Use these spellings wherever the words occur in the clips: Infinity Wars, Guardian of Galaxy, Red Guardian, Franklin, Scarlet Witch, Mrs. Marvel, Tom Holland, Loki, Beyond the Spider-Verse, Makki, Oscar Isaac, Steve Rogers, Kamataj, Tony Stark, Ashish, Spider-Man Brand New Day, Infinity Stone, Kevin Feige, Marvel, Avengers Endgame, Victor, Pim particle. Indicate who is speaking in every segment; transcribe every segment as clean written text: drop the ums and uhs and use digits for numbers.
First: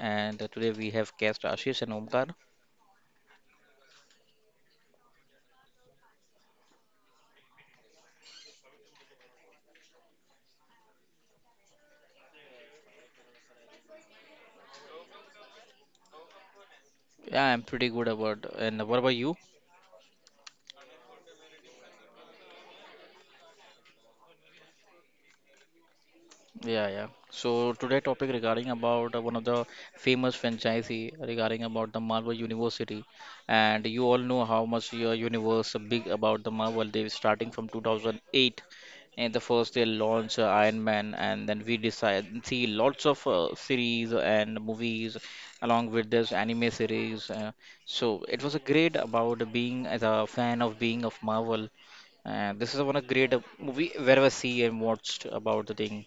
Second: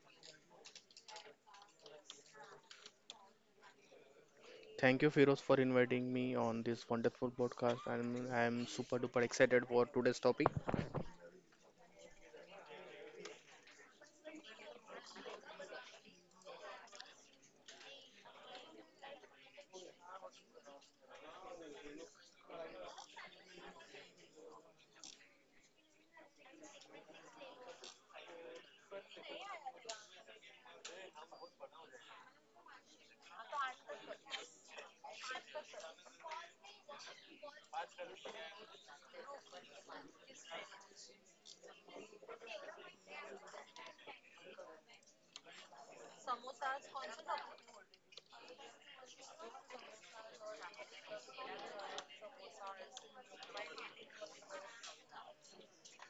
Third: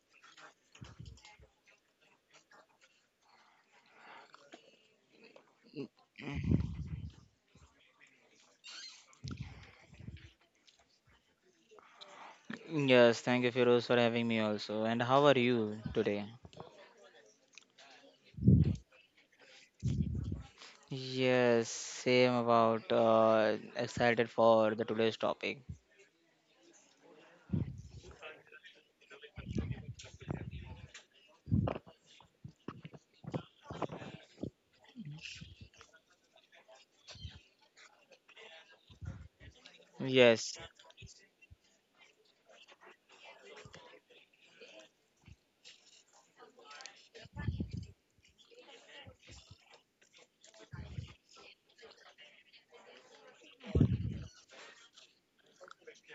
Speaker 1: And today we have guest Ashish and Omkar.
Speaker 2: Thank you, Firoz, for inviting me on this wonderful podcast. I'm super duper excited for today's topic.
Speaker 3: Yes, thank you, Firoz, for having me also. And how are you today?
Speaker 1: Yeah, I'm pretty good about. And what about you?
Speaker 3: Yes, same about excited for the today's topic.
Speaker 1: Yeah, yeah. So today topic regarding about one of the famous franchisee regarding about the Marvel University, and you all know how much your universe big about the Marvel. They were starting from 2008, and the first they launch
Speaker 3: Yes,
Speaker 1: Iron Man, and then we decide see lots of series and movies along with this anime series. So it was a great about being as a fan of being of Marvel. And this is one of great movie where I see and watched about the thing.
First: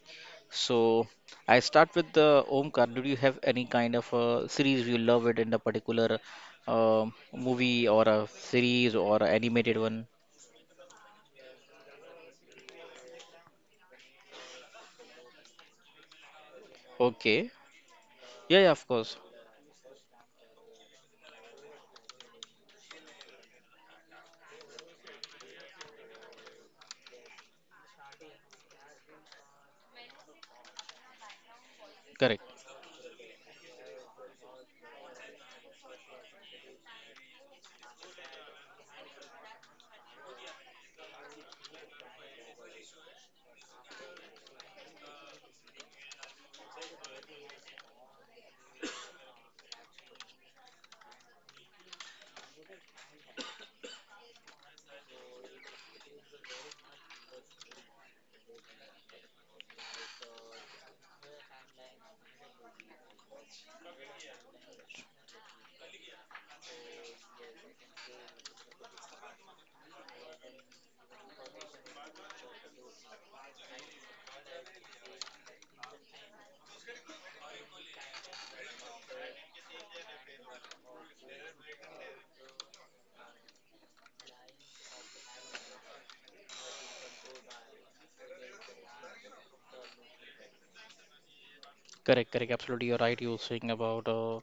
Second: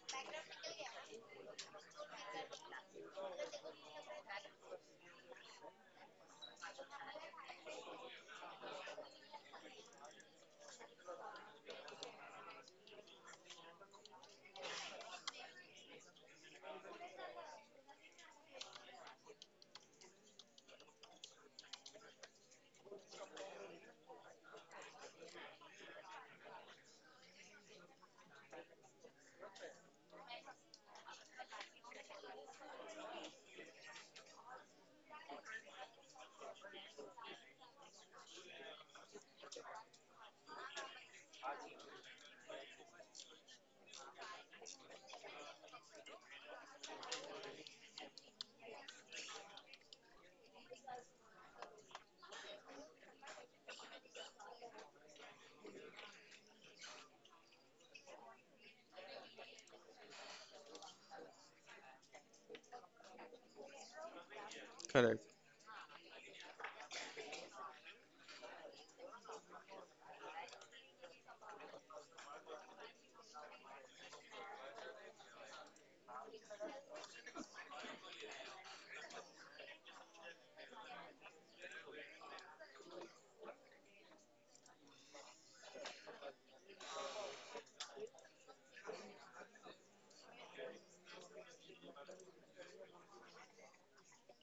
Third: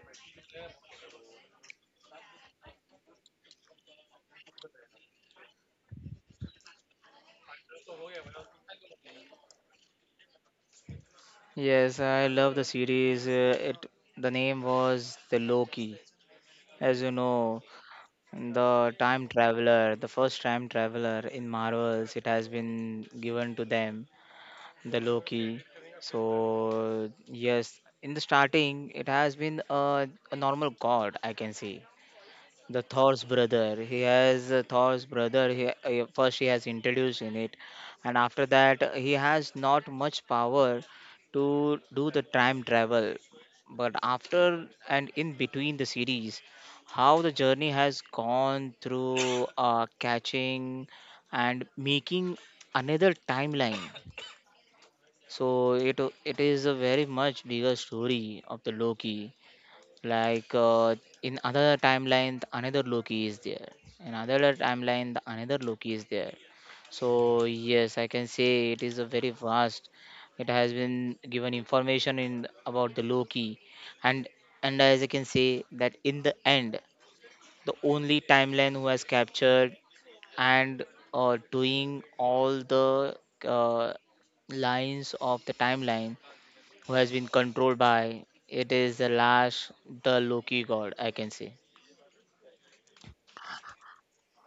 Speaker 1: So I start with the Omkar. Did you have any kind of a series you love it in the particular movie or a series or a animated one?
Speaker 3: yes, I love the series. It The name was the Loki, as you
Speaker 1: Okay.
Speaker 3: know,
Speaker 1: Yeah, yeah, of
Speaker 3: the
Speaker 1: course.
Speaker 3: time traveler, the first time traveler in Marvels. It has been given to them, the Loki. So yes, in the starting, it has been a normal god, I can say.
Speaker 1: Correct.
Speaker 3: The Thor's brother. He has a Thor's brother. First he has introduced in it, and after that he has not much power to do the time travel. But after and in between the series, how the journey has gone through catching and making another timeline. So it is a very much bigger story of the Loki like uh, in other timeline the another loki is there, in another timeline the
Speaker 2: Correct,
Speaker 3: another loki is there. So yes, I can say it is a very vast, it has been given information in about the loki, and as I can say that in the end, the only timeline who has captured and doing all the uh, lines of the timeline who has been controlled by it is the last the Loki god, I can say.
Speaker 1: Correct, correct. Absolutely, you're right. You were saying about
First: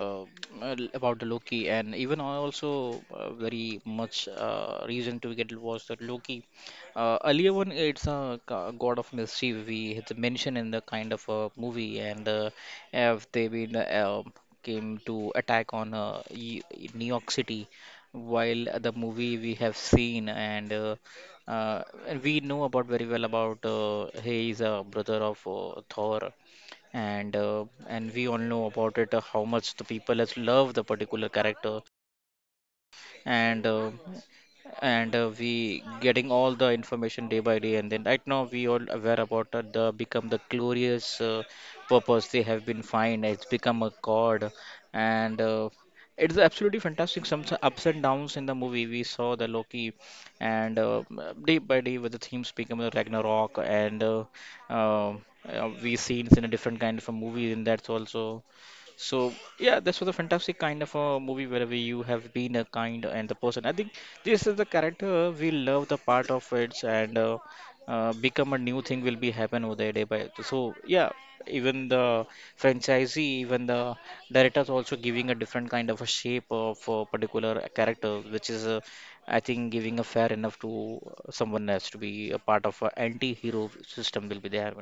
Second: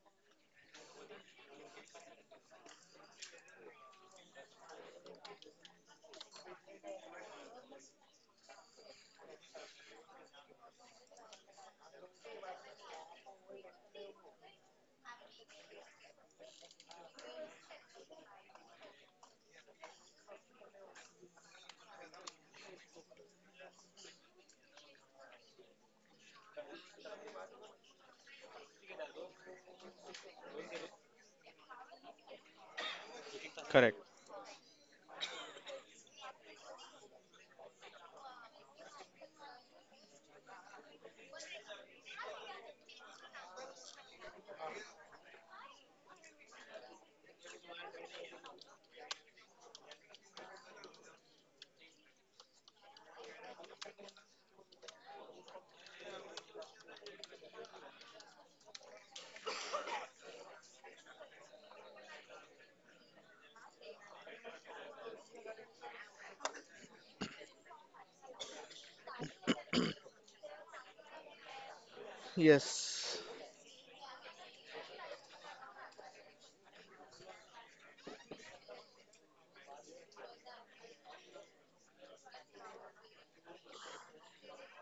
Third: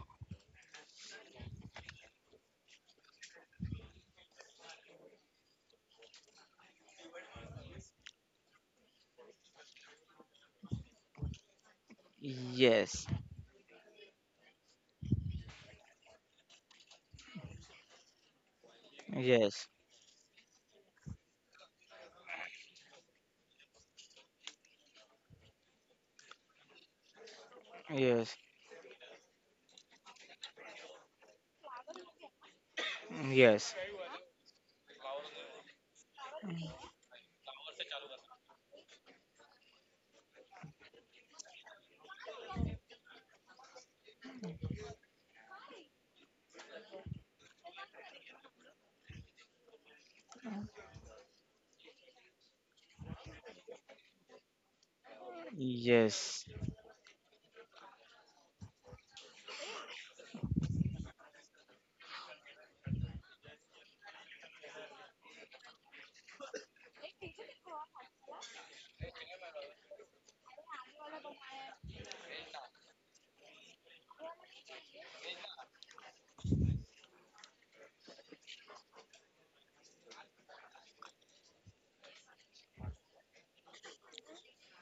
Speaker 1: uh, about the Loki, and even I also very much reason to get was that Loki. Earlier one, it's a god of mischief. We had mentioned in the kind of a movie, and
Speaker 3: Yes,
Speaker 1: have they been came to attack on New York City, while the movie we
Speaker 3: yes,
Speaker 1: have seen and. And we know about very well about he is a brother of Thor and we all
Speaker 3: yes,
Speaker 1: know about it how much the people has love the particular character and
Speaker 3: yes,
Speaker 1: uh,
Speaker 2: correct.
Speaker 1: and we getting all the information day by day and then right now we all aware about the become the glorious purpose they have been find it's become a god and it's absolutely fantastic some ups and downs in the movie we saw the Loki and day by day with the themes become the Ragnarok and uh, we seen in
Speaker 3: yes,
Speaker 1: a
Speaker 3: yes,
Speaker 1: different kind of a movie and that's also so yeah, this was a fantastic kind of a movie wherever you have been a kind and the person. I think this is the character we love the part of it and become a new thing will be happen over there day by. So yeah, even the
Speaker 2: Yes,
Speaker 1: franchisee, even the directors also giving a different kind of a shape of a particular character, which is I think giving a fair enough to someone else to be a part of a anti-hero system will be there.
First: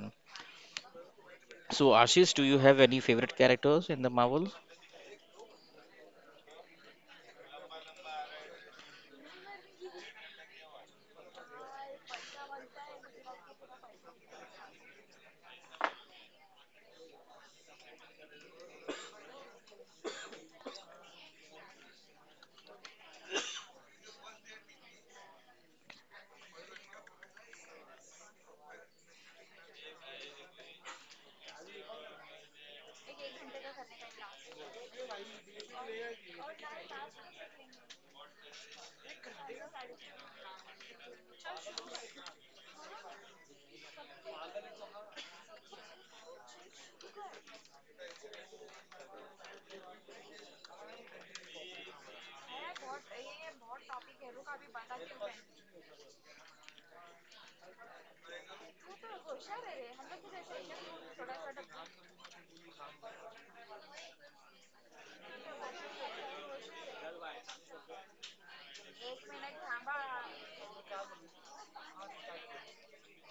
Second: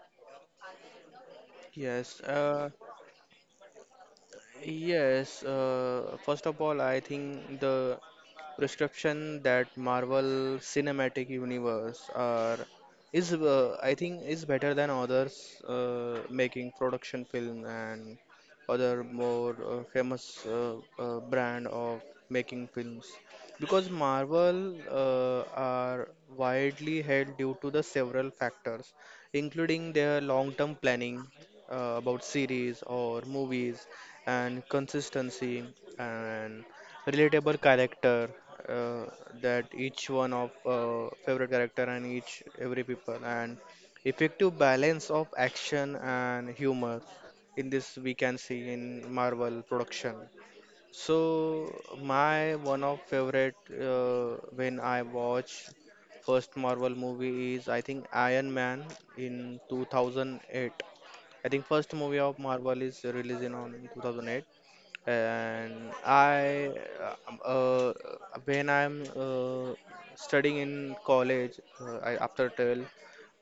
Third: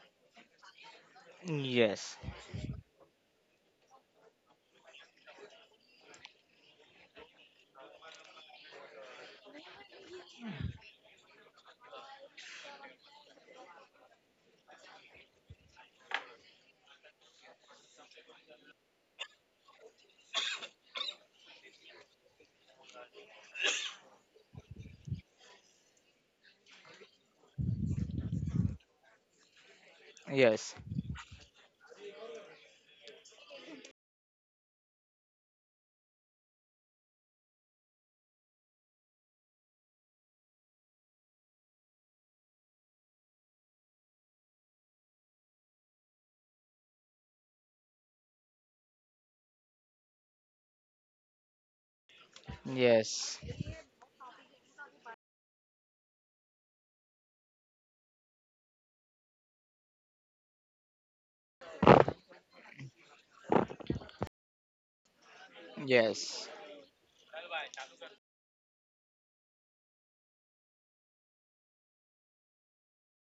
Speaker 1: So
Speaker 3: yes,
Speaker 2: yes,
Speaker 1: Ashish, do you have any favorite characters in the Marvel?
Speaker 2: yes. First of all, I think the prescription that Marvel Cinematic Universe are is I think is better than others making production film and other more famous brand of making films because Marvel are widely held due to the several factors including their long-term
Speaker 3: yes,
Speaker 2: planning about series or movies, and consistency and relatable character, uh, that each one of favorite character and each every people, and effective balance of action and humor in this we can see in Marvel production. So my one of favorite, when I watch first Marvel movie is I think Iron Man in 2008. I think first movie of Marvel is released in on 2008. And
Speaker 3: yes,
Speaker 2: I uh, uh, when I'm studying in college, I, after till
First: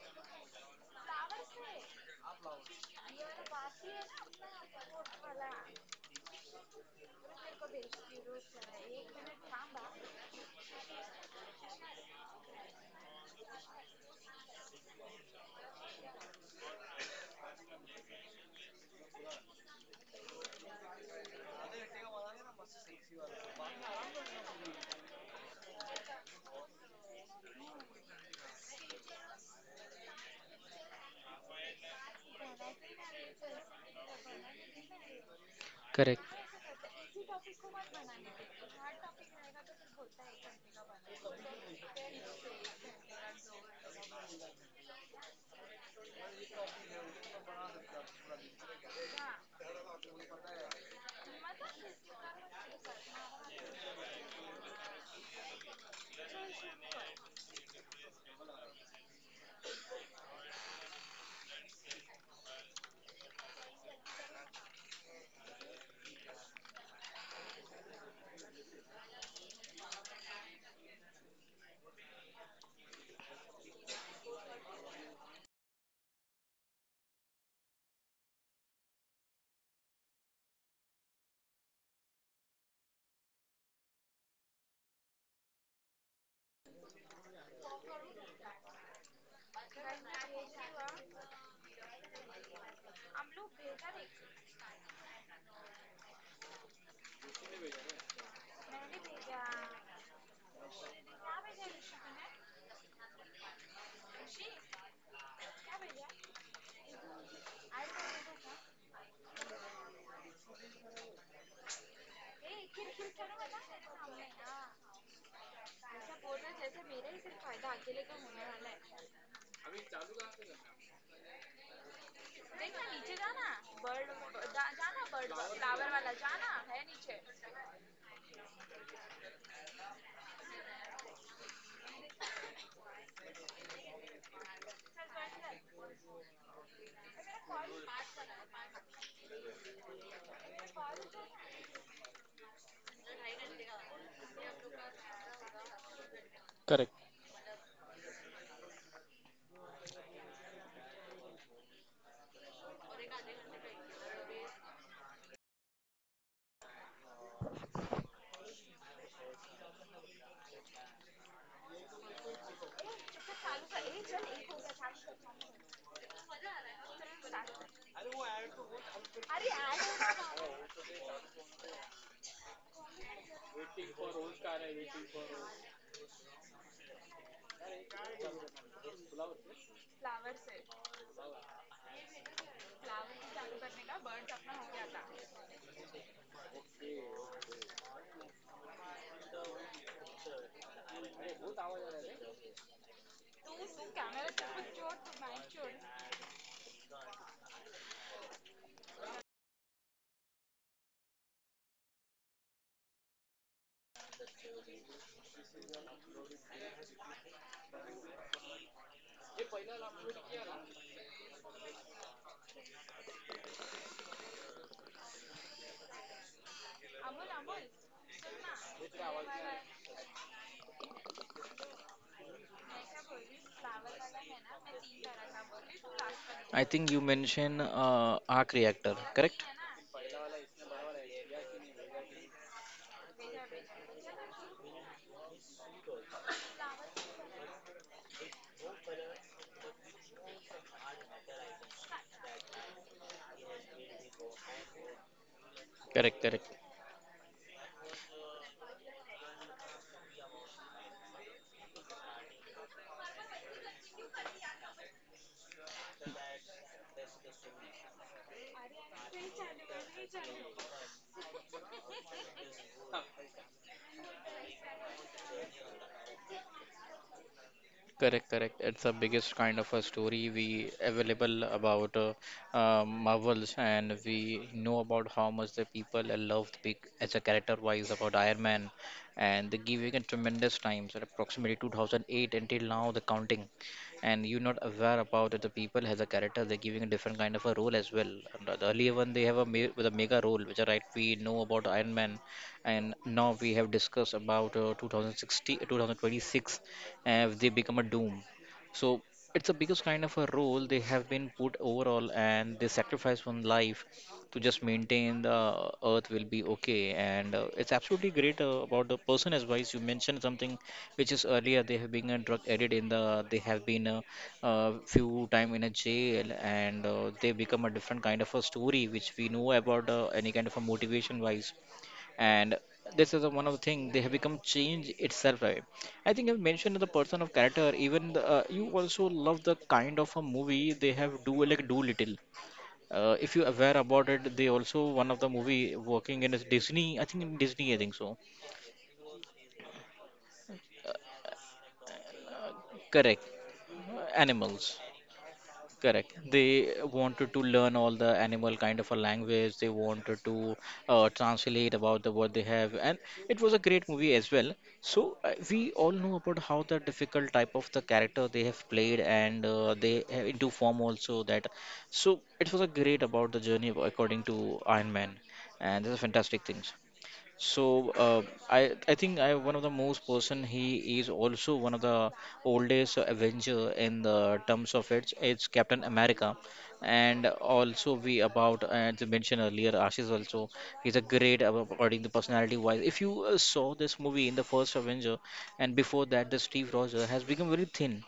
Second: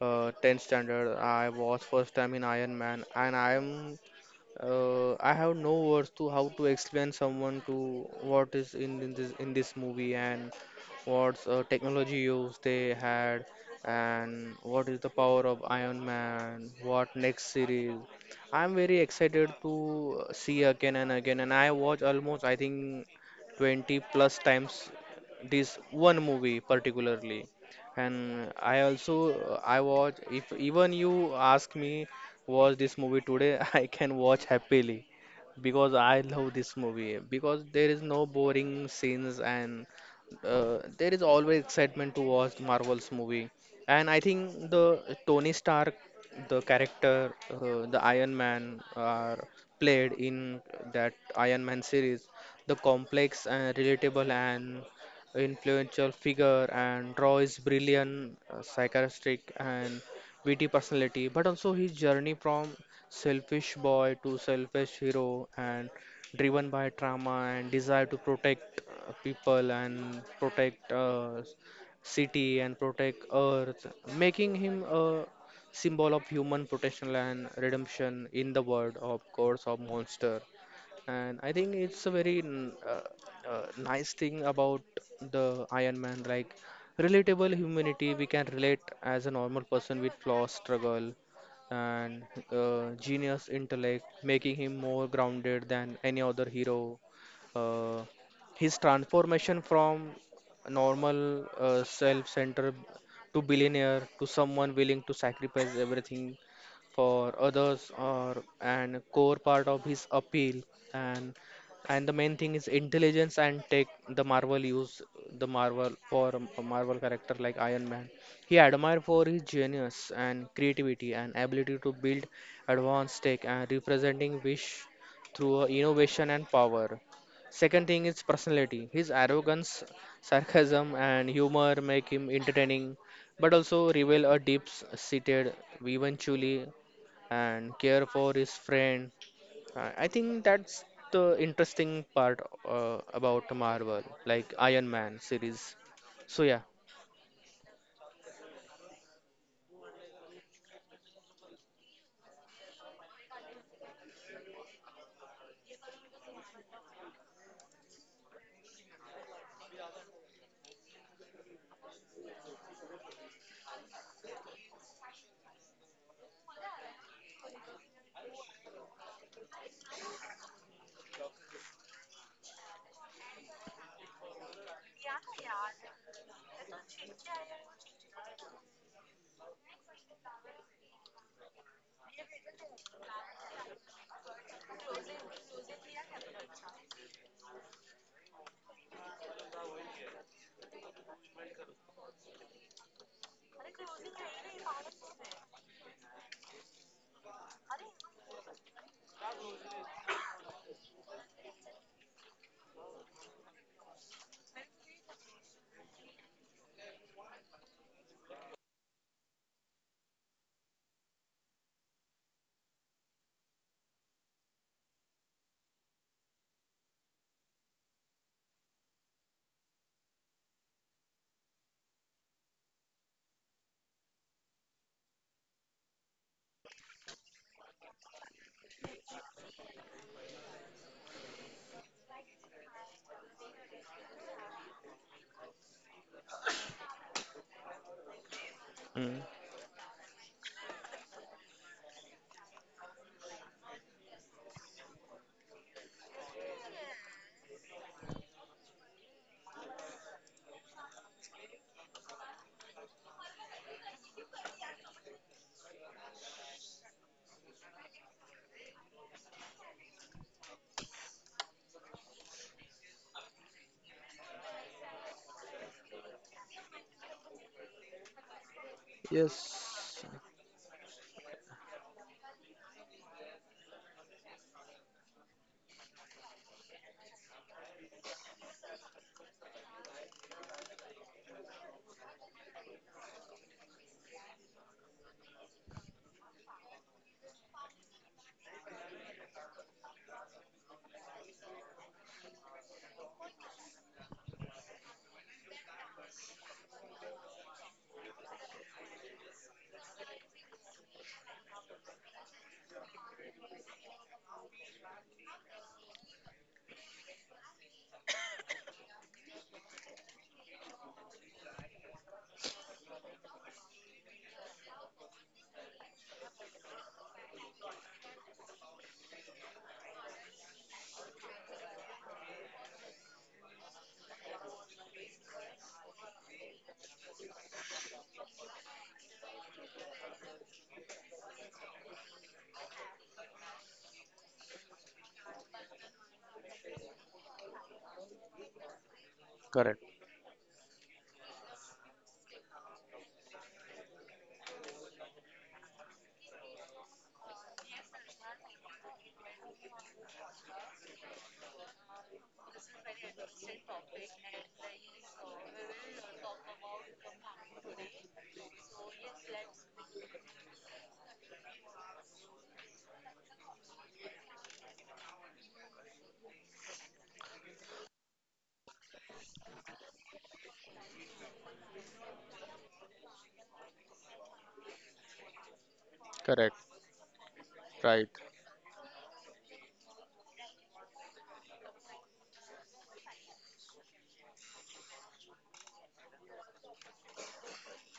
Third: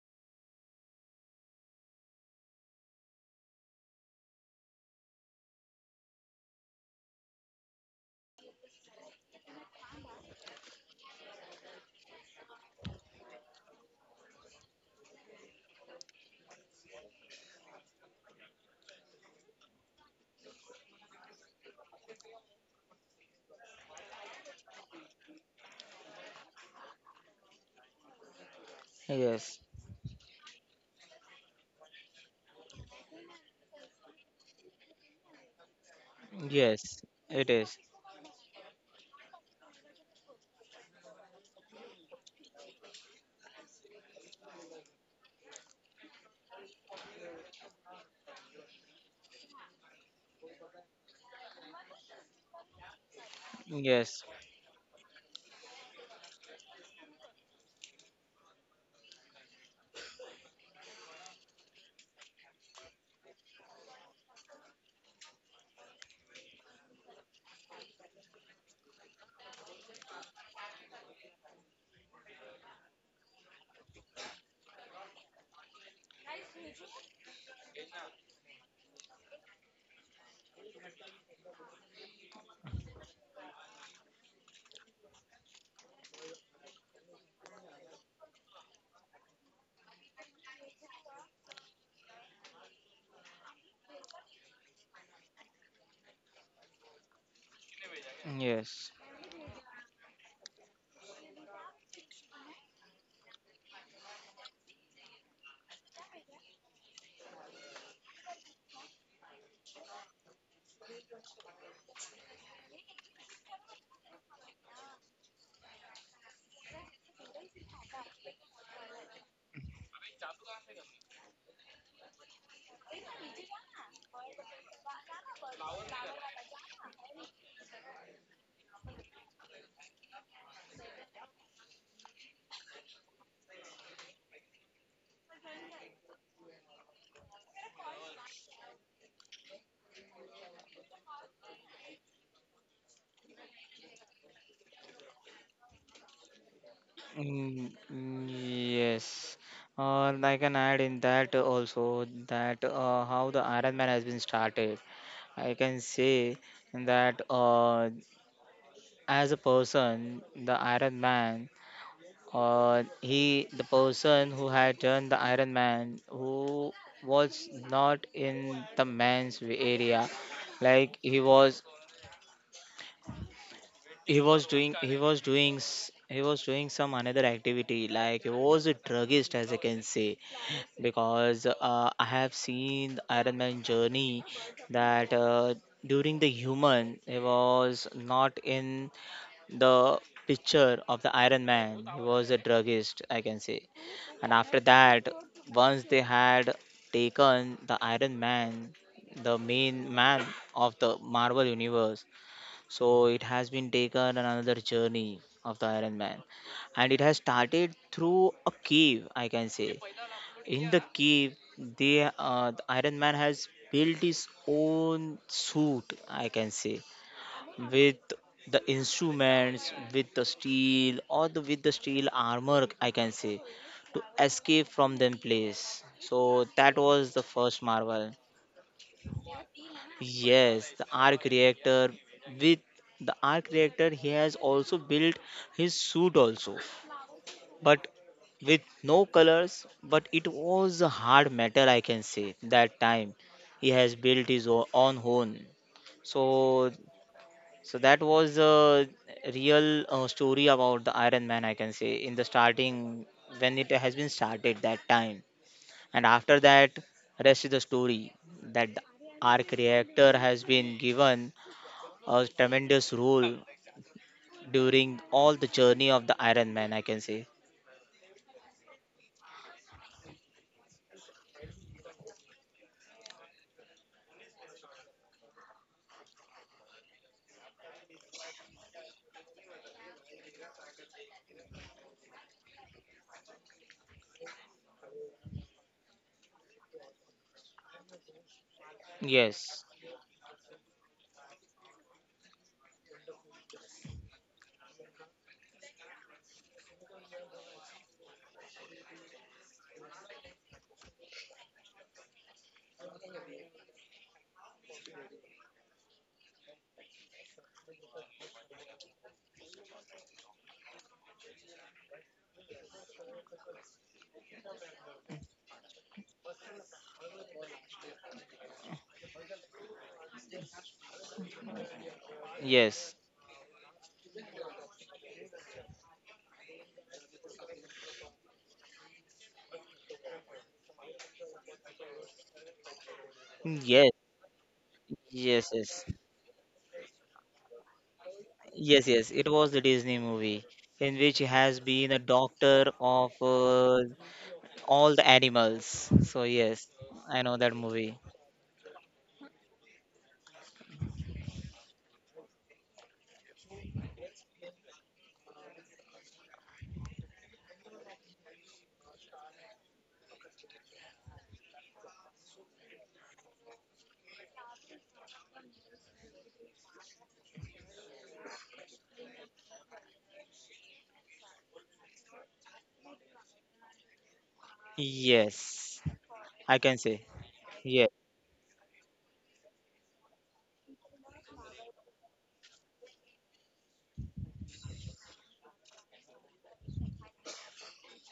Speaker 2: 10th standard I was first time in Iron Man, and I have no words to how to explain someone to what is in this in this movie, and what's technology use they had, and what is the power of Iron Man. What next series? I'm very excited to see again and again, and I watch almost I think 20 plus times this one movie particularly. And I also,
Speaker 3: yes,
Speaker 2: I watch if even you ask me watch this movie today, I can watch happily, because I
Speaker 1: Correct.
Speaker 2: love this
Speaker 3: yes,
Speaker 2: movie
Speaker 3: it
Speaker 2: because
Speaker 3: is.
Speaker 2: there is no boring scenes, and there is always excitement to watch Marvel's movie. And I think the Tony Stark, the character, the Iron Man are played in that Iron Man series, the complex and
Speaker 3: Yes,
Speaker 2: relatable and influential figure, and draw his brilliant sarcastic and witty personality, but also his journey from selfish boy to selfish hero, and driven by trauma and desire to protect people and protect city and protect earth, making him a symbol of human protection and redemption in the world of course of monster. And I think it's a very nice thing about the Iron Man, like relatable humanity. We can relate as a normal person with flaws, struggle, and genius intellect, making him more grounded than any other hero. Uh, his
Speaker 3: yes,
Speaker 2: transformation from normal self-centered to billionaire to someone willing to sacrifice everything for others, or and core part of his appeal. And the main thing is intelligence and tech. The Marvel use the Marvel for a Marvel character like Iron Man. He admired for his genius and creativity and ability to build advanced tech, and representing wish through innovation and power. Second thing is personality. His arrogance, sarcasm and humor make him entertaining, but also reveal a deep seated eventually and care for his friend. I think that's the interesting part about Marvel, like Iron Man series. So yeah,
Speaker 1: Correct.
Speaker 3: mm, yes. I can add in that also that how the Iron Man has been started. I can say that. As a person, the Iron Man, or he, the person who had done the Iron Man, who was not in the man's area, like he was, he was doing, he was doing some another activity, like he was a druggist, as I can say, because I have seen the Iron Man journey that during the human, he was not in the picture of the Iron Man. He was a druggist, I can say. And after that, once they had taken the Iron Man, the main man of the Marvel universe, so it has been taken on another journey of the Iron Man, and it has started through a cave, I can say. In the cave, the Iron Man has built his own suit, I can say, with the instruments, with the steel, or the with the steel armor, I can say, to escape from them place. So
Speaker 1: I
Speaker 3: that
Speaker 1: think you
Speaker 3: was the
Speaker 1: mentioned
Speaker 3: first Marvel.
Speaker 1: arc reactor, correct?
Speaker 3: Yes, the arc reactor, with the arc reactor he has also built his suit also, but with no
Speaker 2: mm.
Speaker 3: colors, but it was a hard metal, I can say that time. He has built his own home. So
Speaker 1: Correct. Correct.
Speaker 3: so that was a real story about the Iron Man, I can say, in the starting when it has been started that time, and after that, rest is the story that the arc reactor has been given a tremendous role during all the journey of the Iron Man, I can say.
Speaker 1: Correct, correct. It's the biggest kind of a
Speaker 2: Yes,
Speaker 1: story we available about Marvels, and we know about how much the people loved big as a character-wise about Iron Man, and they giving it tremendous times at approximately 2008 until now the counting, and you're not aware about it. The people has a character they're giving a different kind of a role as well. And the earlier one they have a
Speaker 3: Yes,
Speaker 1: me with a mega role, which are right we know about Iron Man, and now we have discussed about 2016, they become a doom so it's the biggest kind of a role they have been put overall and they sacrifice one life to just maintain the earth will be okay and it's absolutely great about the person as wise you mentioned something which is earlier they have been a drug addict in the they have been a, few time in a jail and they become a different kind of a story which we know about any kind of a motivation wise and
Speaker 3: yes,
Speaker 1: this is a, one of the things they have become change itself, right? I think I've mentioned the person of character even the, you also love the kind of a movie they have do like do little. If you aware
Speaker 3: yes,
Speaker 1: about it they also one of the
Speaker 3: yes,
Speaker 1: movie
Speaker 3: yes,
Speaker 1: working in is Disney, I think in Disney I think so.
Speaker 3: yes, yes. It was the Disney
Speaker 2: correct,
Speaker 3: movie in which he has been a doctor of
Speaker 1: Correct. Animals.
Speaker 3: all the animals.
Speaker 1: Correct,
Speaker 3: So
Speaker 1: they
Speaker 3: yes, I
Speaker 1: wanted
Speaker 3: know
Speaker 1: to
Speaker 3: that
Speaker 1: learn
Speaker 3: movie.
Speaker 1: all the animal kind of a language, they wanted to translate about the what they have and it was a great movie as well. So we all know about how the difficult type of the character they have played and they have into form also that. So it was a great about the journey according to Iron Man and this is fantastic things. So uh, I think I one of the most person he is also one of the oldest Avenger in the terms of it. It's
Speaker 3: Yes,
Speaker 1: Captain America,
Speaker 3: I
Speaker 2: correct,
Speaker 3: can say,
Speaker 1: and
Speaker 3: yes,
Speaker 1: also
Speaker 2: right,
Speaker 1: we about as I mentioned earlier, Ashish also he's a great according the personality wise. If you saw this movie in the first Avenger, and before that the Steve Rogers has become very thin.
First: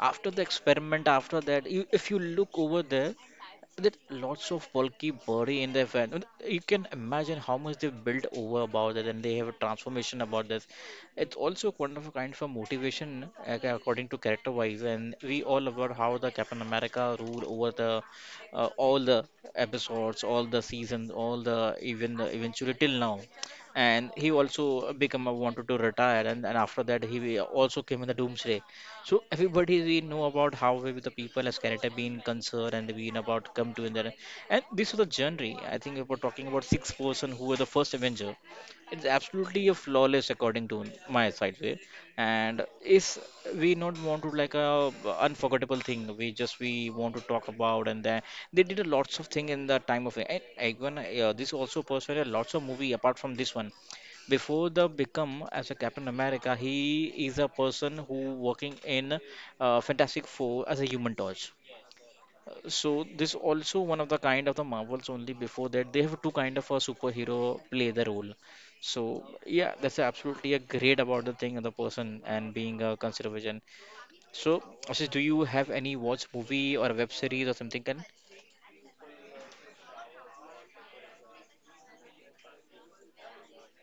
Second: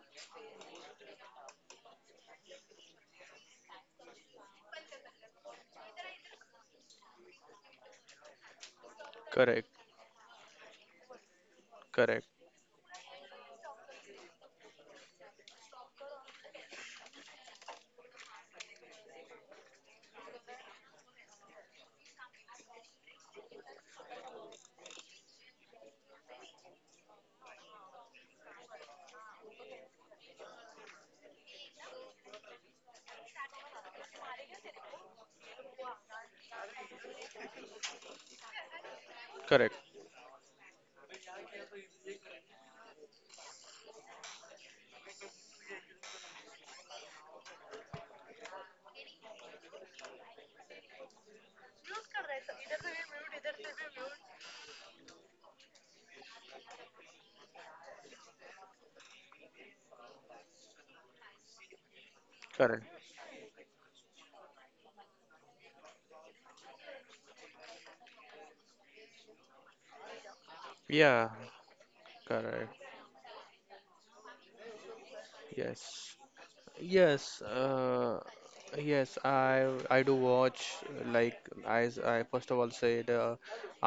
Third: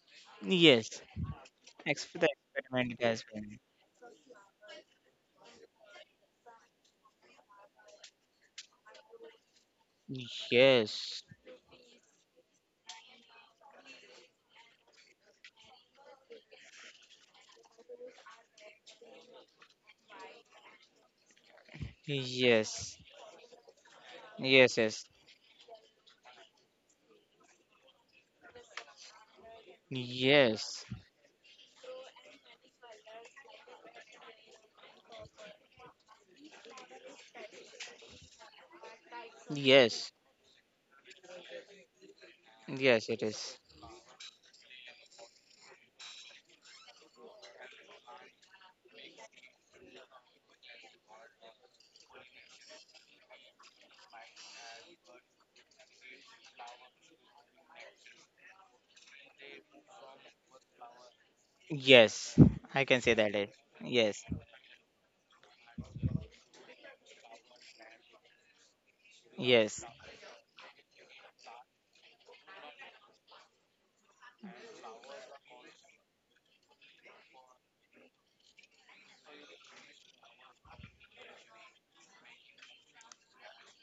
Speaker 1: After the
Speaker 3: yes.
Speaker 1: experiment, after that, you, if you
Speaker 3: The
Speaker 1: look over
Speaker 3: experiment it
Speaker 1: there,
Speaker 3: has been.
Speaker 1: that lots of bulky body in the event. And you can imagine how much they've built over about that, and they have a
Speaker 2: correct,
Speaker 1: transformation about this.
Speaker 3: Yes,
Speaker 1: It's also
Speaker 2: correct,
Speaker 1: kind of a motivation according to character wise, and we all about how the Captain America ruled over the all the episodes, all the seasons, all the even eventually
Speaker 3: yes,
Speaker 1: till now. And he
Speaker 3: yes,
Speaker 1: also
Speaker 3: yes,
Speaker 1: become a, wanted to retire, and after that he also came in the Doomsday so everybody we know about how
Speaker 3: yes,
Speaker 1: we the people as character being concerned and being about come to in there. And this is the journey. I think if we're talking about six-person who were the first Avenger, it's absolutely
Speaker 2: correct,
Speaker 1: a
Speaker 3: yes,
Speaker 1: flawless according to my side way. And
Speaker 3: yes.
Speaker 1: is
Speaker 3: It is.
Speaker 1: we not want to like a unforgettable thing. We just we want to talk about and then they did a lots of thing in the time of and even this also personally lots of movie apart from this one before the become as a Captain America, he is a person who working in Fantastic Four as a Human Torch.
Speaker 3: Yes,
Speaker 1: Uh,
Speaker 2: correct.
Speaker 3: I
Speaker 1: So
Speaker 3: can say that
Speaker 1: this
Speaker 3: it.
Speaker 1: also one of the
Speaker 3: Yes,
Speaker 1: kind of the Marvels only. Before that, they have two kind of a superhero play the role. So yeah,
Speaker 3: yes,
Speaker 1: that's absolutely a great about
Speaker 2: Yeah,
Speaker 1: the thing and the person and
Speaker 2: correct.
Speaker 1: being a conservation. So Ashish, do you have
Speaker 2: Yes.
Speaker 1: any watch movie or a web
Speaker 2: Yes,
Speaker 1: series or something? Can
Speaker 2: yes, I do watch, like I first of all say the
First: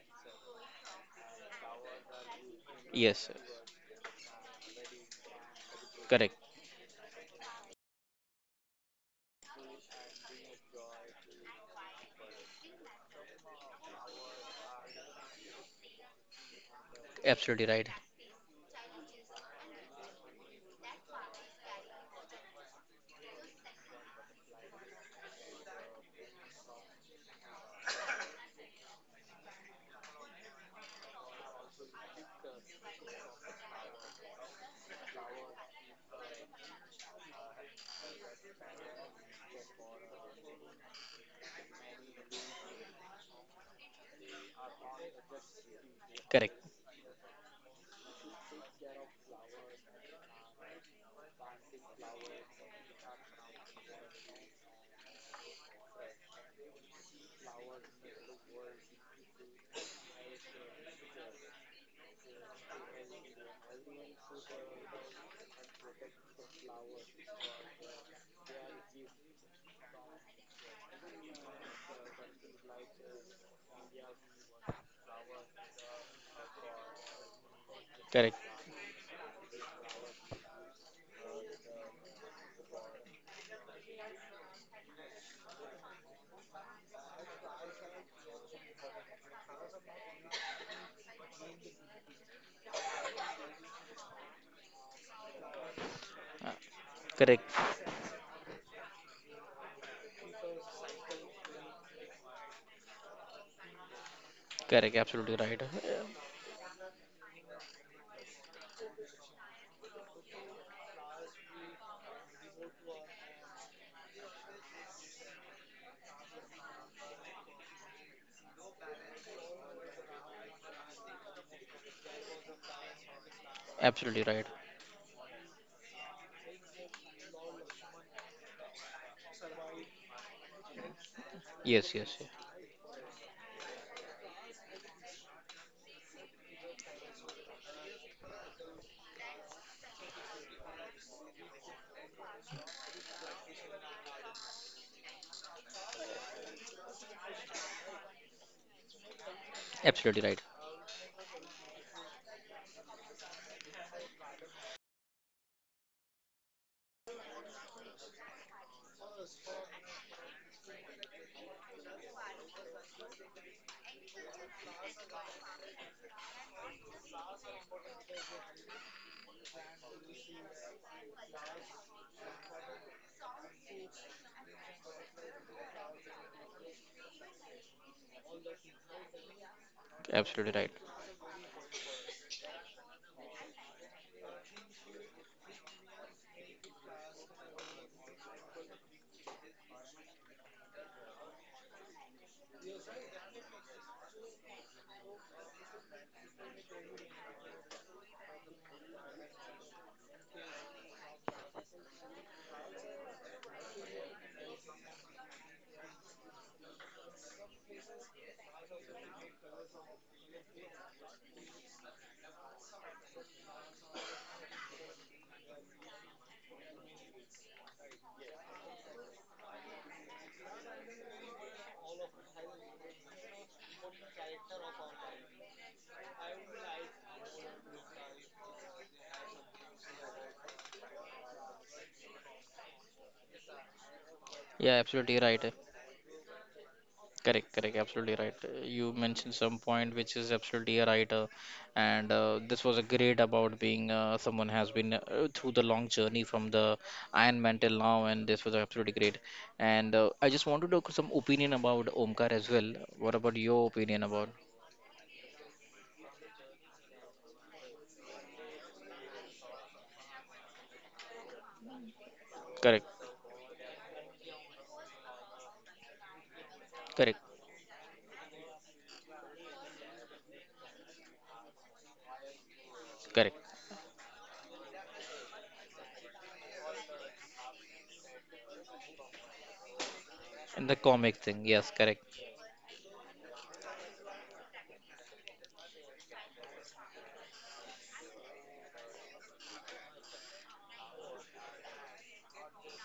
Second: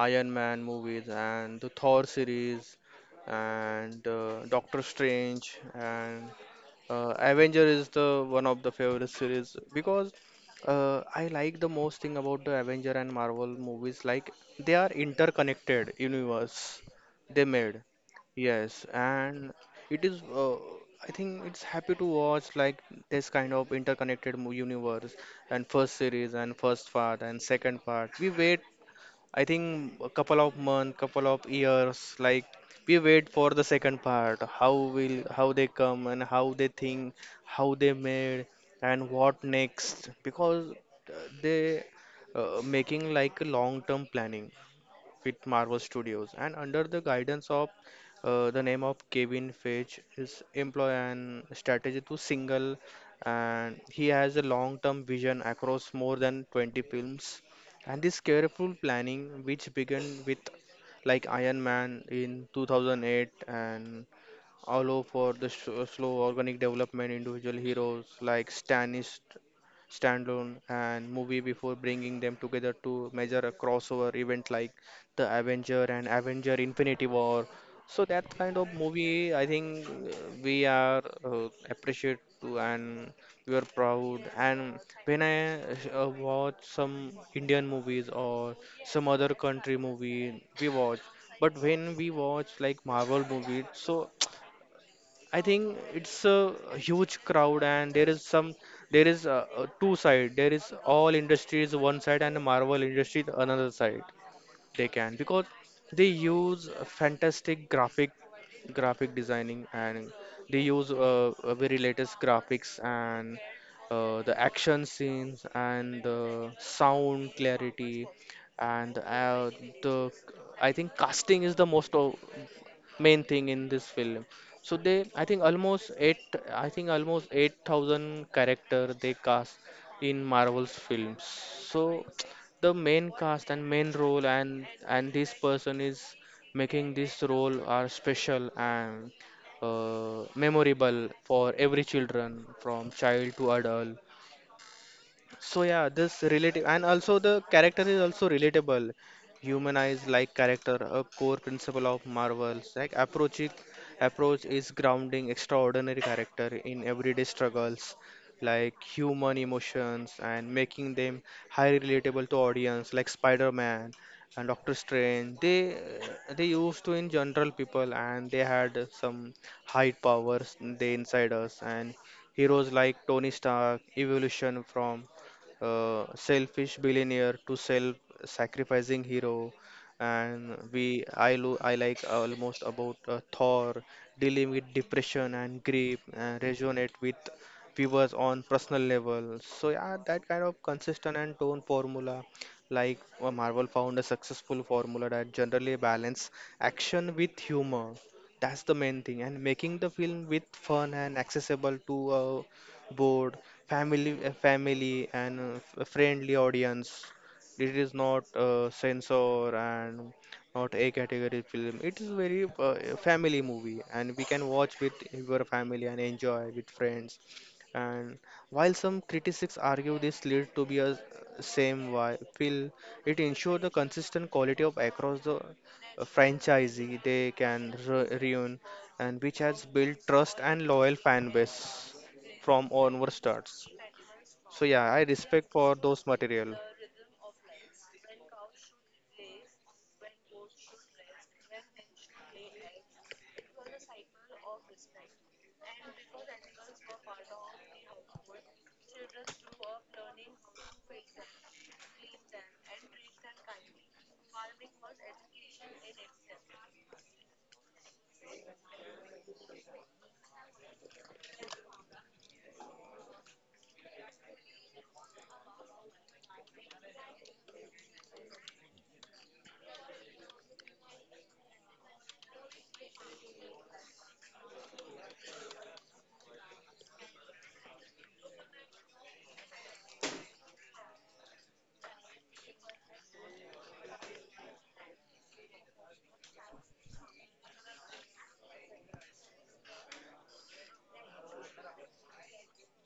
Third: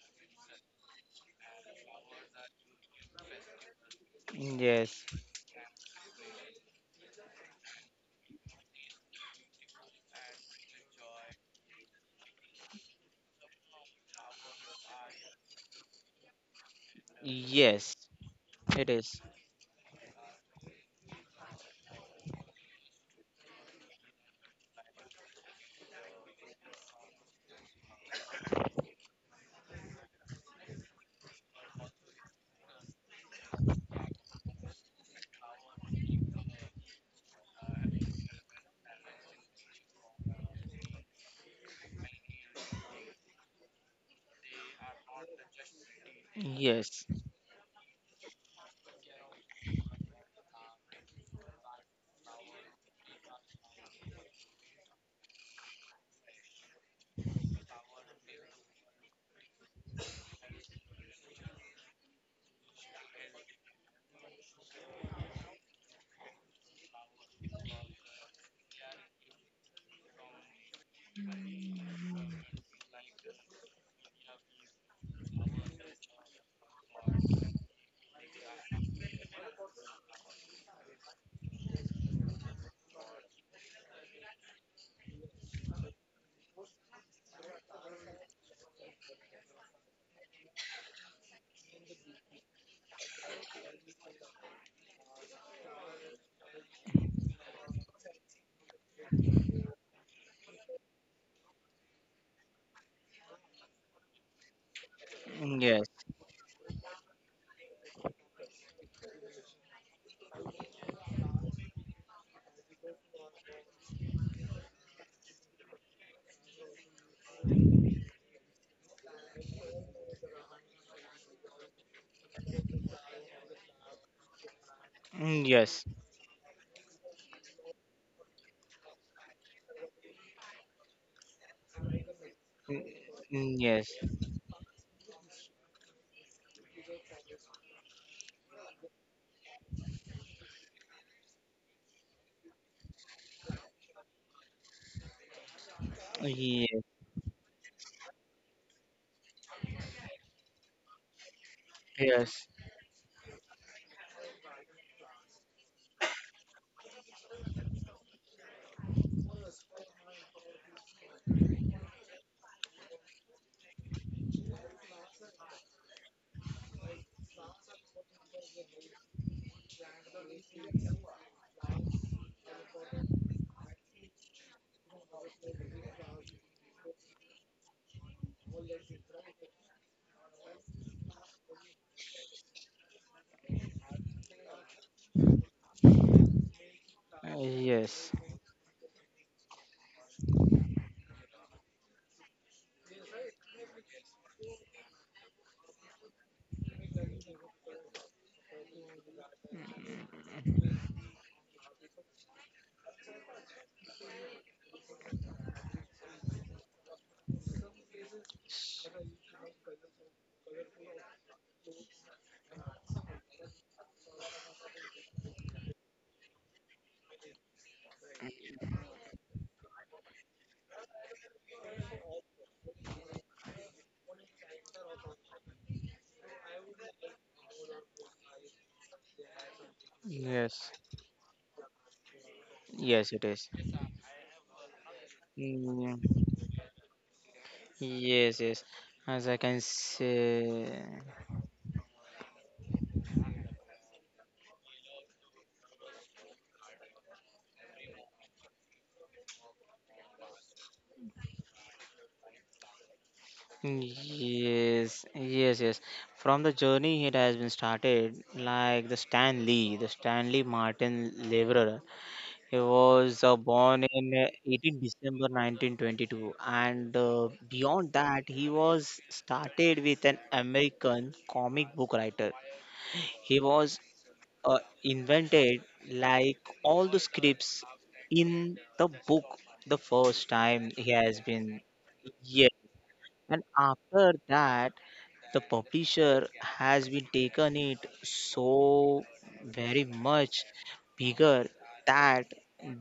Speaker 2: Iron Man movies and the Thor series,
Speaker 1: yes,
Speaker 2: and Doctor
Speaker 3: yes,
Speaker 2: Strange, and
Speaker 1: correct,
Speaker 2: Avenger is the one of the favorite series, because I like the most thing about the Avenger and Marvel movies, like they are interconnected universe they
Speaker 1: absolutely
Speaker 2: made.
Speaker 1: right,
Speaker 3: yes.
Speaker 2: Yes,
Speaker 3: It is.
Speaker 2: and it is. I think it's happy to watch like this kind of interconnected universe, and first series and first part and second part. We wait. I think a couple of months, couple of years. Like we wait for the second part. How will how they come and how they think, how they made, and what next? Because they, making like a long-term planning with Marvel Studios
Speaker 1: correct,
Speaker 2: and under
Speaker 3: Yes,
Speaker 2: the guidance of the name of Kevin Feige, his employ and strategy to single, and he has a long-term vision across more than 20 films. And this careful planning, which began with like Iron Man in 2008, and allow for the slow organic development individual heroes like Stannis standalone and movie before bringing them together to measure a crossover event like the Avenger and Avenger Infinity War. So
Speaker 1: correct,
Speaker 2: that kind of movie, I think, we are appreciate to, and we are proud. And when I watch some Indian movies or some other country movie, we watch. But when we watch like Marvel movies, so I think it's a huge
Speaker 1: correct,
Speaker 2: crowd, and there is some, there is two side. There is all industries one side and Marvel industry the another side.
Speaker 1: correct,
Speaker 2: They
Speaker 1: absolutely
Speaker 2: can
Speaker 1: right,
Speaker 2: because
Speaker 3: yes,
Speaker 2: they use fantastic graphic designing, and they use very latest graphics, and the action scenes and the sound clarity, and the I think casting is the most of main thing in this
Speaker 1: absolutely
Speaker 2: film.
Speaker 1: right.
Speaker 2: So they, I
Speaker 3: yes,
Speaker 2: think
Speaker 3: yes,
Speaker 2: almost 8,000 character they cast in Marvel's films. So
Speaker 1: Yes, yes, yeah.
Speaker 2: the main cast and
Speaker 3: yes,
Speaker 2: main role, and this person is making this role are special and memorable for every children from child to adult. So yeah, this relative
Speaker 3: yes,
Speaker 2: and also the character is also relatable. Humanized
Speaker 1: Absolutely right.
Speaker 2: like character, a core principle of
Speaker 3: yes,
Speaker 2: Marvel's like approach is grounding extraordinary character in everyday struggles like human emotions and making them highly relatable to audience, like Spider-Man and Doctor Strange. They used to in general people and they had some high powers they inside us, and heroes like Tony Stark, evolution from selfish billionaire to self-sacrificing hero,
Speaker 1: Absolutely
Speaker 2: and
Speaker 1: right.
Speaker 2: we I like almost about Thor dealing with depression and grief and resonate with
Speaker 3: yes,
Speaker 2: viewers on personal level. So yeah, that kind of consistent and tone formula, like Marvel found a successful formula that generally balance action with humor. That's the main thing, and making the film with fun and accessible to a board, family, family, and a friendly audience. It is not censor and not a category film. It is very a family movie, and we can watch with your family and enjoy with friends. And while some critics argue this lead to be a same why will it ensure the consistent quality of across the franchisee they can reun, and which has built trust and
Speaker 3: Yes,
Speaker 2: loyal fan base from onward
Speaker 3: yes, it is.
Speaker 2: starts. So
Speaker 1: Yeah,
Speaker 2: yeah, I
Speaker 1: absolutely right.
Speaker 2: respect for those
Speaker 3: Mm,
Speaker 2: material.
Speaker 1: Correct, correct. Absolutely right.
Speaker 3: yes, yes.
Speaker 1: You mentioned
Speaker 3: As I
Speaker 1: some
Speaker 3: can
Speaker 1: point which is absolutely
Speaker 3: say,
Speaker 1: right, and this was a great about being someone has been through the long journey from the Iron Man till now, and this was absolutely great. And I just want to talk some opinion about Omkar as well. What about your opinion about?
Speaker 3: yes, yes, yes. From the journey it has been started, like the Stanley Martin Leverer. He
Speaker 1: Correct,
Speaker 3: was born in 18 December 1922, and
Speaker 1: correct,
Speaker 3: beyond that, he was started with an American comic book writer.
Speaker 1: correct.
Speaker 3: He was invented like all the scripts in the book the first
Speaker 1: And
Speaker 3: time
Speaker 1: the
Speaker 3: he
Speaker 1: comic
Speaker 3: has
Speaker 1: thing,
Speaker 3: been.
Speaker 1: yes, correct.
Speaker 3: Yeah, and after that the publisher has been taken it so very much bigger that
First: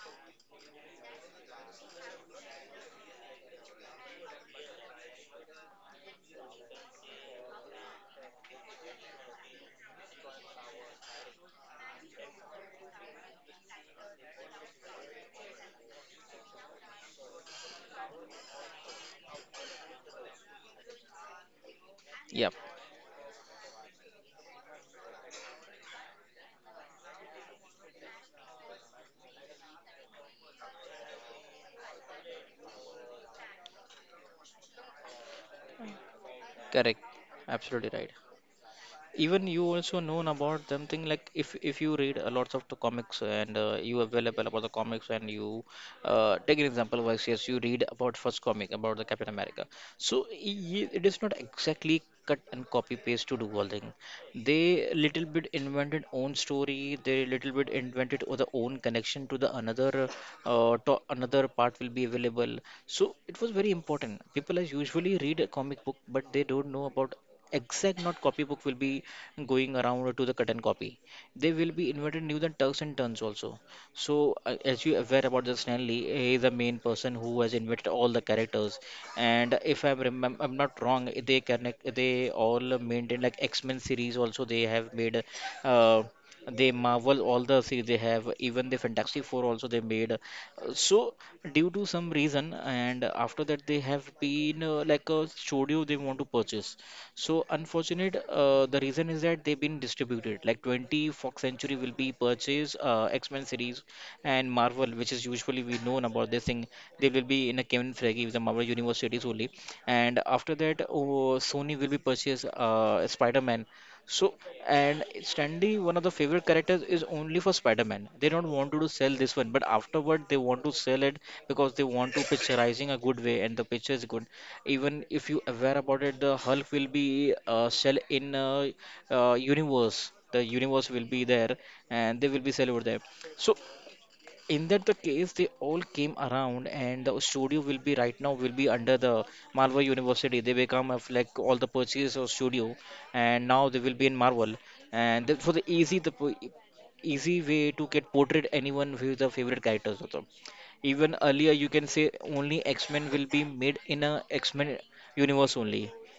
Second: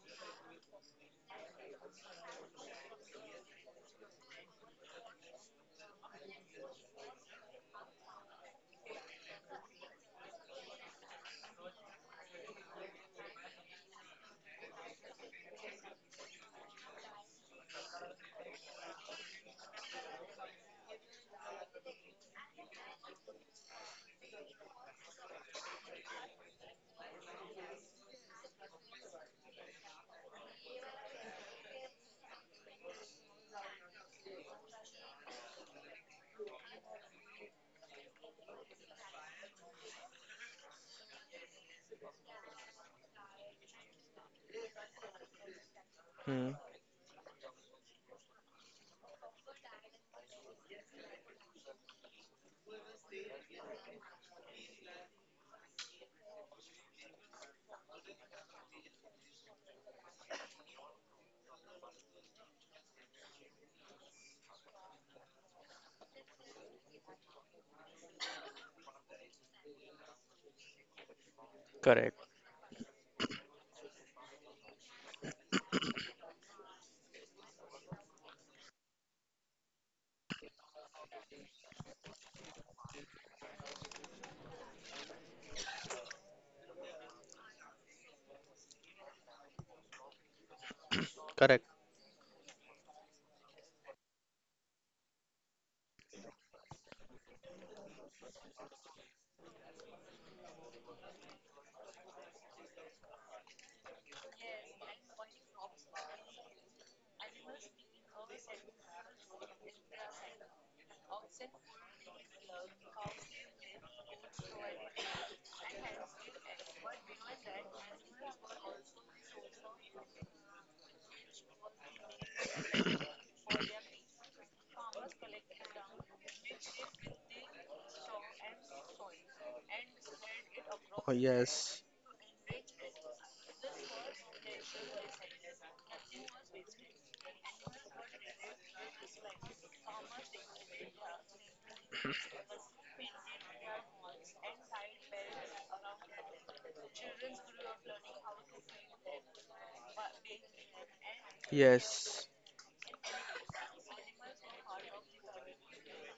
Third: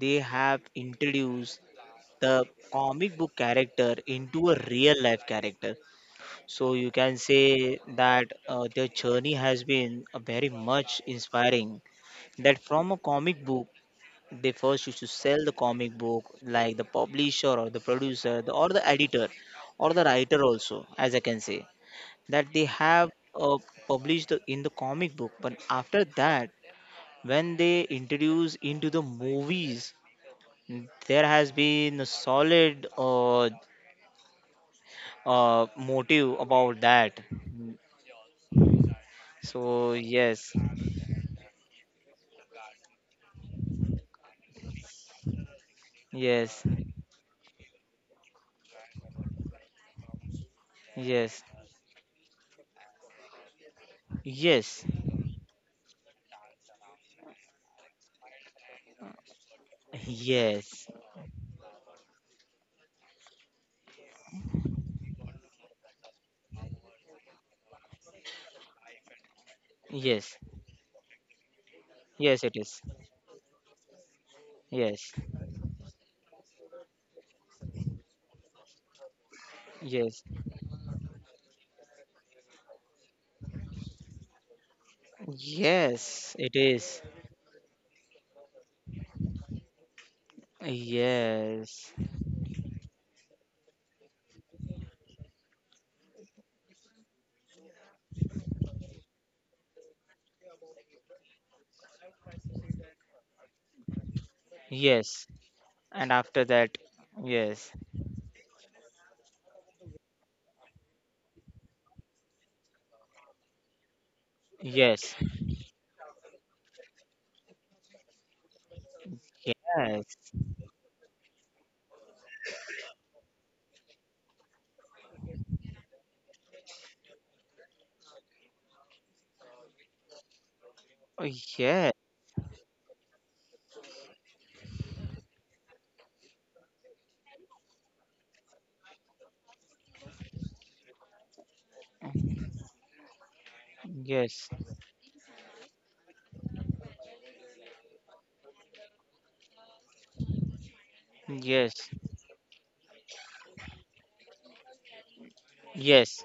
Speaker 3: they have introduced the comic book character into a real life character. So you can say that their journey has been very much inspiring. That from a comic book, they first used to sell the comic book, like the publisher or the producer or the editor or the writer also, as I can say, that
Speaker 1: Yep,
Speaker 3: they have uh, in the comic book. But after that, when they introduce into the movies, there has been a solid motive about
Speaker 1: correct.
Speaker 3: that.
Speaker 1: Absolutely right. Even you
Speaker 3: So
Speaker 1: also known
Speaker 3: yes,
Speaker 1: about them thing like if you read a lots of the comics and you available about the comics and you
Speaker 2: Hmm.
Speaker 1: take
Speaker 3: yes,
Speaker 1: an example wise, yes, you read about first comic about the Captain America, so it is not
Speaker 3: yes,
Speaker 1: exactly cut and copy paste to do all thing.
Speaker 3: yes,
Speaker 1: They little bit invented own story, they little bit invented the own connection to the another
Speaker 3: yes,
Speaker 1: to another part will be available. So it was very important people as usually read a comic book but they don't know about exact not copybook will be going around to the
Speaker 3: yes,
Speaker 1: cut and copy. They will be invented
Speaker 2: Correct.
Speaker 1: new
Speaker 3: yes,
Speaker 1: than
Speaker 3: it
Speaker 1: turks
Speaker 3: is.
Speaker 1: and turns also. So as you
Speaker 3: Yes,
Speaker 1: aware about the Stanley, he is the main person who has invented all the characters and if i'm
Speaker 3: yes,
Speaker 1: remem-
Speaker 3: yes,
Speaker 1: i'm not wrong they connect they all maintain like X-Men series also they have made, uh,
Speaker 3: it
Speaker 1: they
Speaker 3: is.
Speaker 1: Marvel all the series they have, even the Fantastic Four also they made. So
Speaker 2: Correct.
Speaker 1: due to
Speaker 3: Yes,
Speaker 1: some reason and after that they have been like a studio they want to purchase. So unfortunate, the reason is that they've been distributed. Like 20 Fox Century will be purchased, X-Men series and Marvel, which
Speaker 3: yes,
Speaker 1: is usually we known
Speaker 3: and
Speaker 1: about
Speaker 3: after
Speaker 1: this thing.
Speaker 3: that,
Speaker 1: They will be in a
Speaker 3: yes,
Speaker 1: Kevin Feige with the Marvel Universe series only. And after that, oh, Sony will be purchased Spider-Man. So and
Speaker 3: yes,
Speaker 1: Stanley, one of the favorite characters is only for Spider-Man. They don't want to do sell this one, but
Speaker 3: yes,
Speaker 1: afterward they want to sell it because they want to picturizing a good way and the picture is good even if you aware about it the hulk will be sell in universe, the universe will
Speaker 2: Oh,
Speaker 3: oh,
Speaker 1: be there
Speaker 2: yes.
Speaker 3: yes,
Speaker 1: and they will be sell over there so in that the case they all came around and the studio will be right now will be under the marvel university. They become of like all the purchase of studio and now they will be in
Speaker 3: yes,
Speaker 1: marvel and that for the easy the easy way to get portrayed anyone with the favorite characters of them. Even earlier you
Speaker 3: yes,
Speaker 1: can say
Speaker 2: Yes.
Speaker 1: only x-men will be made in a x-men universe only.
Speaker 3: yes,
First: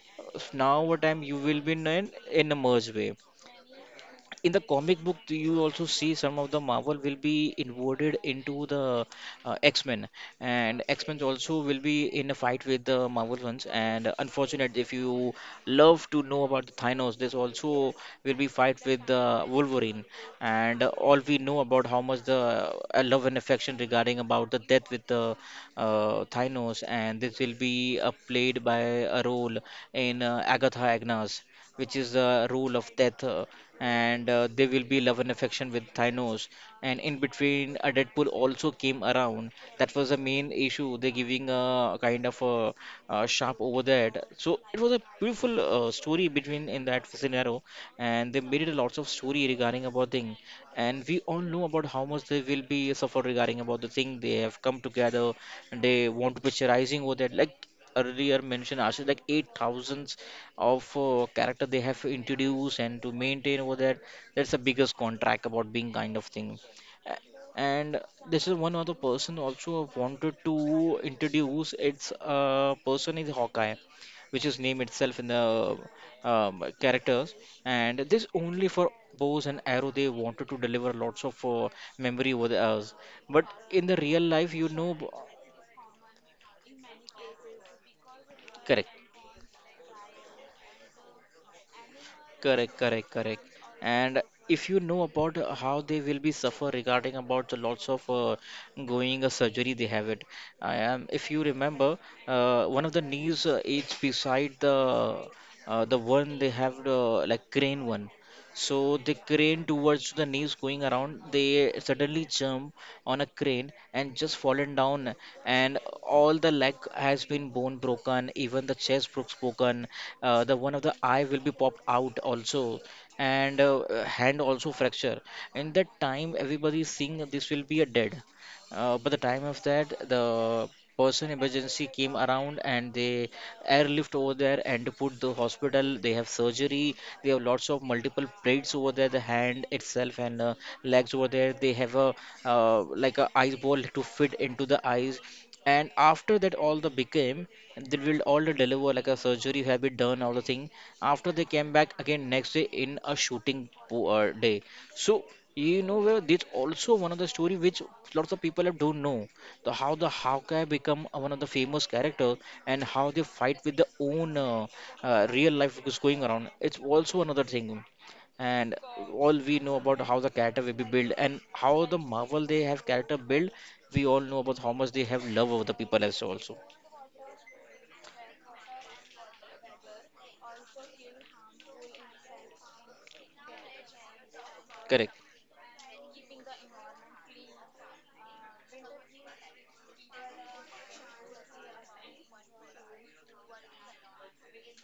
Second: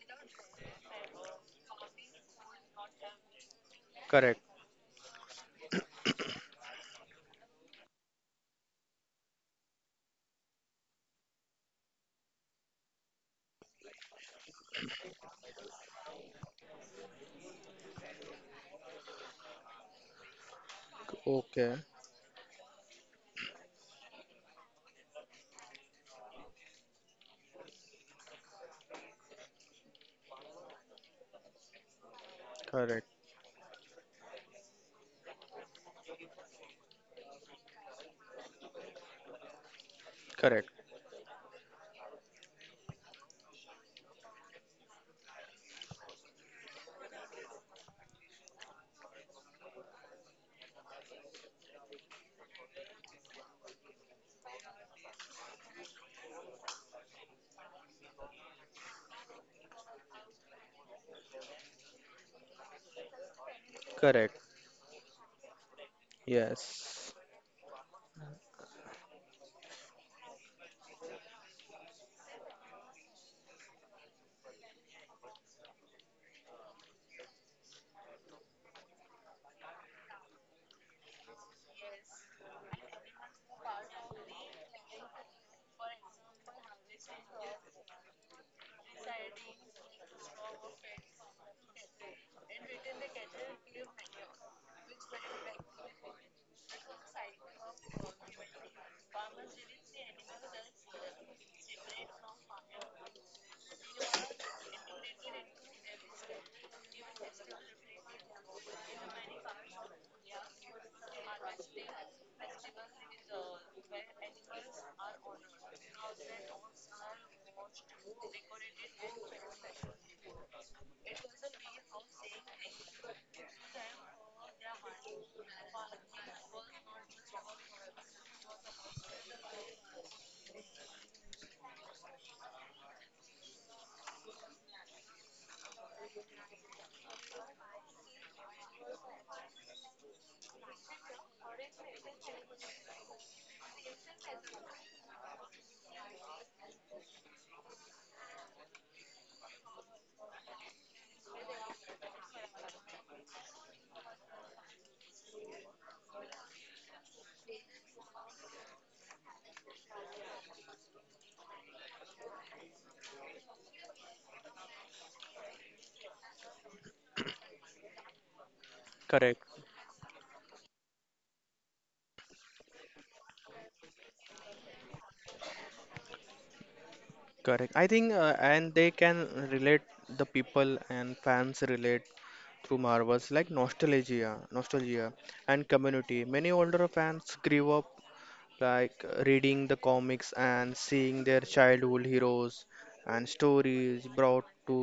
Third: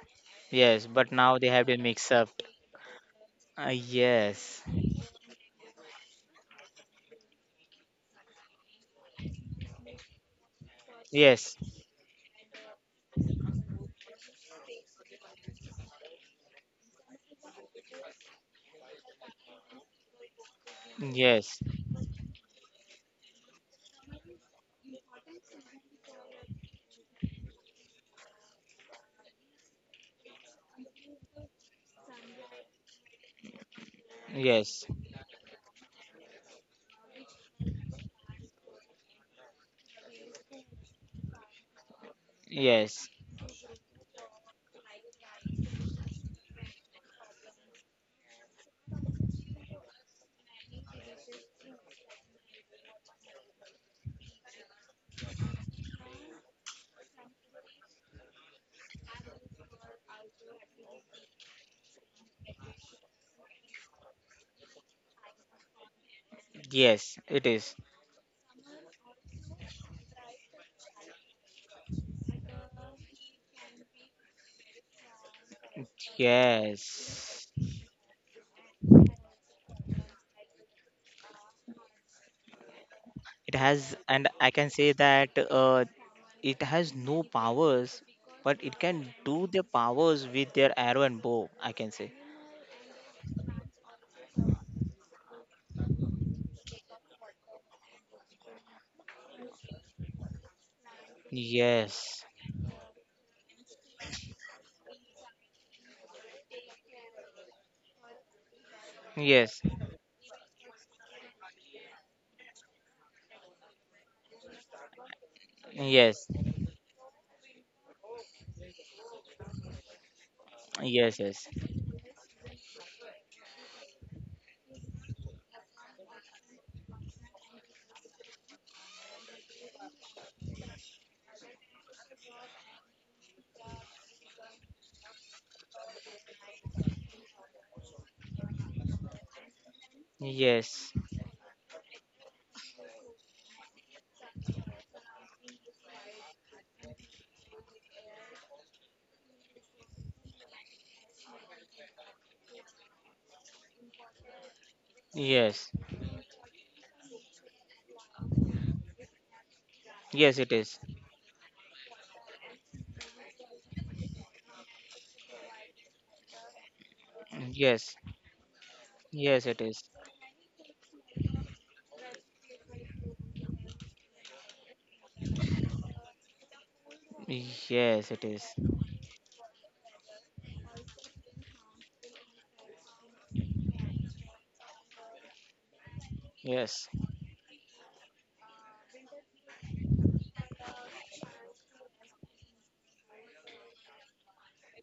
Speaker 1: Now
Speaker 3: yes.
Speaker 1: what
Speaker 3: But
Speaker 1: time you
Speaker 3: now they
Speaker 1: will
Speaker 3: have
Speaker 1: be
Speaker 3: been
Speaker 1: in
Speaker 3: mixed up.
Speaker 1: in a merge way
Speaker 2: Correct.
Speaker 1: in the
Speaker 3: Yes,
Speaker 1: comic book, do you also see some of the marvel will be inverted into the x-men, and x-men
Speaker 3: yes,
Speaker 1: also will be in a fight with the marvel ones. And unfortunate if you love to know about the thanos, this also will be fight with the wolverine. And all we know
Speaker 3: yes,
Speaker 2: Okay.
Speaker 1: about how much the love and affection regarding about the death with the thanos, and this will be played by a role in agatha agnes, which is the rule of
Speaker 2: Correct.
Speaker 1: death, and they will
Speaker 3: yes,
Speaker 1: be love and affection with Thanos. And in between, Deadpool also came around. That was the main
Speaker 2: Correct.
Speaker 1: issue. They're giving a kind of a,
Speaker 3: yes,
Speaker 1: sharp over that. So it was a beautiful story between in that scenario, and they made it a lots of story regarding about thing. And we all know about how much they will be suffer regarding about the thing. They have come together and they want to be rising over that. Like earlier mentioned, Ashish, like eight thousands of character they have introduced and to maintain over that,
Speaker 2: Correct.
Speaker 1: that's the biggest contract about being kind of thing.
Speaker 2: Yes.
Speaker 1: A-
Speaker 3: yes. It
Speaker 1: and
Speaker 3: is.
Speaker 1: this is one other person also I wanted to introduce, its person is hawkeye, which is name itself in the characters,
Speaker 3: Yes,
Speaker 1: and this only for bows and arrow they wanted to deliver lots of memory over the us. But
Speaker 3: it
Speaker 1: in the
Speaker 3: has,
Speaker 1: real life
Speaker 3: and
Speaker 1: you
Speaker 3: I
Speaker 1: know
Speaker 3: can say that it has no powers, but
Speaker 1: correct.
Speaker 3: it can do their powers with their arrow and bow, I can say.
Speaker 1: Correct, correct, correct. And if you know about how they will be suffer regarding about the lots of going surgery they have it. I am, if you remember,
Speaker 3: Yes,
Speaker 1: one of the knees is beside the one they have the like crane one. So the
Speaker 3: yes,
Speaker 1: crane towards the knees going around, they suddenly jump on a crane and just fallen down, and
Speaker 3: yes,
Speaker 1: all the leg has been bone broken, even the chest broken, the one of the
Speaker 3: yes,
Speaker 1: eye will
Speaker 3: yes,
Speaker 1: be popped out also, and hand also fracture. In that time, everybody is seeing this will be a dead. By the time of that, the person emergency came around and they airlift over there and put the hospital. They have surgery. They have lots of multiple plates over there, the hand itself and
Speaker 3: yes,
Speaker 1: legs over there. They have a like a ice ball to fit into the eyes. And after that, all the became they will all the deliver like a surgery have been done all the thing. After they came back again next day in a shooting day. So
Speaker 3: yes,
Speaker 1: you know where this also one of the story which lots of people have don't know the how the
Speaker 3: yes, it
Speaker 1: Hawkeye
Speaker 3: is.
Speaker 1: become a one of the famous character and how they fight with their own real life is going around. It's also another thing,
Speaker 3: Yes,
Speaker 1: and all
Speaker 2: Correct.
Speaker 3: yes,
Speaker 1: we
Speaker 3: it
Speaker 1: know
Speaker 3: is.
Speaker 1: about how the character will be built and how the Marvel they have character build. We all know about how much they have love over the people as also.
Speaker 2: Correct. I
Speaker 3: Yes,
Speaker 2: think
Speaker 3: it is.
Speaker 2: and they can relate the people and fans relate through Marvels, like
Speaker 1: Correct.
Speaker 2: nostalgia and community. Many
Speaker 3: Yes,
Speaker 2: older fans grew up like reading the comics and seeing their childhood heroes, and stories brought to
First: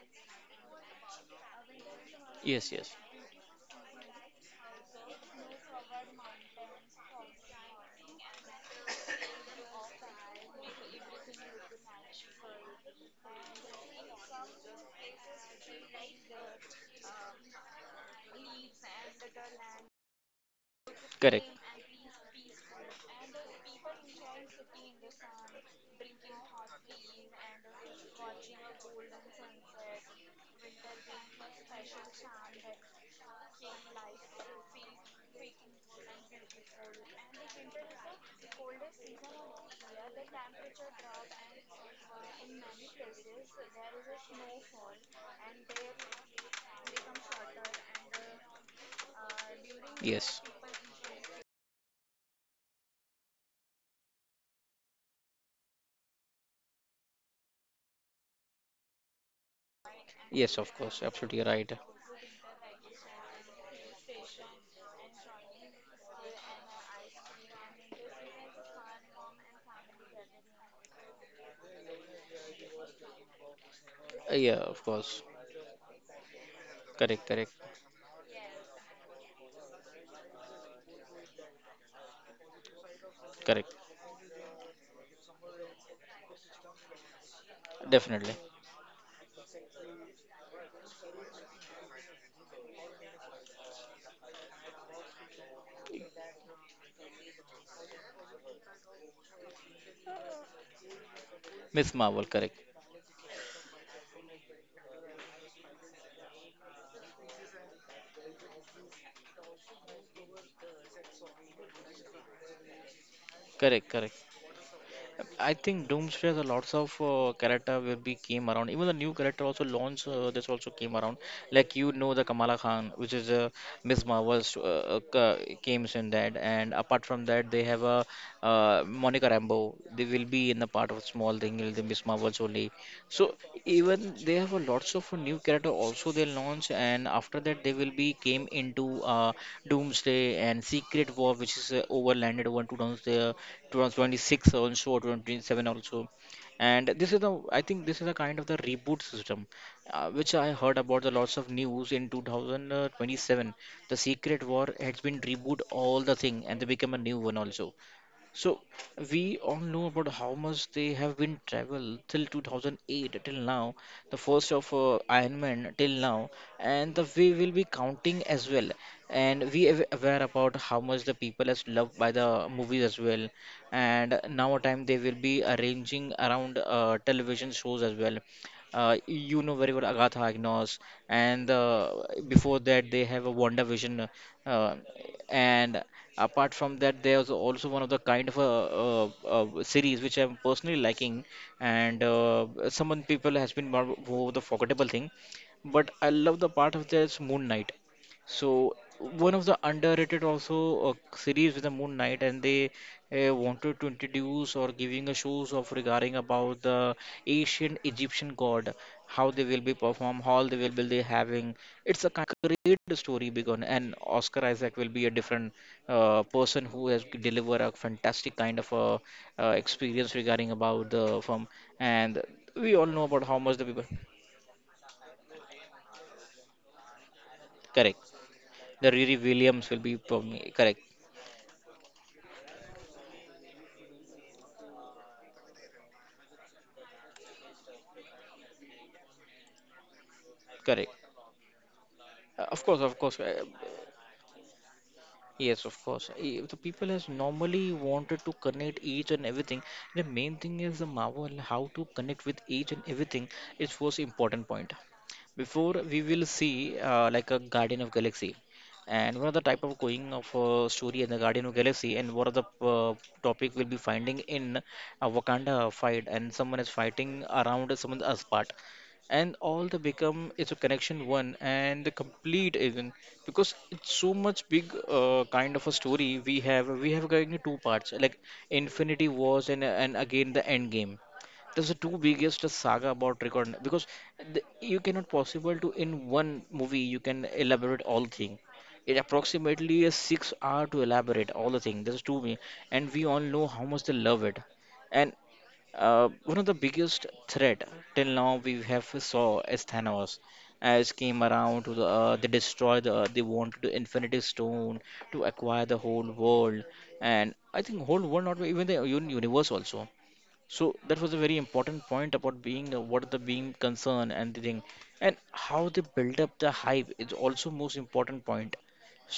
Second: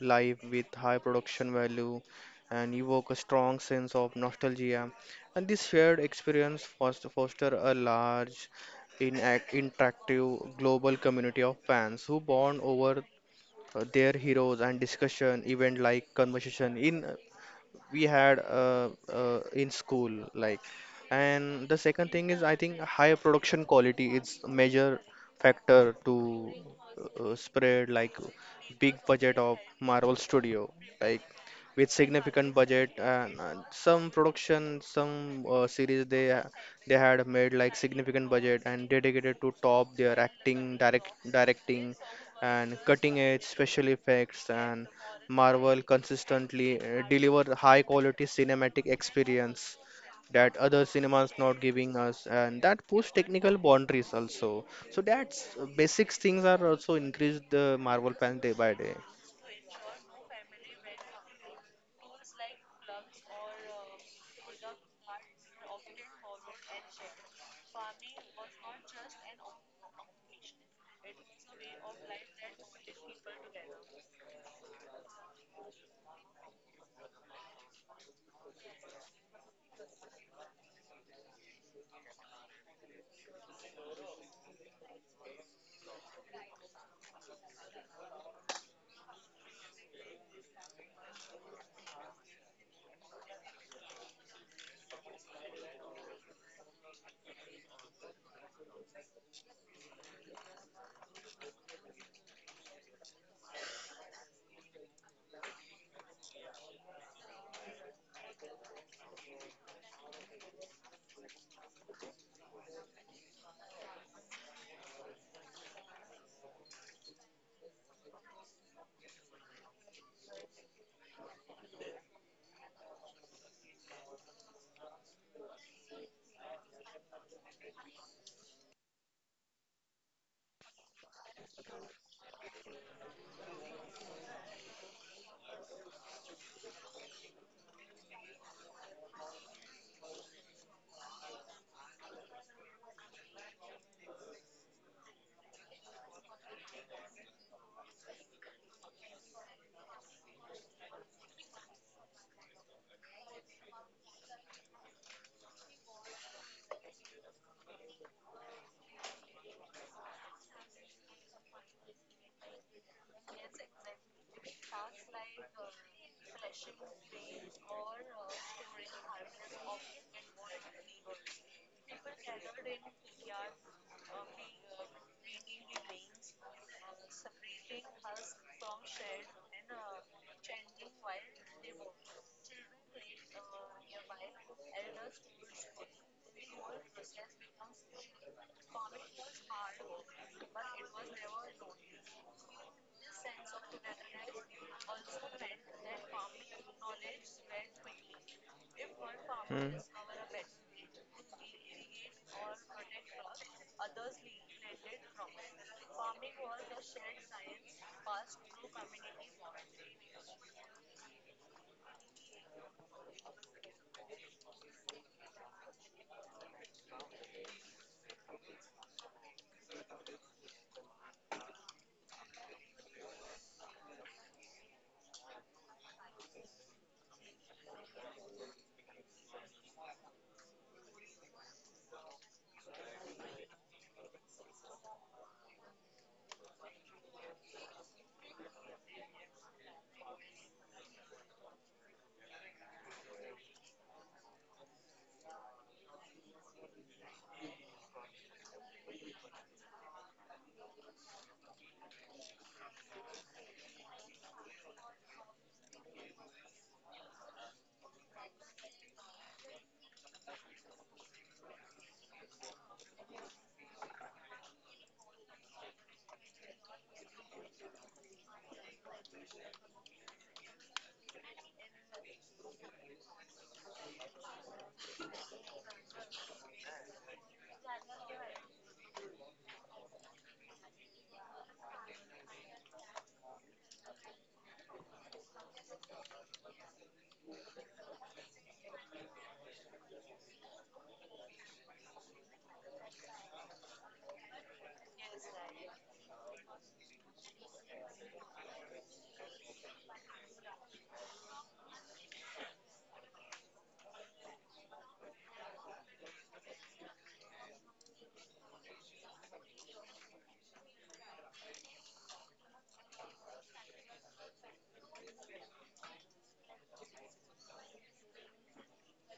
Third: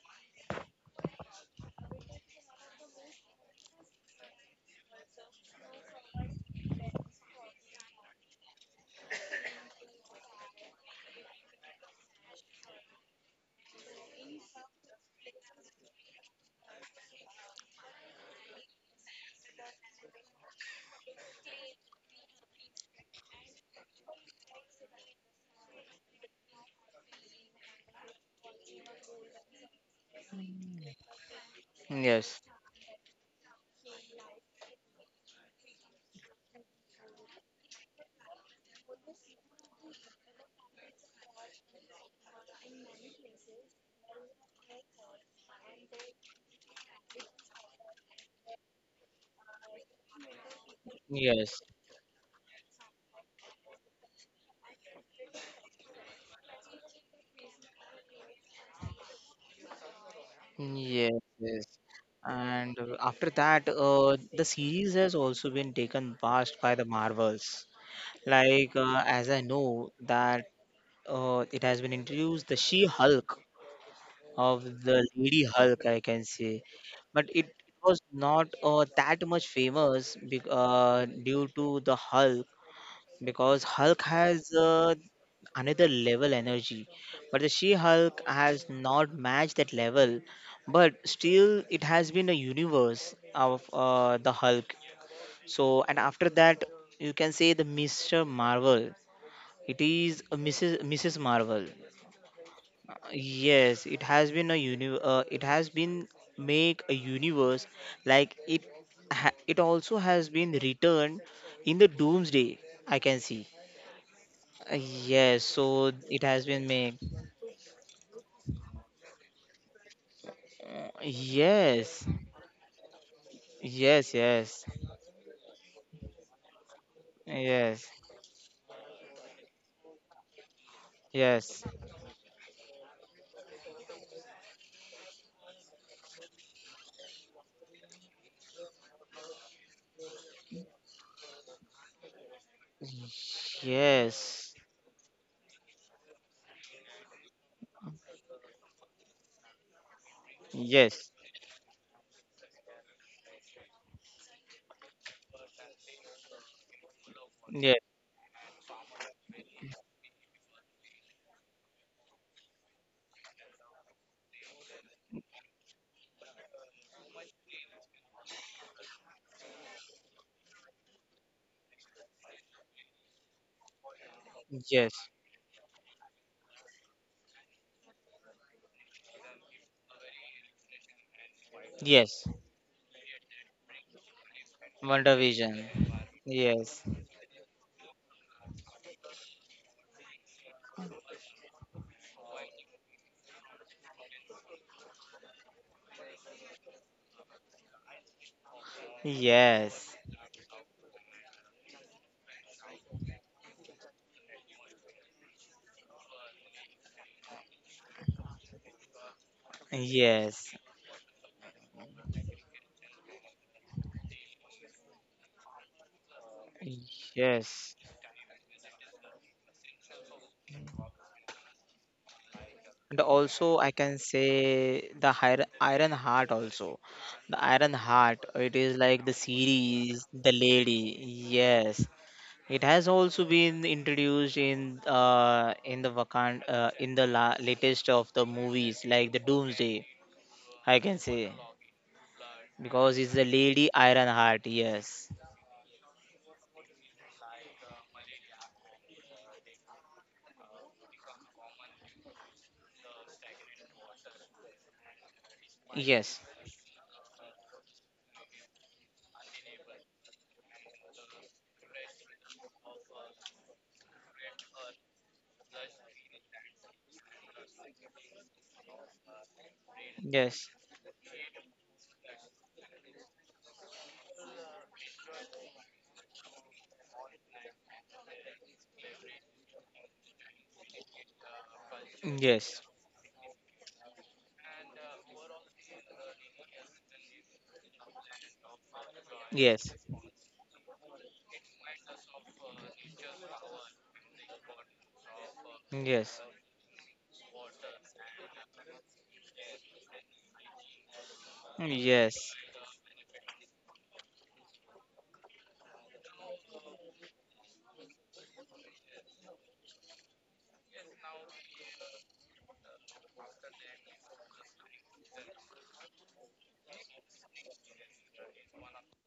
Speaker 2: life with high production value
Speaker 1: Yes,
Speaker 2: and
Speaker 1: yes.
Speaker 2: evoke a strong sense of nostalgia. And this shared experience foster a large, interactive global community of fans who bond over their heroes and discussion event like conversation in we had in school like.
Speaker 1: Correct.
Speaker 2: And the second thing is I think high production quality is a major factor to spread like big budget of Marvel Studio, like with
Speaker 3: yes,
Speaker 2: significant budget and some production some series they had made like significant budget and dedicated to top their acting directing and cutting edge special effects, and Marvel consistently deliver high quality cinematic experience
Speaker 1: Yes.
Speaker 2: that other cinemas
Speaker 3: yes,
Speaker 2: not giving us, and that push technical boundaries also. So that's basics things are also increased the Marvel fans day by day.
Speaker 1: Yes, of course.
Speaker 3: yes,
Speaker 1: Absolutely
Speaker 3: yes.
Speaker 1: right.
Speaker 3: And after that, the series has also been taken past by the Marvels. Like, as I know that it has been introduced the She-Hulk
Speaker 1: Yeah, of
Speaker 3: of the
Speaker 1: course.
Speaker 3: Lady Hulk, I can say.
Speaker 1: Correct,
Speaker 3: But
Speaker 1: correct,
Speaker 3: it was not that much famous due to the Hulk,
Speaker 1: correct.
Speaker 3: because Hulk has another level energy, but the
Speaker 1: Definitely.
Speaker 3: She-Hulk has not matched that level. But still, it has been a universe of the Hulk. So, and after that, you can say the Mr. Marvel. It is a Mrs. Marvel.
Speaker 1: Miss Marvel, correct.
Speaker 3: Yes, it has been a it has been make a universe like it it also has been returned in the doomsday, I can see.
Speaker 1: Correct, correct.
Speaker 3: Yes,
Speaker 1: I think
Speaker 3: so it
Speaker 1: Doomsday has a
Speaker 3: has been
Speaker 1: lots of
Speaker 3: made.
Speaker 1: character will be came around. Even the new character also launched. This also came around. Like you
Speaker 3: Yes,
Speaker 1: know the Kamala Khan, which is Ms.
Speaker 3: yes,
Speaker 1: Marvel's
Speaker 3: yes,
Speaker 1: came in that. And apart from that, they have
Speaker 3: yes,
Speaker 1: a Monica Rambeau. They will be in the part of small thing.
Speaker 3: yes,
Speaker 1: Will The Ms. Marvel's only. So even they have a lots of new character also they launch. And after that, they will be came into Doomsday and Secret War, which is overlanded over 2000. 2026
Speaker 3: yes,
Speaker 1: also or 2027 also, and this is the I think this is a kind of the reboot system, which I heard about the
Speaker 3: yes,
Speaker 1: lots of news in 2027. The secret war has been reboot all the thing and they become a new one also.
Speaker 3: yes,
Speaker 1: So we all know about how much they have been travel till 2008 till now, the first of Iron Man till now, and the we will be counting as well. And we are aware about how much the people is loved by the movies as well. And now a time
Speaker 3: yes,
Speaker 1: they will be arranging around television shows as well. You know very well Agatha Agnos, and
Speaker 3: yes.
Speaker 1: before that they have a Wonder Vision, uh,
Speaker 3: Wonder Vision.
Speaker 1: and apart
Speaker 3: Yes,
Speaker 1: from that there's also one of the kind of a, uh series which I'm personally liking, and someone people has been more over the forgettable thing, but I love the part of this moon knight. So one of the
Speaker 2: Hmm.
Speaker 3: yes,
Speaker 1: underrated also series with the Moon Knight, and they wanted to introduce or giving a shows of regarding about the ancient Egyptian god, how they will be performed, how
Speaker 3: yes,
Speaker 1: they will be having. It's a kind of the story begun, and Oscar Isaac will be a different person who has
Speaker 3: yes.
Speaker 1: delivered a fantastic kind of a experience regarding about the film. And
Speaker 3: And
Speaker 1: we all know about
Speaker 3: also,
Speaker 1: how
Speaker 3: I
Speaker 1: much the
Speaker 3: can
Speaker 1: people
Speaker 3: say the Iron Heart also. The Iron
Speaker 1: correct.
Speaker 3: Heart, it is
Speaker 1: The
Speaker 3: like the
Speaker 1: Riri Williams will be
Speaker 3: series, the
Speaker 1: probably correct,
Speaker 3: lady. Yes, it has also been introduced in the Wakand in the latest of the movies like the Doomsday, I
Speaker 1: correct.
Speaker 3: can say,
Speaker 1: Of course, of
Speaker 3: because it's
Speaker 1: course.
Speaker 3: the Lady Ironheart. Yes,
Speaker 1: Yes, of course. The people has normally wanted to connect each and everything. The main thing is the Marvel, how to connect with each and everything is first important point. Before we
Speaker 3: yes,
Speaker 1: will see like a Guardian of Galaxy, and what are the type of going of story in the Guardian of Galaxy, and what are the uh, topic we'll be finding in a Wakanda fight, and someone is fighting around someone's Earth part, and all the become it's
Speaker 3: yes,
Speaker 1: a connection one and the complete isn't, because it's so much big kind of a story. We have going to two parts like infinity wars and again the end game. That's the two biggest
Speaker 3: yes,
Speaker 1: saga about record, because the, you cannot possible to in one movie you can elaborate all thing. It
Speaker 3: yes,
Speaker 1: approximately is 6 hours to elaborate all the thing, that's too me. And we all know how much they love it. And one of the biggest threat till now we have saw is Thanos, as came around to the Earth,
Speaker 3: yes,
Speaker 1: they destroy the Earth, they wanted the Infinity Stone to acquire the whole world, and I think whole world not even the universe also. So that was a very important point about being what the being concern and the thing, and how they build up the hype is also most important point.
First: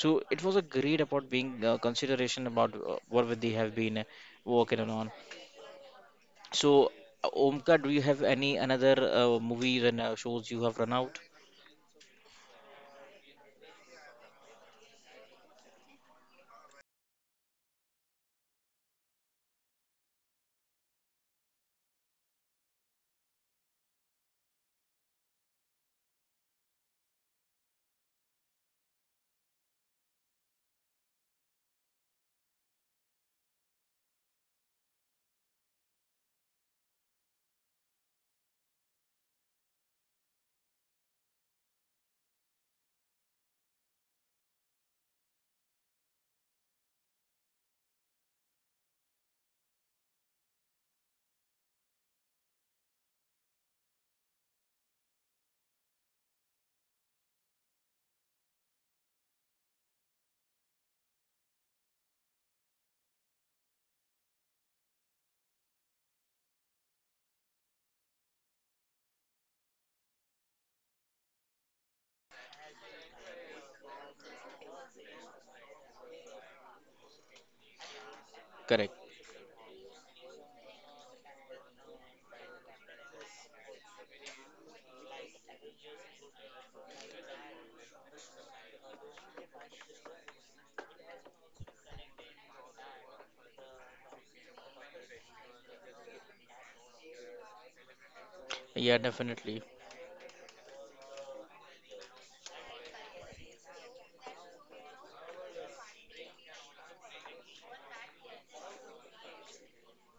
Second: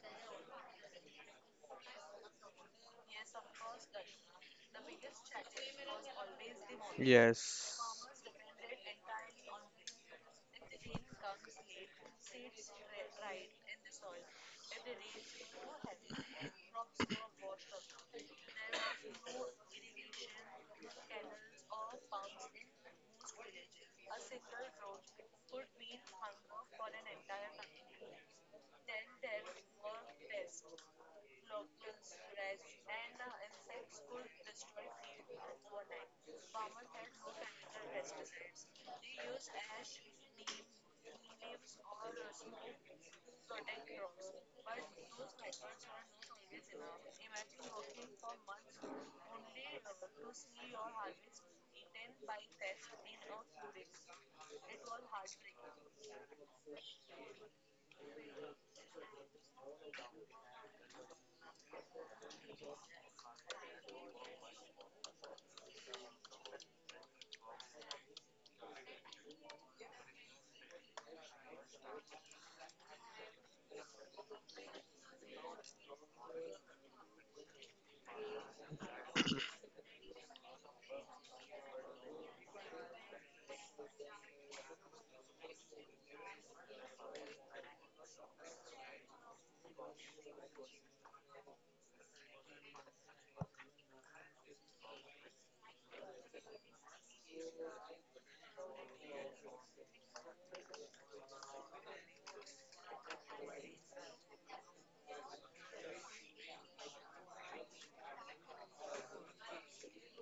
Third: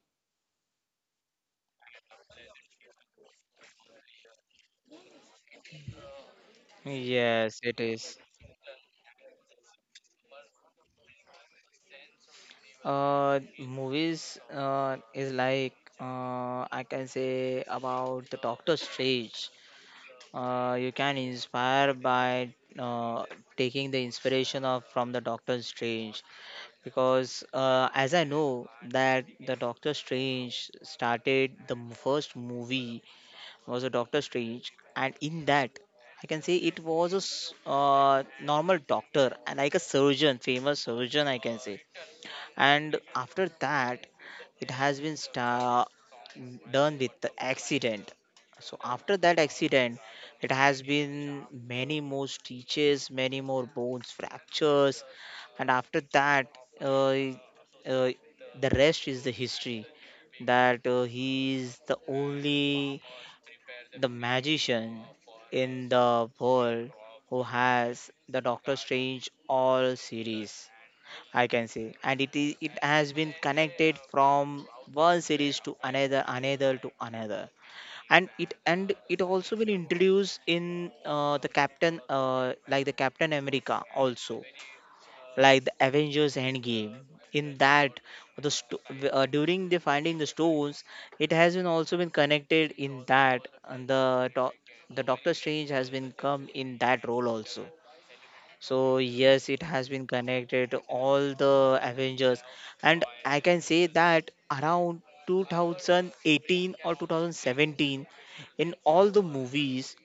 Speaker 1: So it was a great about being consideration about what would they have been working on. So,
Speaker 3: yes, yes.
Speaker 1: Omkar,
Speaker 2: Yes.
Speaker 3: It
Speaker 1: do you
Speaker 3: is.
Speaker 1: have any another movies and shows you have run out?
Speaker 3: Movies is like I can say about the Doctor Strange. You can inspire by taking the inspiration of from the Doctor Strange, because as I know that the Doctor Strange started the first movie was a Doctor Strange, and in that I can say it was a normal doctor and like a surgeon, famous surgeon, I can say, and after that it has been done with the accident. So after that accident, it has been many more stitches, many more bones fractures, and after that, uh, uh, the rest is the history, that he is the only the magician in the world who has the doctor strange all series, I can say, and it has been connected from one series to another, another to another, and
Speaker 1: Correct.
Speaker 3: it also been introduced in the Captain America also, like the Avengers Endgame. In that, the sto- during the finding the stones, it has been also been connected in that, and the Doctor Strange has been come in that role also.
Speaker 1: Yeah,
Speaker 3: So yes,
Speaker 1: definitely.
Speaker 3: it has been connected all the Avengers, and I can say that around 2018 or 2017, in all the movies,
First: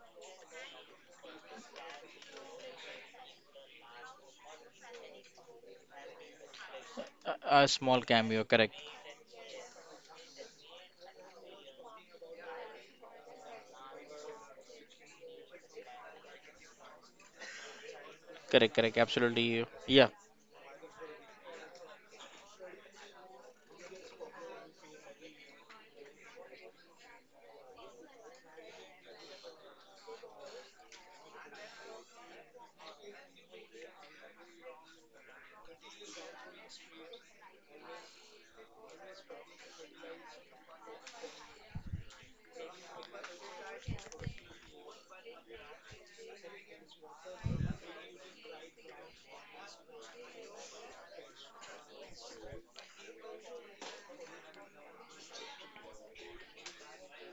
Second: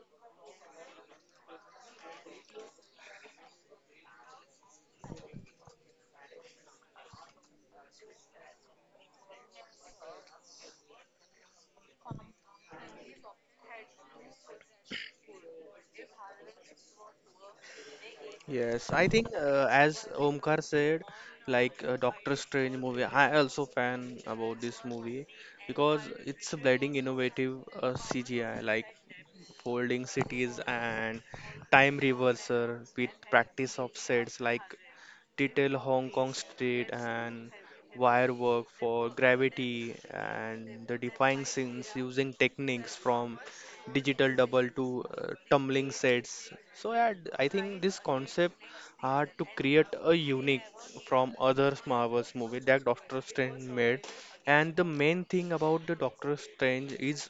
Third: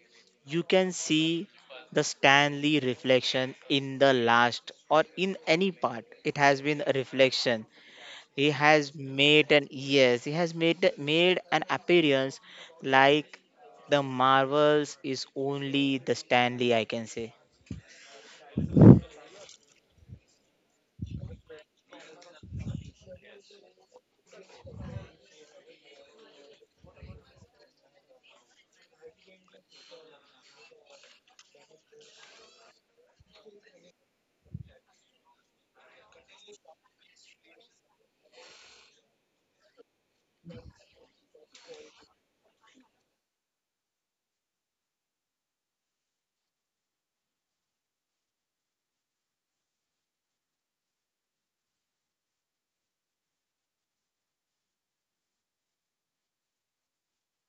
Speaker 3: you can see the Stanley reflection in the last or in any part. It has been a reflection.
Speaker 1: A small
Speaker 3: He
Speaker 1: cameo. Correct.
Speaker 3: has made an yes, he has made an appearance, like the Marvels is only the Stanley, I can say.
Speaker 1: Correct.
Speaker 2: Yes,
Speaker 1: Correct.
Speaker 2: I think
Speaker 1: Absolutely.
Speaker 2: as
Speaker 1: Yeah.
Speaker 2: Omkar said, like Doctor Strange movie, I also fan about this movie because it's a blending innovative CGI like folding cities and time reverser with practice of sets like detail Hong Kong street and wire work for gravity and the defying scenes using techniques from digital double to tumbling sets. So yeah, I think this concept are to create a unique from other Marvels movie that Doctor Strange made. And the main thing about the Doctor Strange is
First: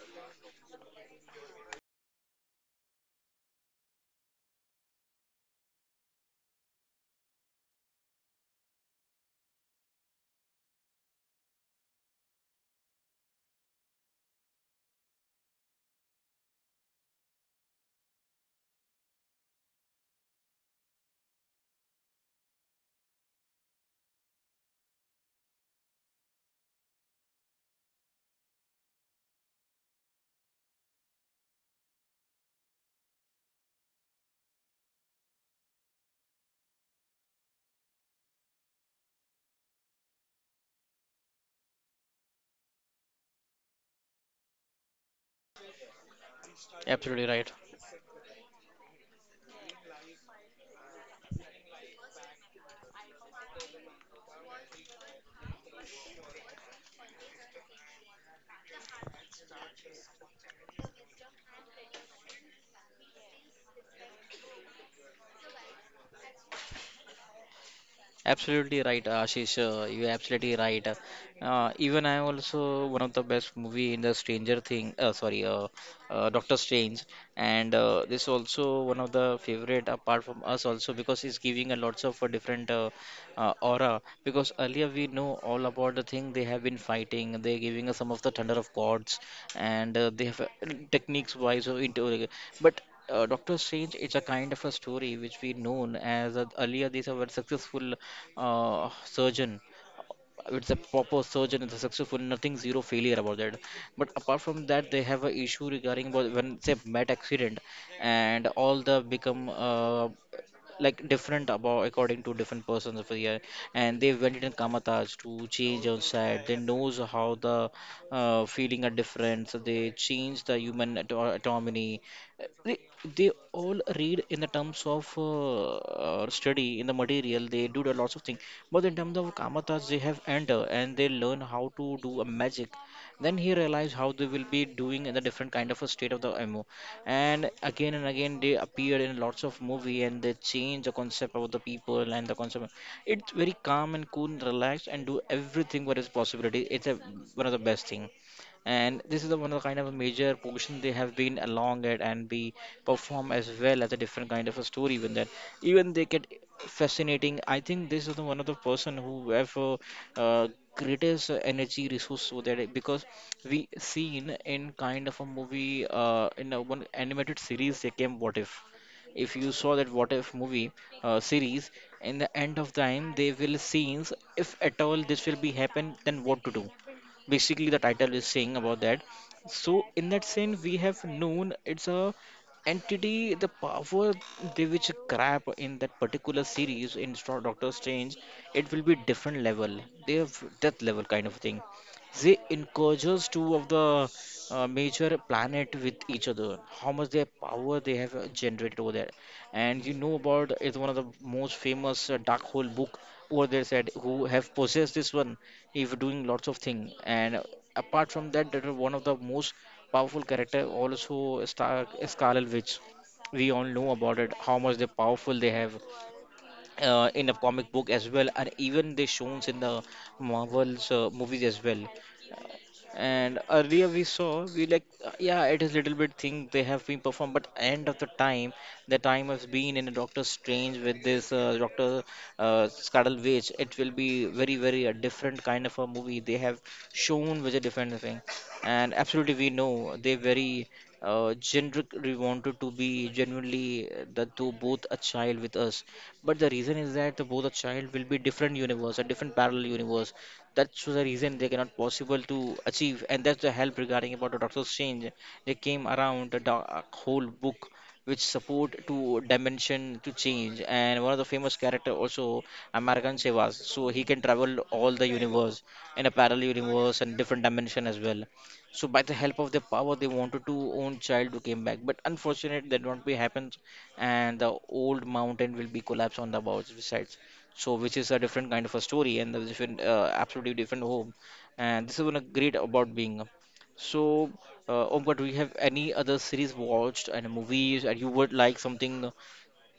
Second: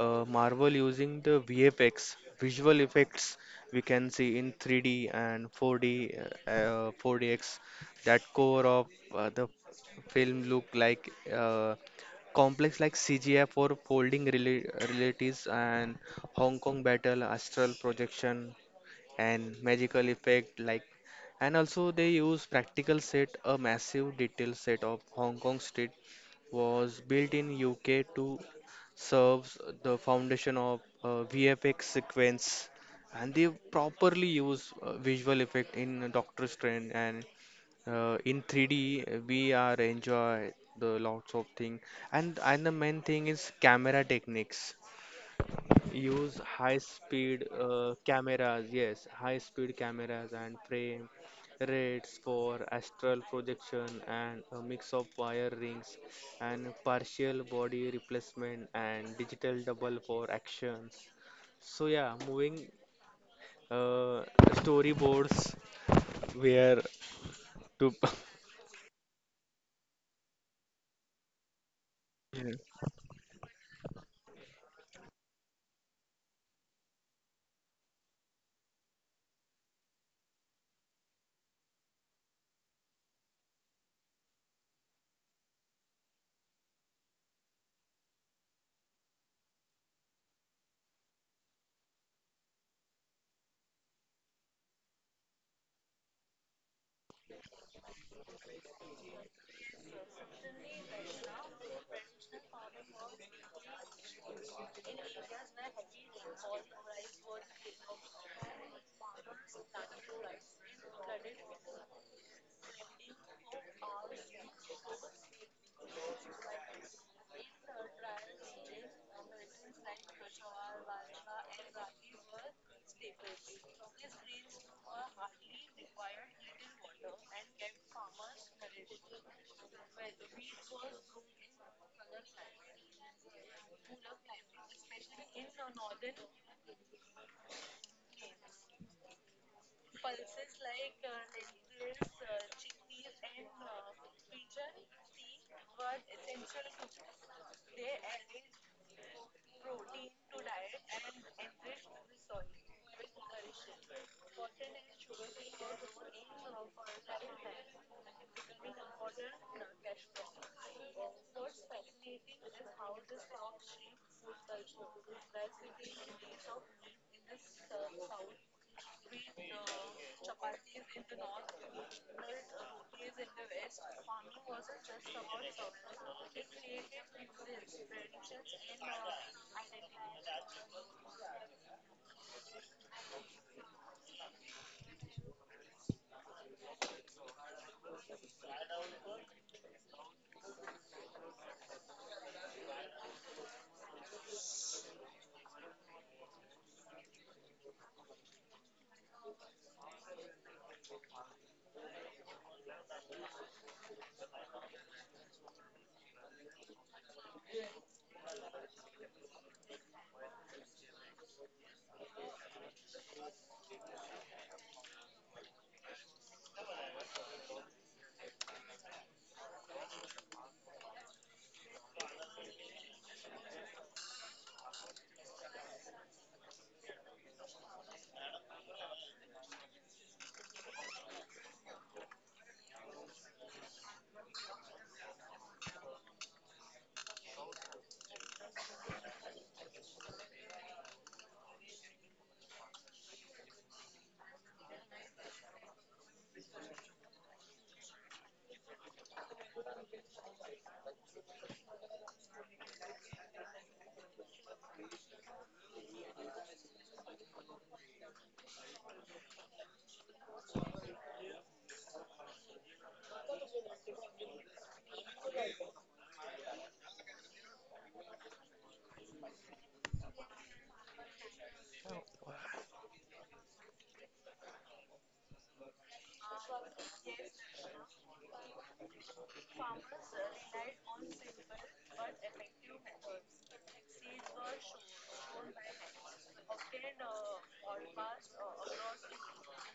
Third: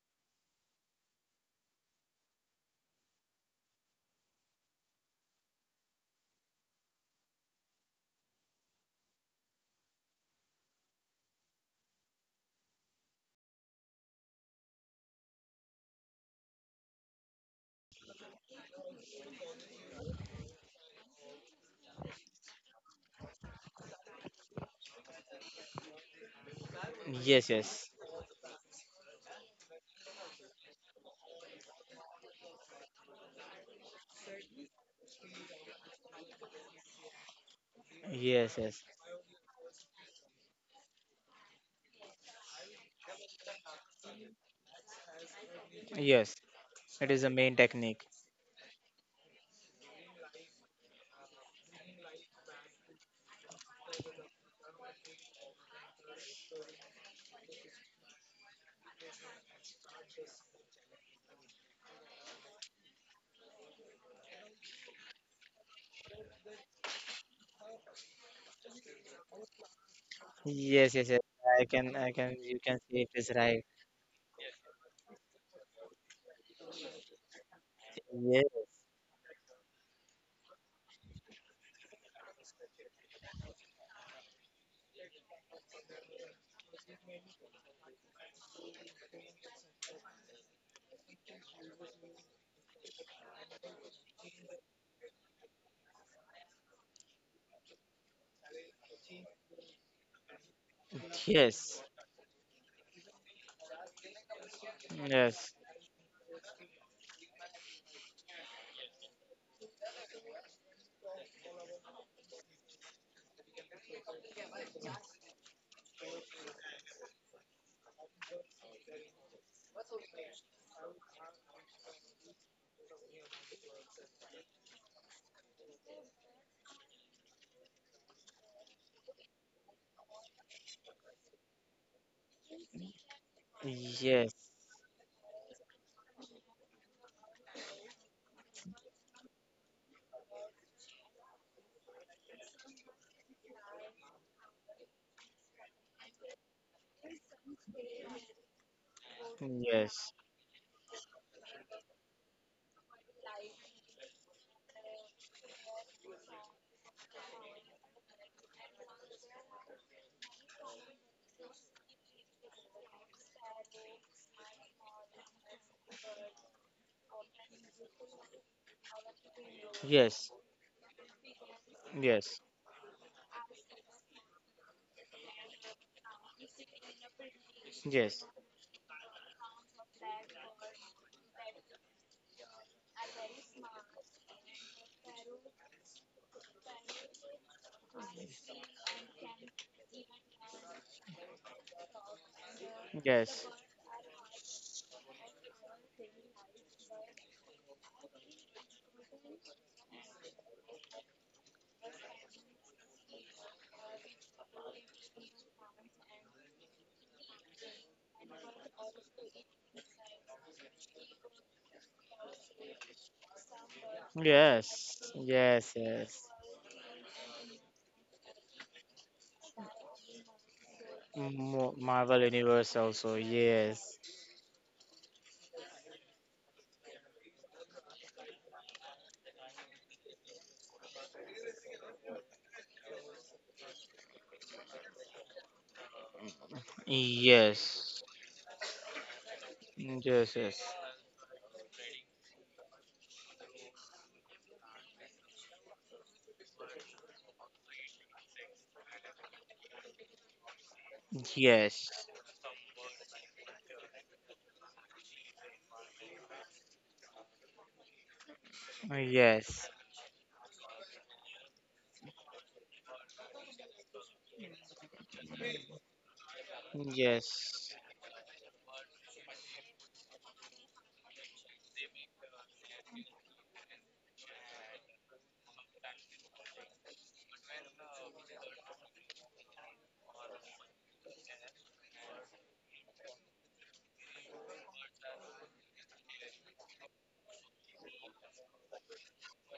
Speaker 2: Marvel using the VFX visual effects we can see in 3D and 4D, 4DX, that core of the film look like complex like CGI for folding relatives and Hong Kong battle, astral projection, and magical effect like. And also they use practical set, a massive detail set of Hong Kong street was built
Speaker 3: Yes,
Speaker 2: in
Speaker 3: yes.
Speaker 2: UK to serves the foundation of VFX sequence, and they properly use visual effect in Doctor Strange, and in
Speaker 3: Yes, yes,
Speaker 2: 3D we are enjoy the lots of thing. And the main thing is camera techniques.
Speaker 3: yes.
Speaker 2: Use high
Speaker 3: It is
Speaker 1: Absolutely
Speaker 3: the
Speaker 1: right.
Speaker 3: main
Speaker 2: speed
Speaker 3: technique.
Speaker 2: cameras, yes, high speed cameras and frame rates for astral projection and a mix of wire rings and partial body replacement and digital double for actions. So yeah, moving uh, storyboards where to
Speaker 1: Absolutely right, Ashish. You're absolutely right.
Speaker 3: Yes, yes, yes. I can,
Speaker 1: Even
Speaker 3: I
Speaker 1: I
Speaker 3: can.
Speaker 2: Yeah.
Speaker 3: You can
Speaker 1: also one
Speaker 3: see
Speaker 1: of
Speaker 3: it
Speaker 1: the
Speaker 3: is
Speaker 1: best
Speaker 3: right.
Speaker 1: movie in the Stranger Thing. Sorry, Doctor Strange, and this
Speaker 3: Yes,
Speaker 1: also one of the favorite apart from us also because it's giving a lots of different aura. Because earlier we know all about the thing they have been fighting. They're giving us some of the thunder of gods, and they have techniques wise. So into, like, but Doctor Strange it's a kind of a story which we known as earlier these were successful surgeon. It's a proper surgeon. It's a
Speaker 3: yes,
Speaker 1: successful. Nothing zero failure about that. But apart from that, they have a
Speaker 3: yes,
Speaker 1: issue regarding about when say met accident, and all the become like different about according to different persons of here, and they went in kamataj to change outside they knows how the feeling are different, so they change the human autonomy. They they all read in the terms of study in the material, they do the lots of things, but in terms of kamatas they have enter and they learn how to do a magic. Then he realized how they
Speaker 3: yes,
Speaker 1: will be doing in the different kind of a state of the mo. And again and again they appeared in lots of movie and they change the concept of the people and the concept. It's very calm and cool and relaxed and do everything what is possibility. One of the best thing. And this is the one of the kind of a
Speaker 3: yes,
Speaker 1: major portion they have been along it and be perform as well as a different kind of a story with that. Even they get fascinating. I think this is the one of the person who have uh, greatest energy resource over there, because we seen in kind of a movie, in a one animated series they came what if. If you saw that
Speaker 3: yes,
Speaker 1: what if
Speaker 3: yes,
Speaker 1: movie series. In the
Speaker 3: yes,
Speaker 1: end of time they will scenes if at all this will be happen then what to do. Basically the title is saying about that. So in that sense we have known it's a entity the power they which grab in that particular series in Doctor Strange. It will be different level. They have death level kind of thing. They encourages two of the major planet with each other how much their power they have generated over there. And you know about is one of the most famous dark hole book over there, said who have possessed this one if doing lots of thing. And apart from that, that is one of the most powerful character also, Star Scarlet Witch. We all know about it, how much
Speaker 3: yes,
Speaker 1: they powerful they have,
Speaker 3: yes, yes, yes.
Speaker 1: in a comic book as well, and even they shown in the Marvel's movies as well.
Speaker 3: Marvel Universe also.
Speaker 1: And earlier
Speaker 3: Yes,
Speaker 1: we saw we like yeah it is little bit thing they have been performed, but end of the time has been in a Doctor Strange with this Doctor Scarlet Witch. It will be very very a different kind of a movie they have shown with a different
Speaker 3: yes,
Speaker 1: thing, and absolutely we know they
Speaker 3: yes,
Speaker 1: very
Speaker 3: yes.
Speaker 1: generically wanted to be genuinely that to both a child with us, but the reason is that both the child will be different universe, a different parallel universe. That's the reason they cannot
Speaker 3: Yes,
Speaker 1: possible to achieve, and that's the help regarding about the Doctor Strange. They came around the a whole book which support to
Speaker 3: yes,
Speaker 1: dimension to change, and one of the famous character also, American Sevas, so he can travel all the universe in a parallel universe and different dimension
Speaker 3: yes,
Speaker 1: as well. So by the help of their power they wanted to own child who came back, but unfortunately that not be happen, and the old mountain will be collapsed on the both sides. So, which is a different kind of a story and a different, absolutely different home. And this is one of great about being. So, Omkar, do you have any other series watched and movies, and you would like something?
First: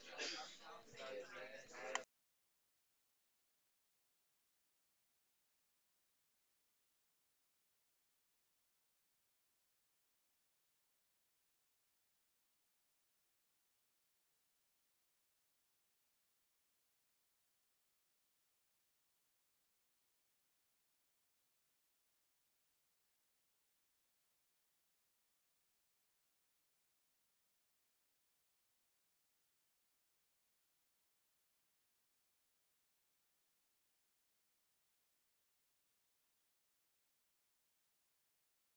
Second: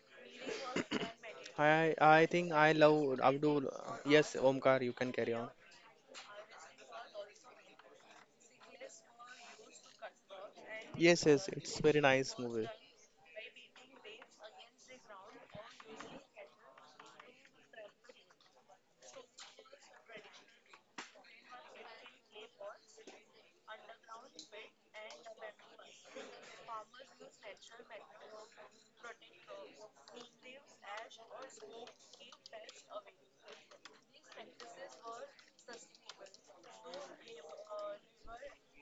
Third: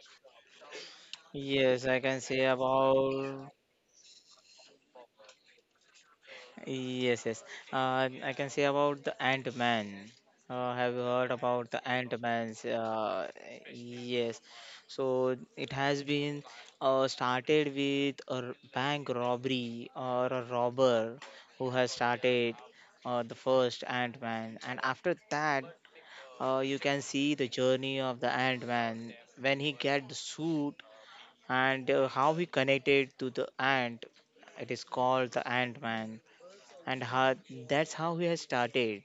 Speaker 3: yes.
Speaker 2: I
Speaker 3: I can
Speaker 2: I
Speaker 3: say
Speaker 2: think I love
Speaker 3: about
Speaker 2: Abdul. Yes, Omkar, you can carry on.
Speaker 3: yes, yes. I can say about the Ant Man. Have you heard
Speaker 2: Yes, yes,
Speaker 3: about the
Speaker 2: it's very
Speaker 3: Ant
Speaker 2: nice
Speaker 3: Man's?
Speaker 2: movie.
Speaker 3: Yes. So it has been started with a bank robbery or a robber who has started the first Ant Man, and after that, you can see the journey of the Ant Man when he get the suit, and how he connected to the ant. It is called the Ant Man, and how, that's how we have started,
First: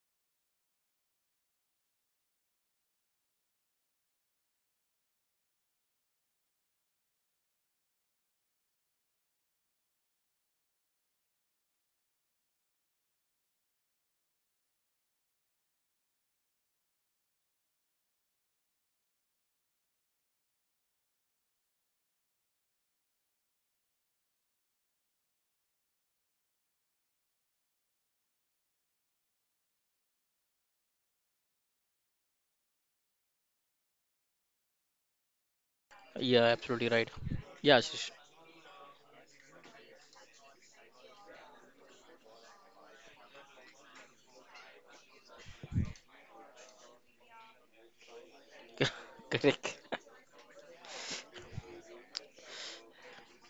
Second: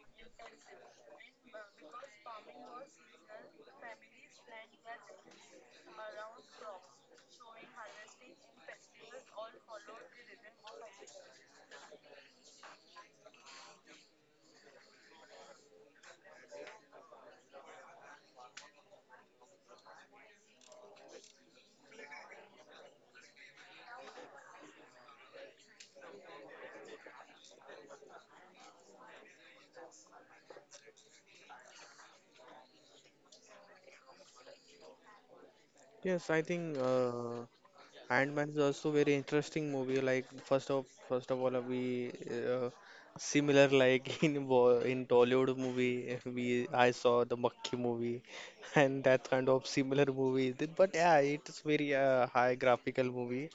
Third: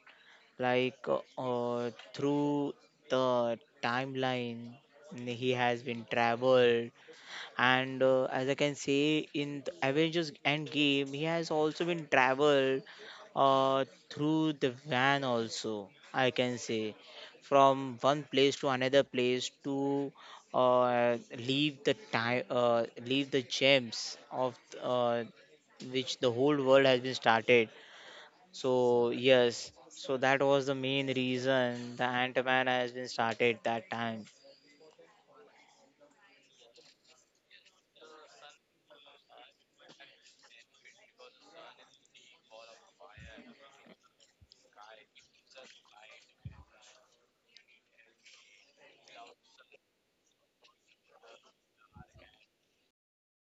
Speaker 3: like through the timeline he has been traveled, and as I can say, in the avengers endgame he has also been traveled uh, through the van also, I can say, from one place to another place to uh, leave the gems of uh, which the whole world has been started. So yes, so that was the main reason the Ant-Man has been started that time.
Speaker 2: Yes, I
Speaker 1: Yeah,
Speaker 2: think
Speaker 1: absolutely right. Yeah, Ashish.
Speaker 2: Ant-Man is also very interesting movie. Like first of all, we similar like in in Tollywood movie, we I saw the Makki movie, and that kind of
Speaker 1: Correct.
Speaker 2: similar movie. But yeah, it's very high graphical movie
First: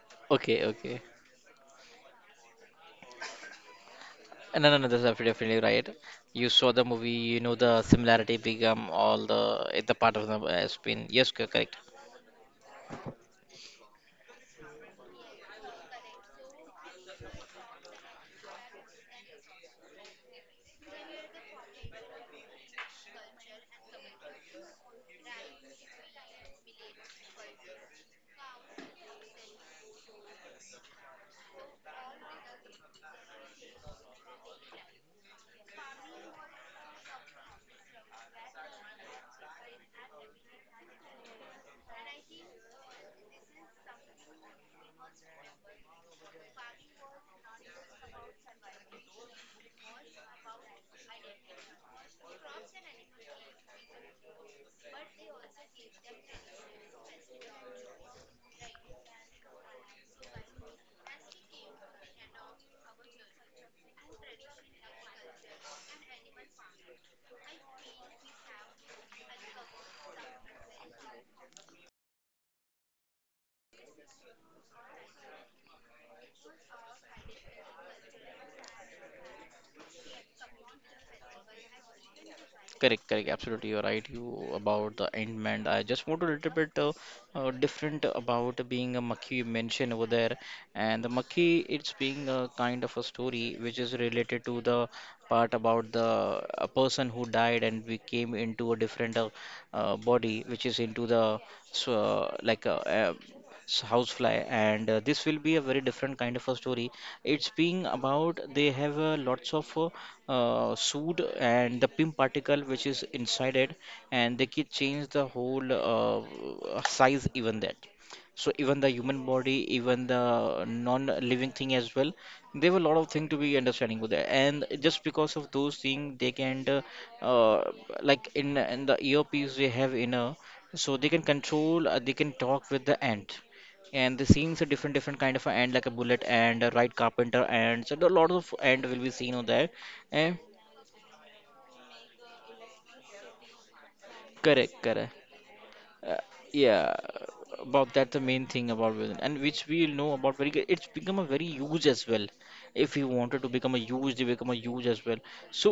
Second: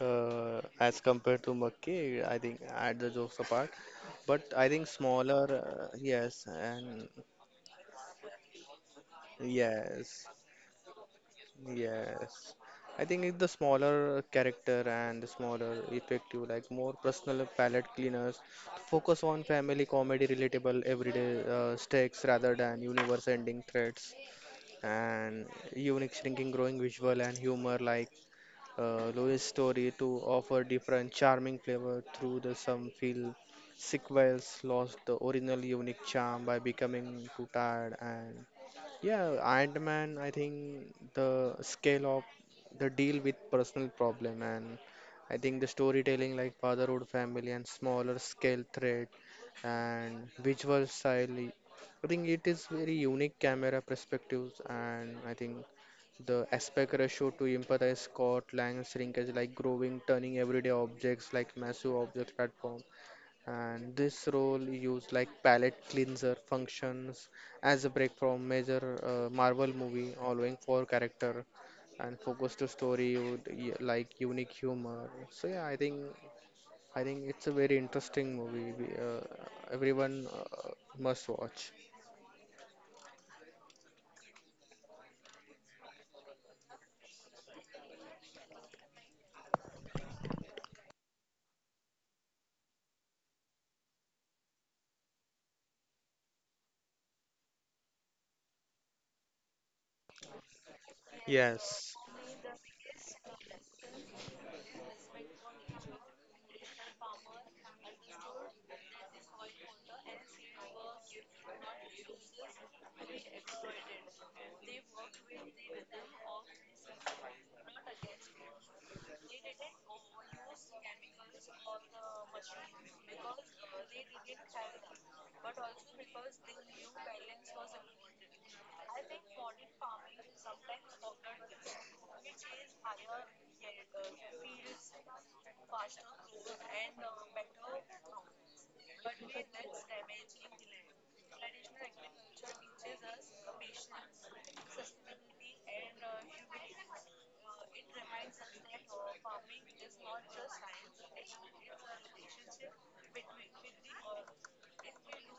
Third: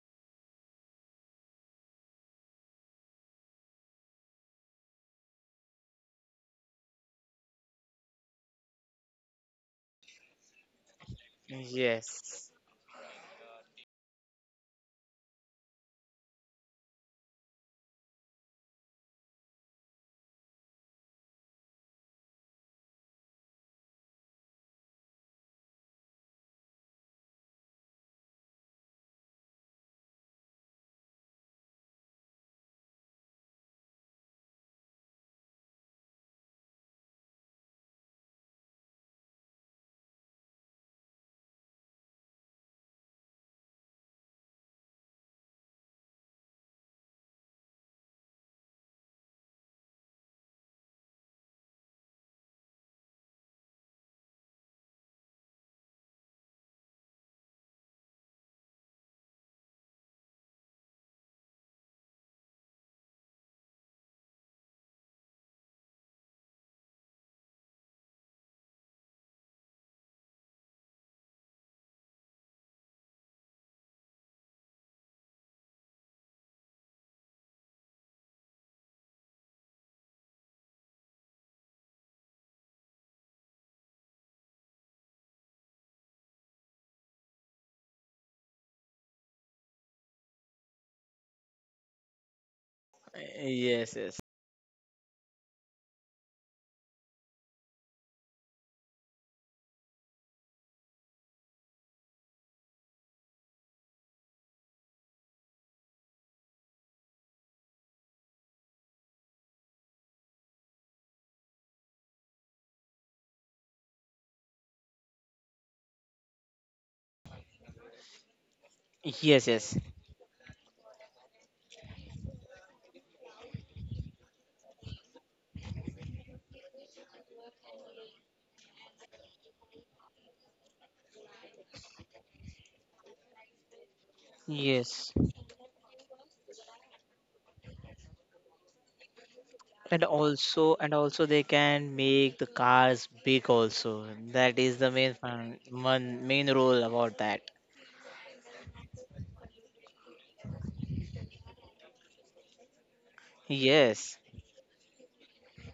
Speaker 1: Okay,
Speaker 2: as
Speaker 1: okay.
Speaker 2: compared to Makki. I think add the jokes apart, but I
Speaker 1: No, no,
Speaker 2: think
Speaker 1: no, that's
Speaker 2: smaller.
Speaker 1: definitely right. You
Speaker 2: Yes,
Speaker 1: saw the
Speaker 2: and
Speaker 1: movie, you know the similarity become all the eh, the part of the
Speaker 2: yes.
Speaker 1: has been, yes, correct.
Speaker 3: Yes,
Speaker 2: Yes, I think it's the smaller character and the smaller effective, like more personal palette cleaners, focus on family comedy, relatable everyday stakes rather than universe-ending threats, and unique shrinking, growing visual and humor, like Louis' story to offer different charming flavor through the some feel sequels lost the original unique charm by becoming too tired and yeah, Ant-Man, I think the scale of the deal with personal problem, and I think the storytelling like fatherhood family and smaller scale thread and visual style, I think it is very unique camera perspectives, and I think the aspect ratio to empathize Scott Lang shrinkage like growing, turning everyday objects like massive object platform. And this role used like palette cleanser functions as a break from major Marvel movie, allowing for character and focus to story with like unique humor. So yeah, I think it's a very interesting movie. Everyone must watch.
Speaker 1: Correct, correct. Absolutely, you're right. You about the Endman. I just want to little bit different about being a maki mentioned over there, and the maki, it's being a kind of a story which is
Speaker 3: yes, yes,
Speaker 1: related to the part about the a person who died and we came into a different body, which is into the so,
Speaker 2: Yes.
Speaker 1: like a, housefly, and this will be a very different kind of a story. It's being about they have lots of soot and the pim particle which is inside it, and they can change the whole size even that. So even the human
Speaker 3: yes,
Speaker 1: body,
Speaker 3: yes,
Speaker 1: even the non-living thing as well, there have a lot of thing to be understanding with that, and just because of those things they can uh, like in the earpiece they have in a, so they can control, they can talk with the ant. And the scenes are different
Speaker 3: yes.
Speaker 1: different kind of a end, like a bullet and a right carpenter, and so a lot of end will be seen on there. And
Speaker 3: And also they can make the cars big also. That is
Speaker 1: correct,
Speaker 3: the main
Speaker 1: correct. uh,
Speaker 3: one main role
Speaker 1: yeah,
Speaker 3: about that.
Speaker 1: about that, the main thing about women and which we know about very good, it's become a very huge as well. If we wanted to become a huge
Speaker 3: Yes,
Speaker 1: they become a huge as well. So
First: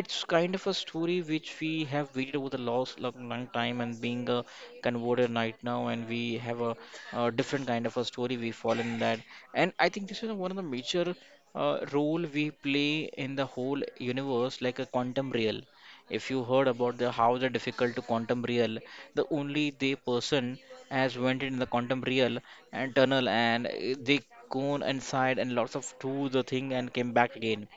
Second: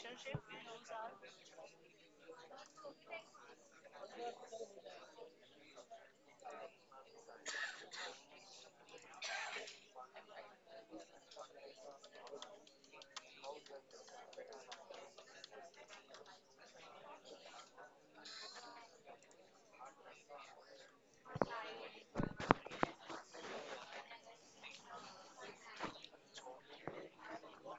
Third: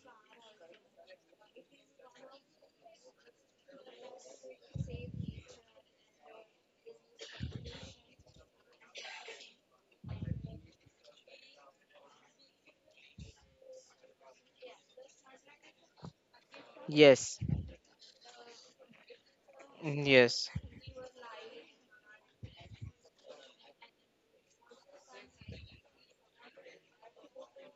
Speaker 1: it's kind of a story which we have waited over the last long, long time, and being a converted right now, and different kind of a story we fall in that. And I think this is one of the major role we play in the whole universe, like a quantum real. If you heard about the how
Speaker 3: yes,
Speaker 1: the difficult to quantum real, the only the
Speaker 3: yes,
Speaker 1: person has went in the quantum real and tunnel, and eh, they gone inside and lots of do the thing and came back again.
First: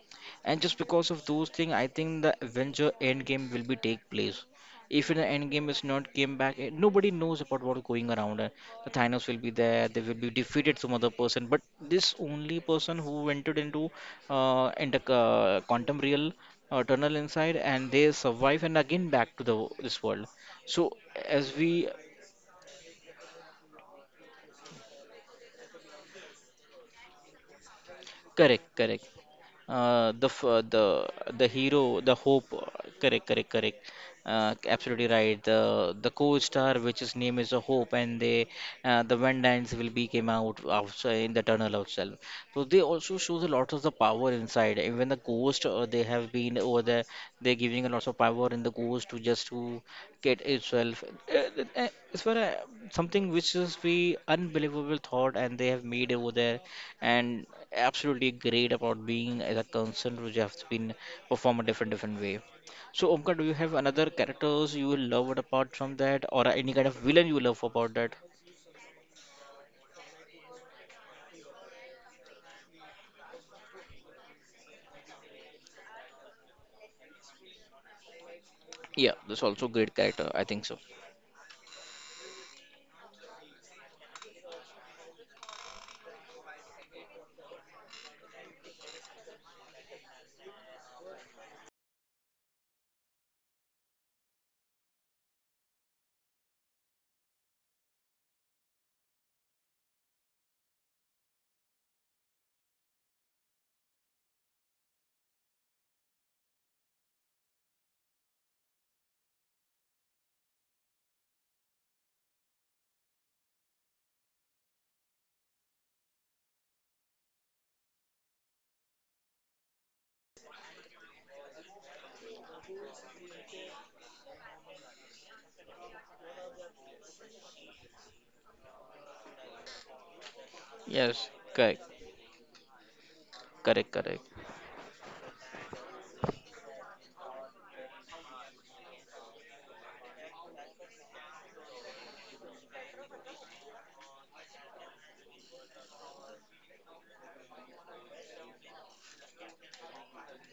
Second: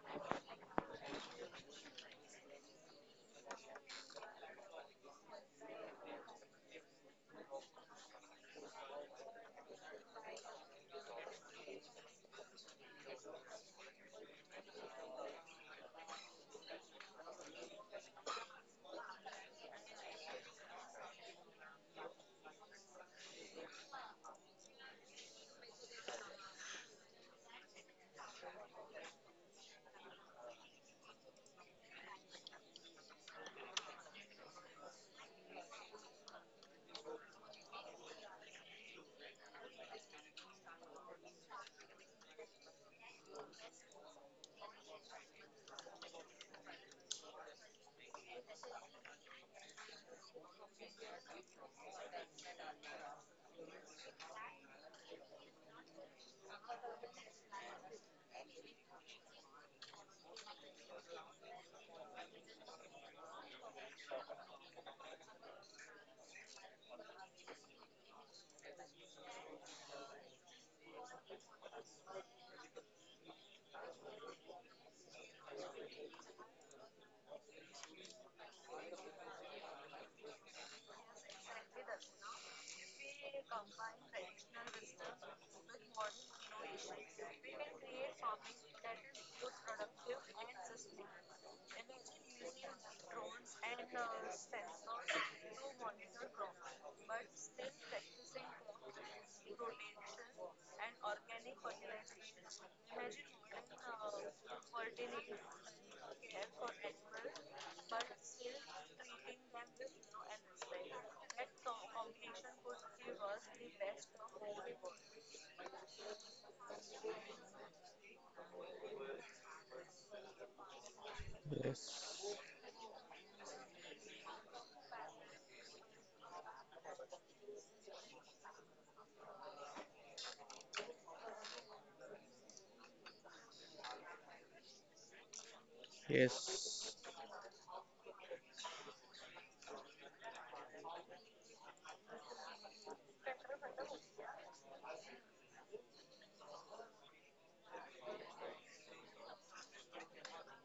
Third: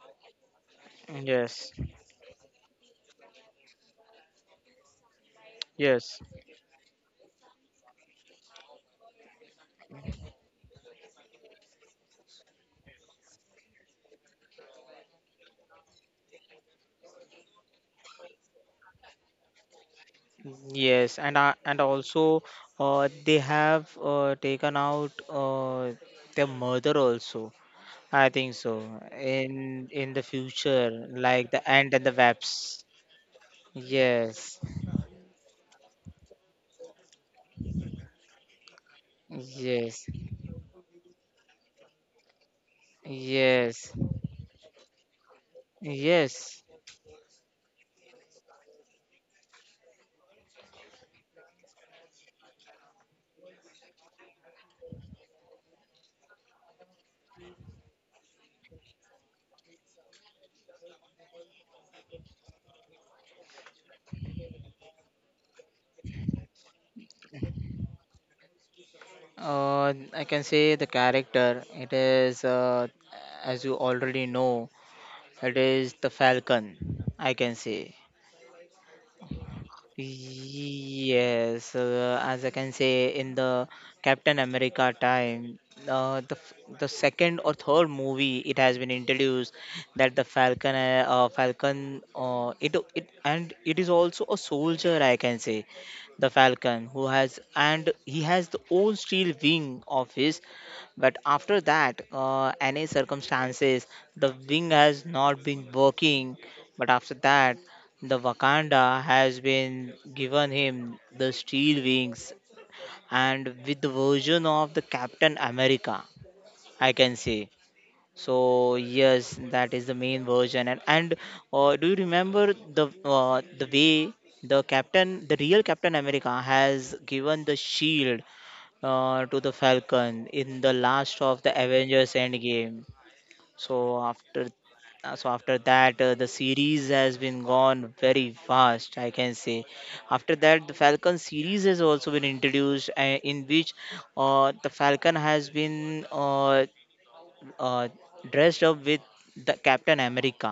Speaker 1: And just because of those
Speaker 3: yes,
Speaker 1: things, I think the Avenger Endgame will be take place. If the Endgame is not
Speaker 3: yes.
Speaker 1: came back, eh, nobody knows about what going around. Eh. The Thanos will be there. They will be defeated some other person. But this only person who entered into quantum real tunnel inside, and they survive and again back to the this world. So
Speaker 3: Yes, and
Speaker 1: as
Speaker 3: and
Speaker 1: we
Speaker 3: also they have taken out their mother also. I think
Speaker 1: correct
Speaker 3: so.
Speaker 1: correct.
Speaker 3: In
Speaker 1: uh,
Speaker 3: in
Speaker 1: the
Speaker 3: the
Speaker 1: f- uh, the
Speaker 3: future,
Speaker 1: the
Speaker 3: like the
Speaker 1: hero,
Speaker 3: ant
Speaker 1: the
Speaker 3: and the
Speaker 1: hope,
Speaker 3: wasps.
Speaker 1: correct correct correct.
Speaker 3: Yes,
Speaker 1: Absolutely right, the co-star which his name is a hope, and they, the Vandans will be
Speaker 3: yes,
Speaker 1: came out outside in the tunnel itself. So they also shows a lot of the
Speaker 3: yes,
Speaker 1: power inside, even the ghost they have been
Speaker 3: yes.
Speaker 1: over there. They're giving a lot of power in the ghost to just to get itself, uh, uh, it's for something which is we unbelievable thought and they have made over there. And absolutely great about being as a concern which has been performed a different different way. So Omkar, do you have another characters you love apart from that, or any kind of villain you love about that?
Speaker 3: I can say the character. It is as you already know, it is the falcon. I can say.
Speaker 1: Yeah, that's also great character, I think so.
Speaker 3: Yes, as I can say, in the Captain America time, the second or third movie, it has been introduced that the Falcon, it and it is also a soldier, I can say, the Falcon who has and he has the own steel wing of his, but after that, any circumstances, the wing has not been working. But after that, the Wakanda has been given him the steel wings and with the version of the Captain America, I can say. So yes, that is the main version. And do you
Speaker 2: Yes,
Speaker 3: remember the way the Captain, the real Captain America, has given the shield to the Falcon in the last
Speaker 1: Yes,
Speaker 3: of the
Speaker 1: correct,
Speaker 3: Avengers Endgame?
Speaker 1: correct,
Speaker 3: So
Speaker 1: correct.
Speaker 3: after so after that the
Speaker 2: yes.
Speaker 3: series has been gone very fast I can say. After that the falcon series has also been introduced in which the falcon has been uh, dressed up with the Captain America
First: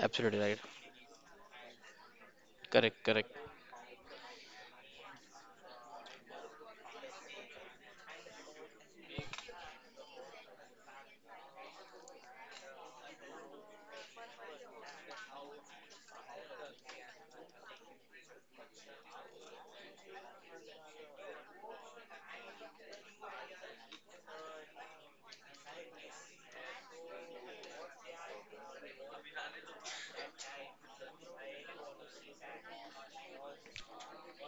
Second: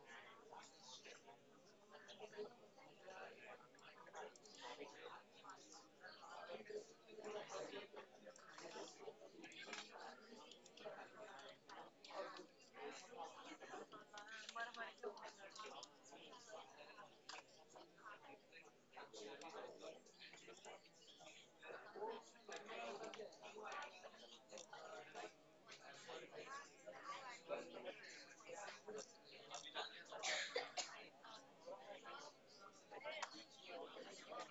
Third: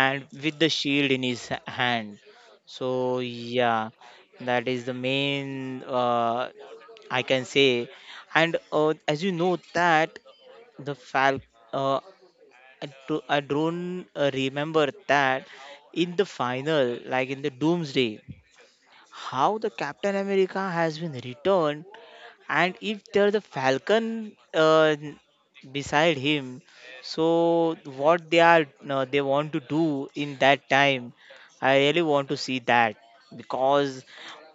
Speaker 3: and with
Speaker 1: right.
Speaker 3: the shield in his hand. So
Speaker 1: Correct, correct.
Speaker 3: yeah, that is the main I can say. And as you know that the falcon, I don't remember that in the final, like in the Doomsday, how the Captain America has been returned, and if there's a Falcon beside him, so what they are they want to do in that time, I really want to see that because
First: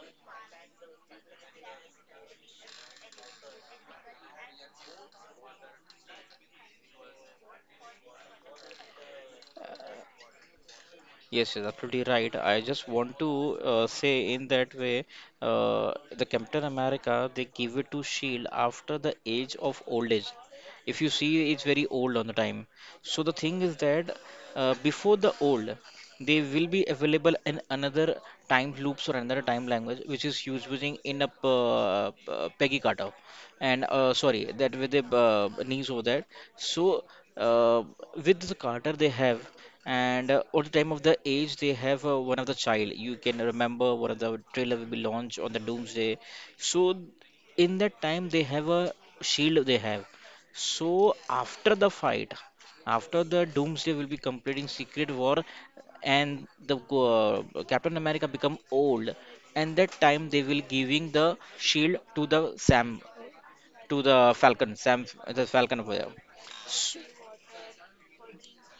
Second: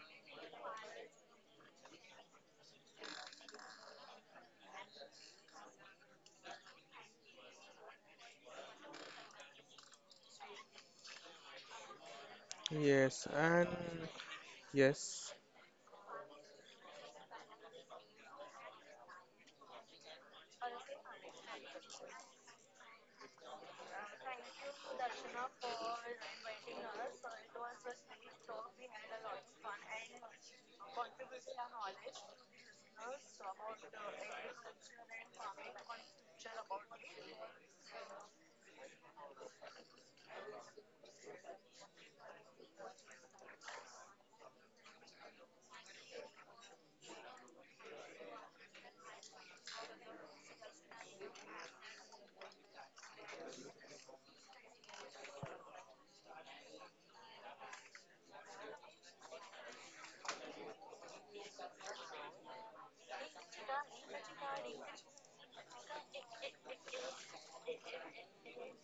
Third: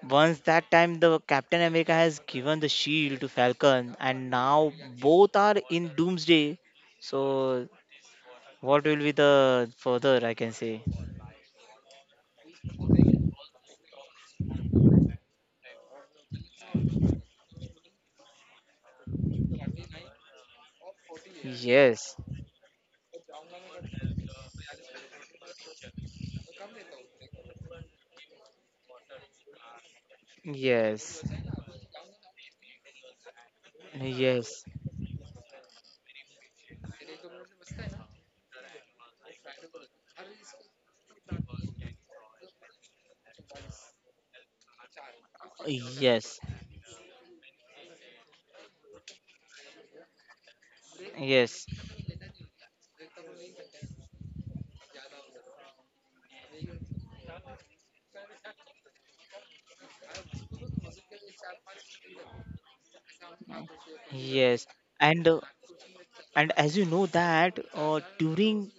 Speaker 3: once that time the Captain America has given the shield to Falcon, and now both are in Doomsday, so what will be the further I can say?
Speaker 1: Yes, yes, absolutely right. I just want
Speaker 2: Yes,
Speaker 1: to
Speaker 2: and
Speaker 1: say in that way,
Speaker 2: yes,
Speaker 1: the Captain America they give it to Shield after the age of old age. If you see, it's very
Speaker 3: Yes,
Speaker 1: old on the time. So the thing is that before the old, they will be available in another time loops or another time language, which is using in
Speaker 3: yes,
Speaker 1: a Peggy Carter, and sorry,
Speaker 3: yes,
Speaker 1: that with the knees over that. So uh, with the Carter they have, and at the time of the age they have one of the child. You can remember one of the trailer will be launched on the doomsday.
Speaker 3: yes,
Speaker 1: So in that time they have a shield they have. So
Speaker 3: yes,
Speaker 1: after the fight, after the doomsday will be completing secret war, and the Captain America become old, and that time they will giving the shield to the Sam, to the
Speaker 3: yes.
Speaker 1: Falcon, Sam
Speaker 3: And uh,
Speaker 1: the Falcon over there.
Speaker 3: and as you
Speaker 1: S-
Speaker 3: know that during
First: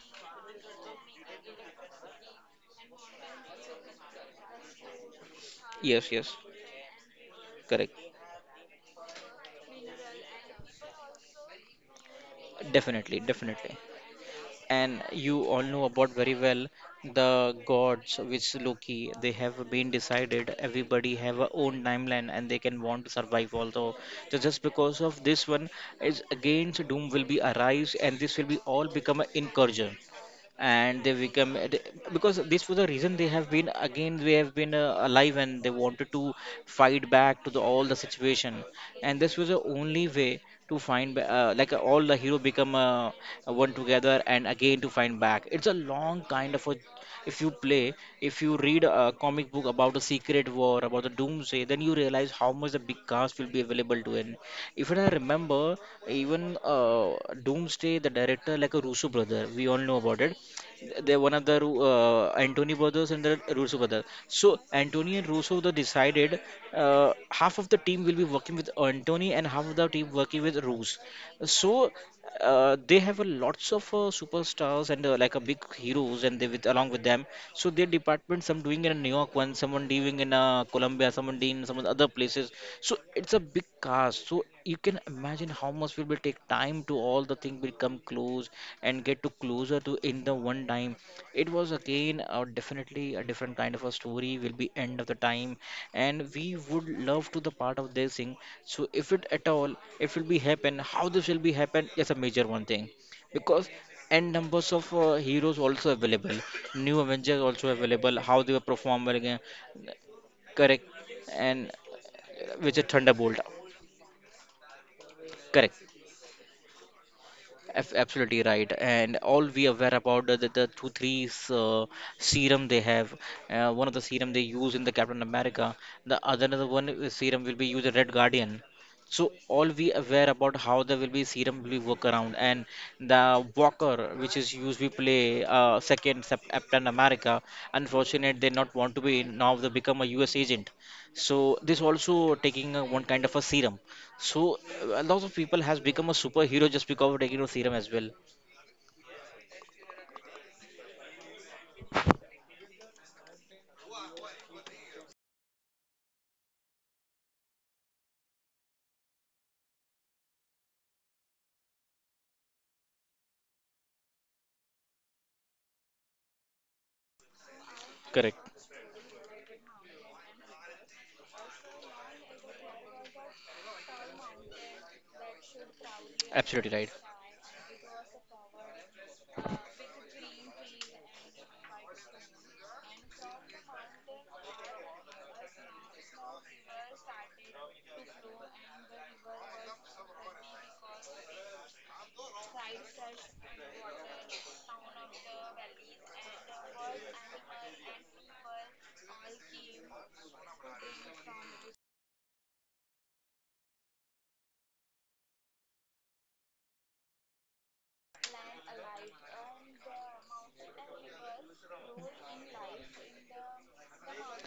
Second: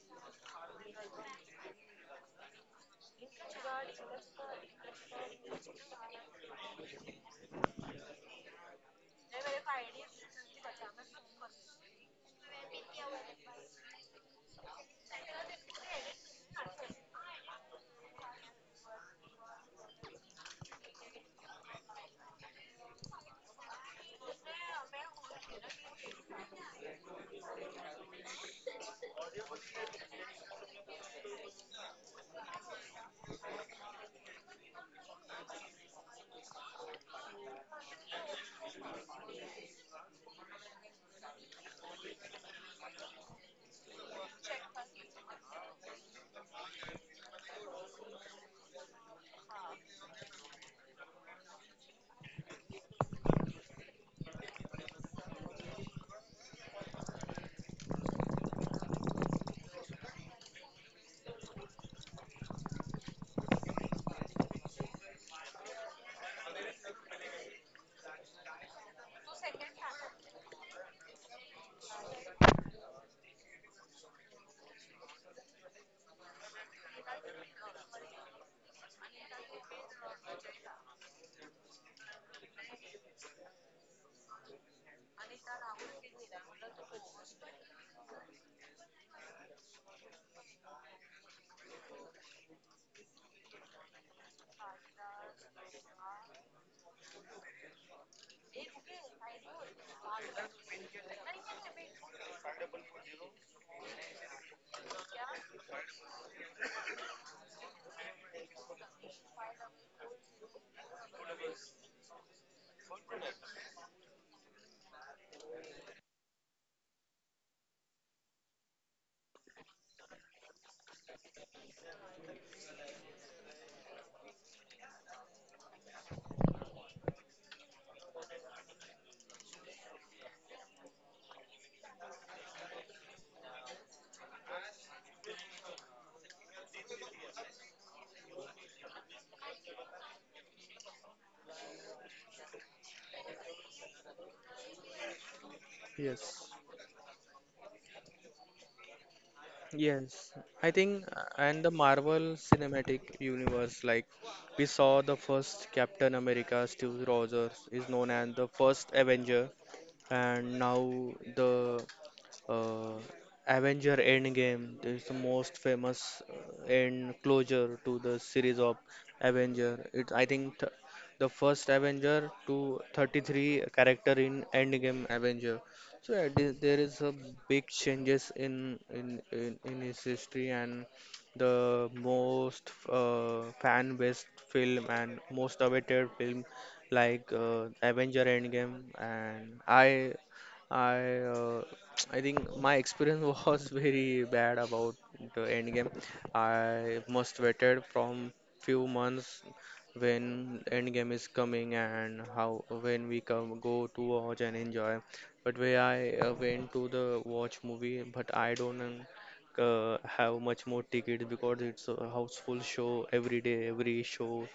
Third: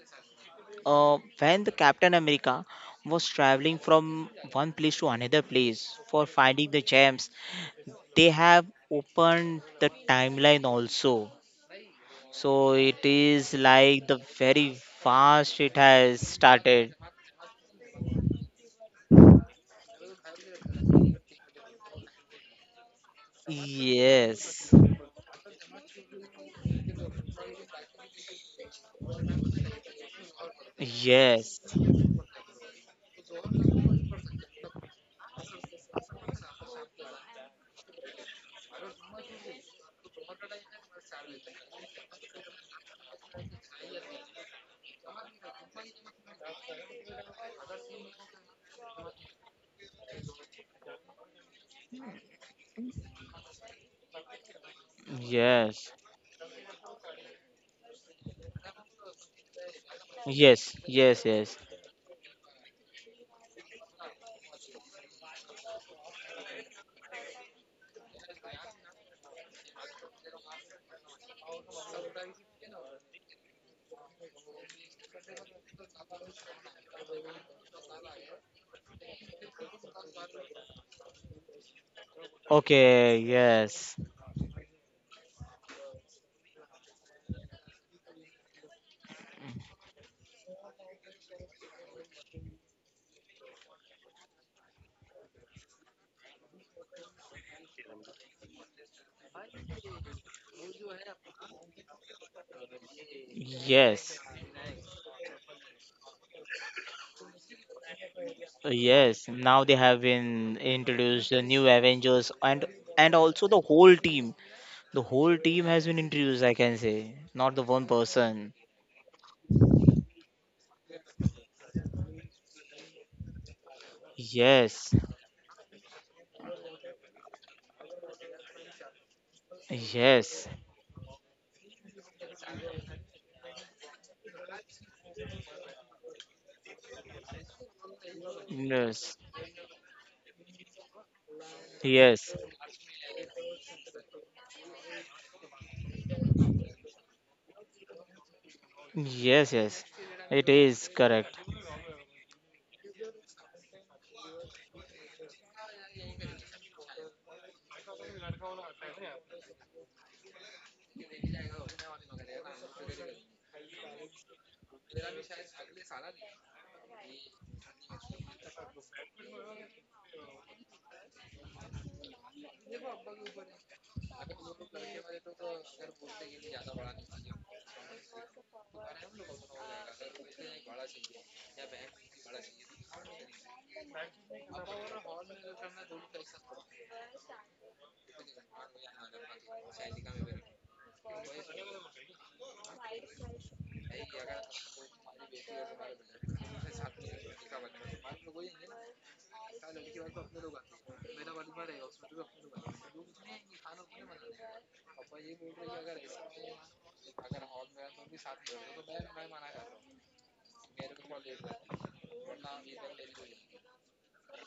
Speaker 3: when the Captain America was traveling from one place to another place
Speaker 1: yes
Speaker 3: for
Speaker 1: yes
Speaker 3: finding the gems,
Speaker 1: correct.
Speaker 3: they have opened the timeline also. So it
Speaker 1: Definitely,
Speaker 3: is
Speaker 1: definitely.
Speaker 3: like the very
Speaker 1: And you all
Speaker 3: fast it
Speaker 1: know about
Speaker 3: has
Speaker 1: very well
Speaker 3: started.
Speaker 1: the gods which Loki they have been decided everybody have a own timeline and they can want to survive also. So just
Speaker 3: Yes.
Speaker 1: because of this one is against doom will be arise, and this will be all become an incursion and they become
Speaker 3: Yes,
Speaker 1: they-, because this was the reason they have been again, they have been alive, and they wanted to fight back to the all the situation. And this was the only way to find like all the hero become one together and again to find back. It's a long kind of a, if you play, if you read a comic book about the secret war about the doomsday, then you realize how much the big cast will be available to. And even I remember,
Speaker 3: yes.
Speaker 1: even doomsday the director like a Russo brother, we all know about it,
Speaker 3: Yes.
Speaker 1: they
Speaker 3: Yes.
Speaker 1: one of the
Speaker 3: Yes.
Speaker 1: Antony brothers and the Russo brothers. So Antony and Russo they decided half of the team will be working with Antony and half of the team working with Russo. So they have a lots of superstars and like a big heroes and they with along with them. So their department, some doing in New York one, someone doing in Colombia, someone doing in some other places. So
Speaker 3: Okay.
Speaker 1: it's a big
Speaker 3: Yes.
Speaker 1: cast. So you can imagine how much will be take time to all the thing will come close and get to closer to in the one time. It was again definitely a different kind of a story will be end of the time, and we would love to the part of this thing. So if it at all, if it will be happen, how this will be happen is a major one thing because
Speaker 3: Yes.
Speaker 1: and numbers of heroes also available, new avengers also available, how they were performing
Speaker 3: Yes. Now they have been
Speaker 1: correct
Speaker 3: introduced the new
Speaker 1: and
Speaker 3: Avengers
Speaker 1: which is
Speaker 3: and
Speaker 1: thunderbolt
Speaker 3: also the whole team. The whole team
Speaker 1: correct.
Speaker 3: has been introduced. I can say not the one
Speaker 1: Absolutely
Speaker 3: person.
Speaker 1: right, and all we aware about the 2 3 serum they have. One of the serum they use in the
Speaker 3: Yes.
Speaker 1: Captain America, the other another one is serum will be used in Red Guardian. So all we aware
Speaker 3: Yes.
Speaker 1: about how there will be serum will be work around and the Walker which is used we play second Captain America. Unfortunate they not want to
Speaker 3: Yes.
Speaker 1: be now they become a U.S. agent. So this
Speaker 3: Yes.
Speaker 1: also taking a, one kind of a serum, so a lot of people has become a
Speaker 2: yes,
Speaker 1: superhero just because of Degino theorem as well.
Speaker 3: Yes. Yes.
Speaker 2: yes.
Speaker 3: It
Speaker 2: I
Speaker 3: is
Speaker 2: think, uh,
Speaker 3: correct.
Speaker 2: and the Marvel Cinematic Universe, like we saw the first Captain America, Steve Rogers is known as the first Avenger, and now the uh, Avenger Endgame, it is the most famous end closure to the series
Speaker 1: Correct.
Speaker 2: of Avenger. It's I think the first Avenger to 33 character in Endgame Avenger. So yeah, there
Speaker 1: Absolutely
Speaker 2: is a big changes in in his
Speaker 1: right.
Speaker 2: history and the most fan based film and most awaited film like Avenger Endgame, and I uh, I think my experience was very bad about the endgame. I must waited from few months when endgame is coming and how when we come go to watch and enjoy. But when I went to the watch movie, but I don't have much more ticket because it's a houseful show every day, every show,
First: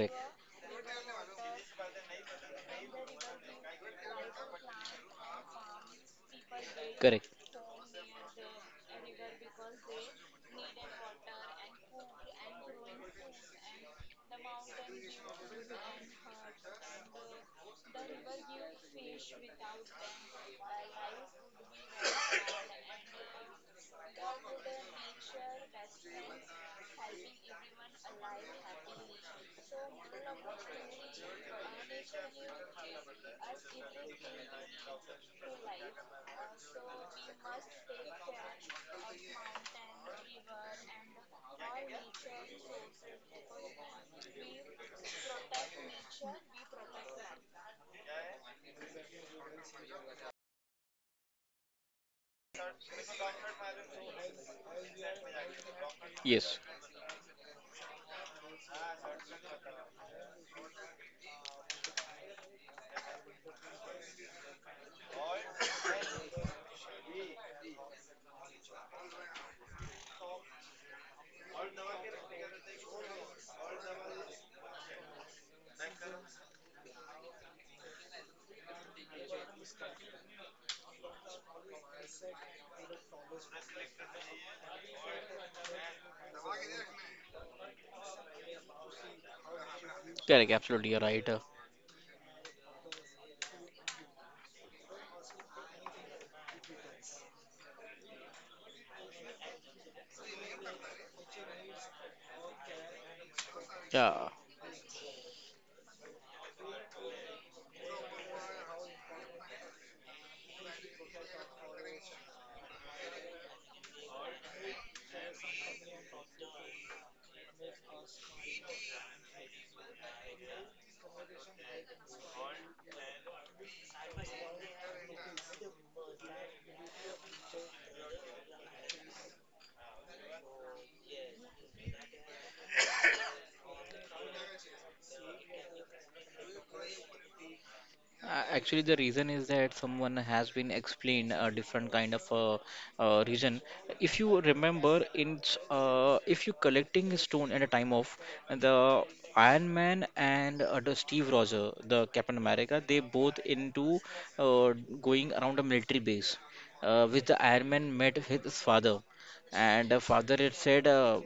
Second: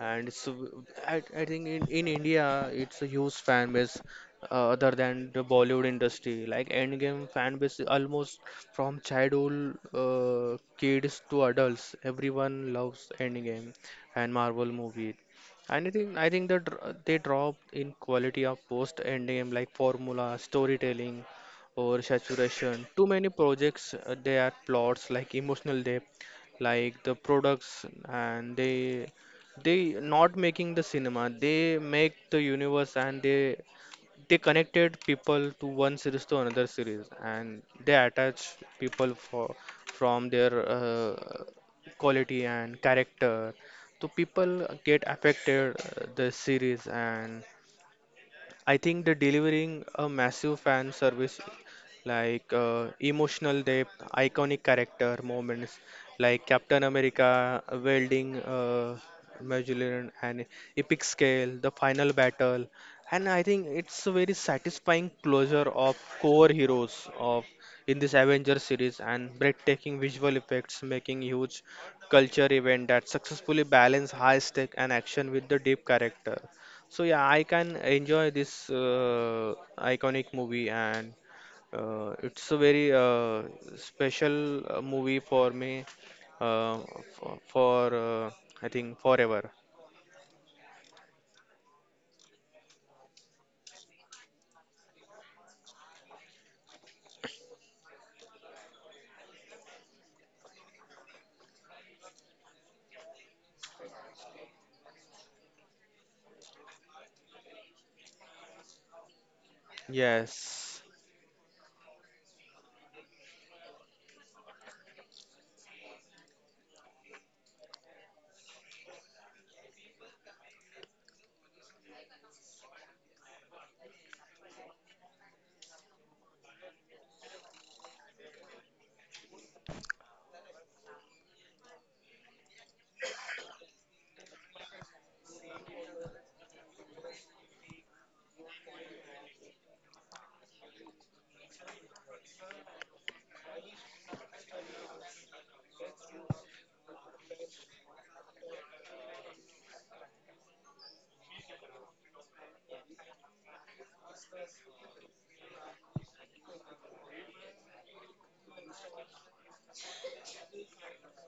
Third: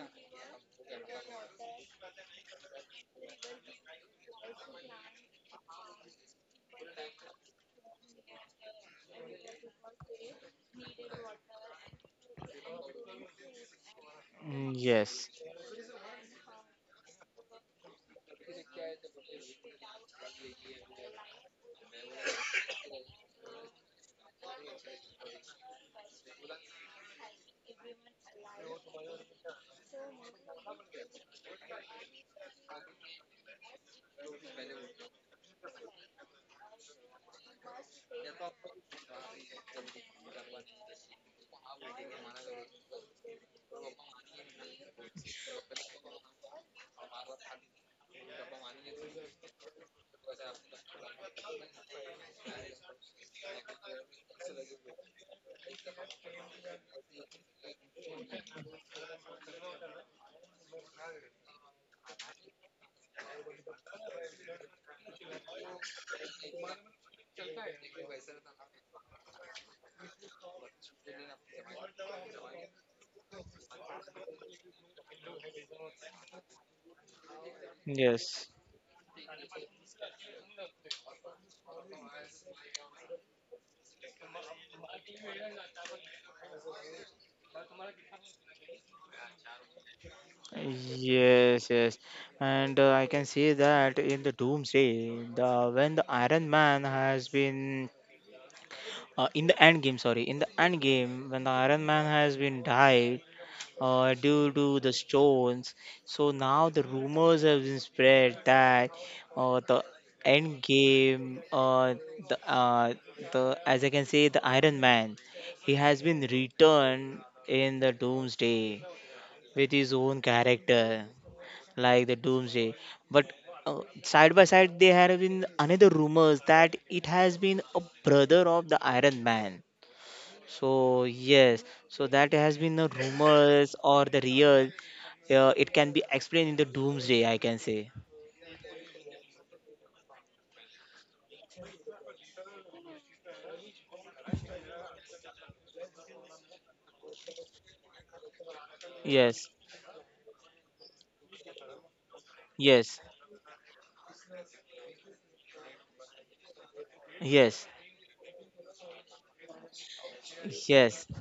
Speaker 2: and so I think in India it's a huge fan base other than the Bollywood industry. Like
Speaker 1: Correct.
Speaker 2: Endgame fan base is almost from childhood kids to adults, everyone loves Endgame and Marvel
Speaker 3: Mm,
Speaker 2: movie.
Speaker 3: yes.
Speaker 2: And I think that they drop in quality of post Endgame like formula, storytelling, or saturation. Too many projects they add plots like emotional depth, like the products, and they not making the cinema. They make the universe, and they connected people to one series to another series, and they attach people for from their quality and character, so people get affected the series, and I think the delivering a massive fan service like emotional depth, iconic character moments like
Speaker 1: Yes,
Speaker 2: Captain America welding Magellan and epic scale, the final battle, and I think it's a very satisfying closure of core heroes of in this Avengers series and breathtaking visual effects making huge culture event that successfully balance high stake and action with the deep character. So yeah, I can enjoy
Speaker 3: Yes.
Speaker 2: this iconic movie, and it's a very special movie for me. Uh, for I think forever.
Speaker 1: correct, absolutely, you're right.
Speaker 3: Yes, yes, and I can see that in the Doomsday, the when the Iron Man has been in the end game, sorry, in the end game when the Iron Man has been died
Speaker 1: Yeah,
Speaker 3: due to the stones. So now the rumors have been spread that uh, the end
Speaker 2: Yes.
Speaker 3: game, uh, the uh, the as I can say, the Iron Man, he has been returned in the Doomsday with his own character like the doomsday, but side by side there have been another rumors that it has been a brother of the Iron Man. So yes, so that has been the rumors or the real, it can be explained in the Doomsday I can say.
Speaker 1: Actually, the reason is that someone has been explained a different kind of reason. If you remember, in if you collecting a stone at a time of the
Speaker 3: Yes,
Speaker 1: Iron Man and the Steve Roger, the Captain America, they
Speaker 3: yes,
Speaker 1: both into uh, going around a military base, which the Iron
Speaker 3: yes,
Speaker 1: Man met his father, and the father had said
Speaker 3: yes,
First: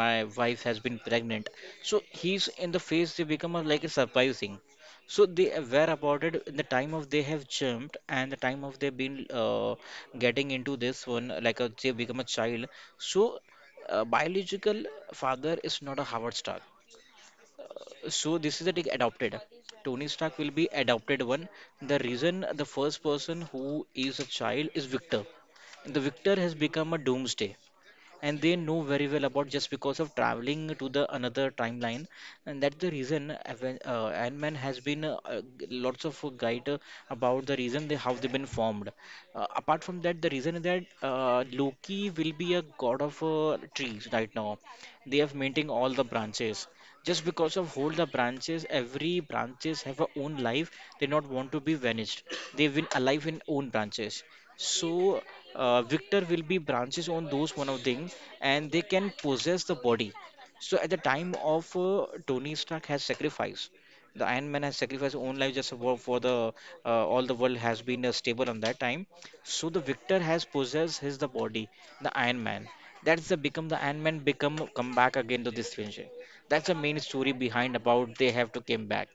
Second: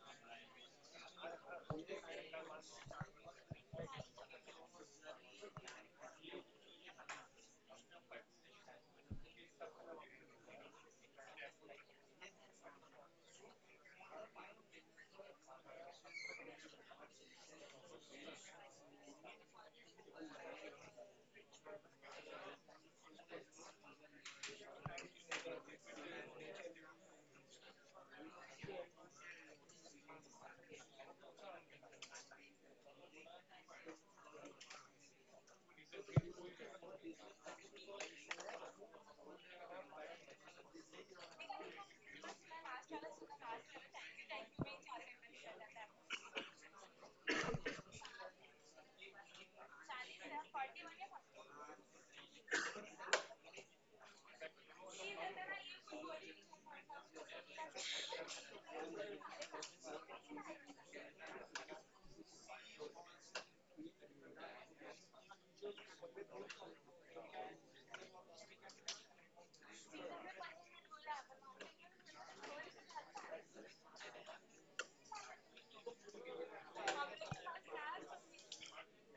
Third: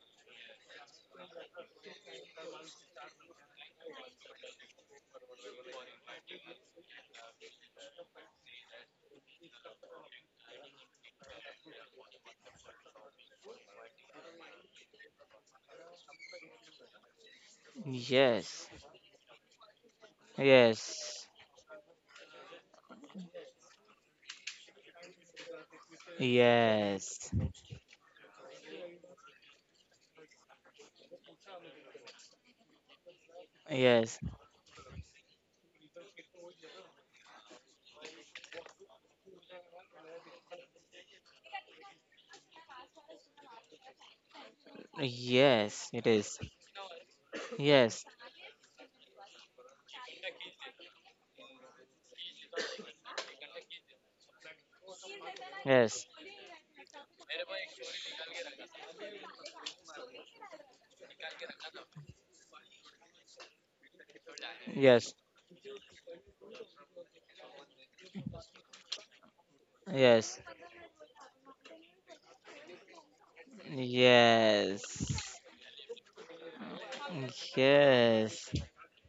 Speaker 1: my wife has been pregnant, so he's in the face they become a, like a surprise thing, so they were awarded in the time of they have jumped and the time of they've been getting into this one, like they become a child. So biological father is not a Howard Stark. So this is
Speaker 3: yes,
Speaker 1: the take adopted. Tony Stark will be adopted
Speaker 3: yes,
Speaker 1: one. The reason the first person who is a child is Victor. The Victor has become a
Speaker 3: yes,
Speaker 1: doomsday and they know very well about just because of traveling to the another timeline, and that's the reason
Speaker 3: yes,
Speaker 1: Ant-Man has been lots of guide about the reason they how they've been formed. Uh, apart from that the reason is that Loki will be a god of trees right now. They have maintained all
Speaker 3: yes,
Speaker 1: the
Speaker 3: it is.
Speaker 1: branches, just because of all the
Speaker 3: Yes,
Speaker 1: branches every branches have a own life, they not want to be vanished, they've been alive in own branches. So
Speaker 3: yes,
Speaker 1: Victor will be branches on those one of thing, and they can possess the body. So at the time of Tony Stark has sacrificed, the Iron Man has sacrificed
Speaker 3: yes,
Speaker 1: his own life just for the all the world has been stable on that time. So the Victor has
Speaker 3: yes.
Speaker 1: possessed his the body, the Iron Man. That's the become the Iron Man become come back
Speaker 3: Yes.
Speaker 1: again to this venture. That's the main story behind about they have
Speaker 3: Yes.
Speaker 1: to came back.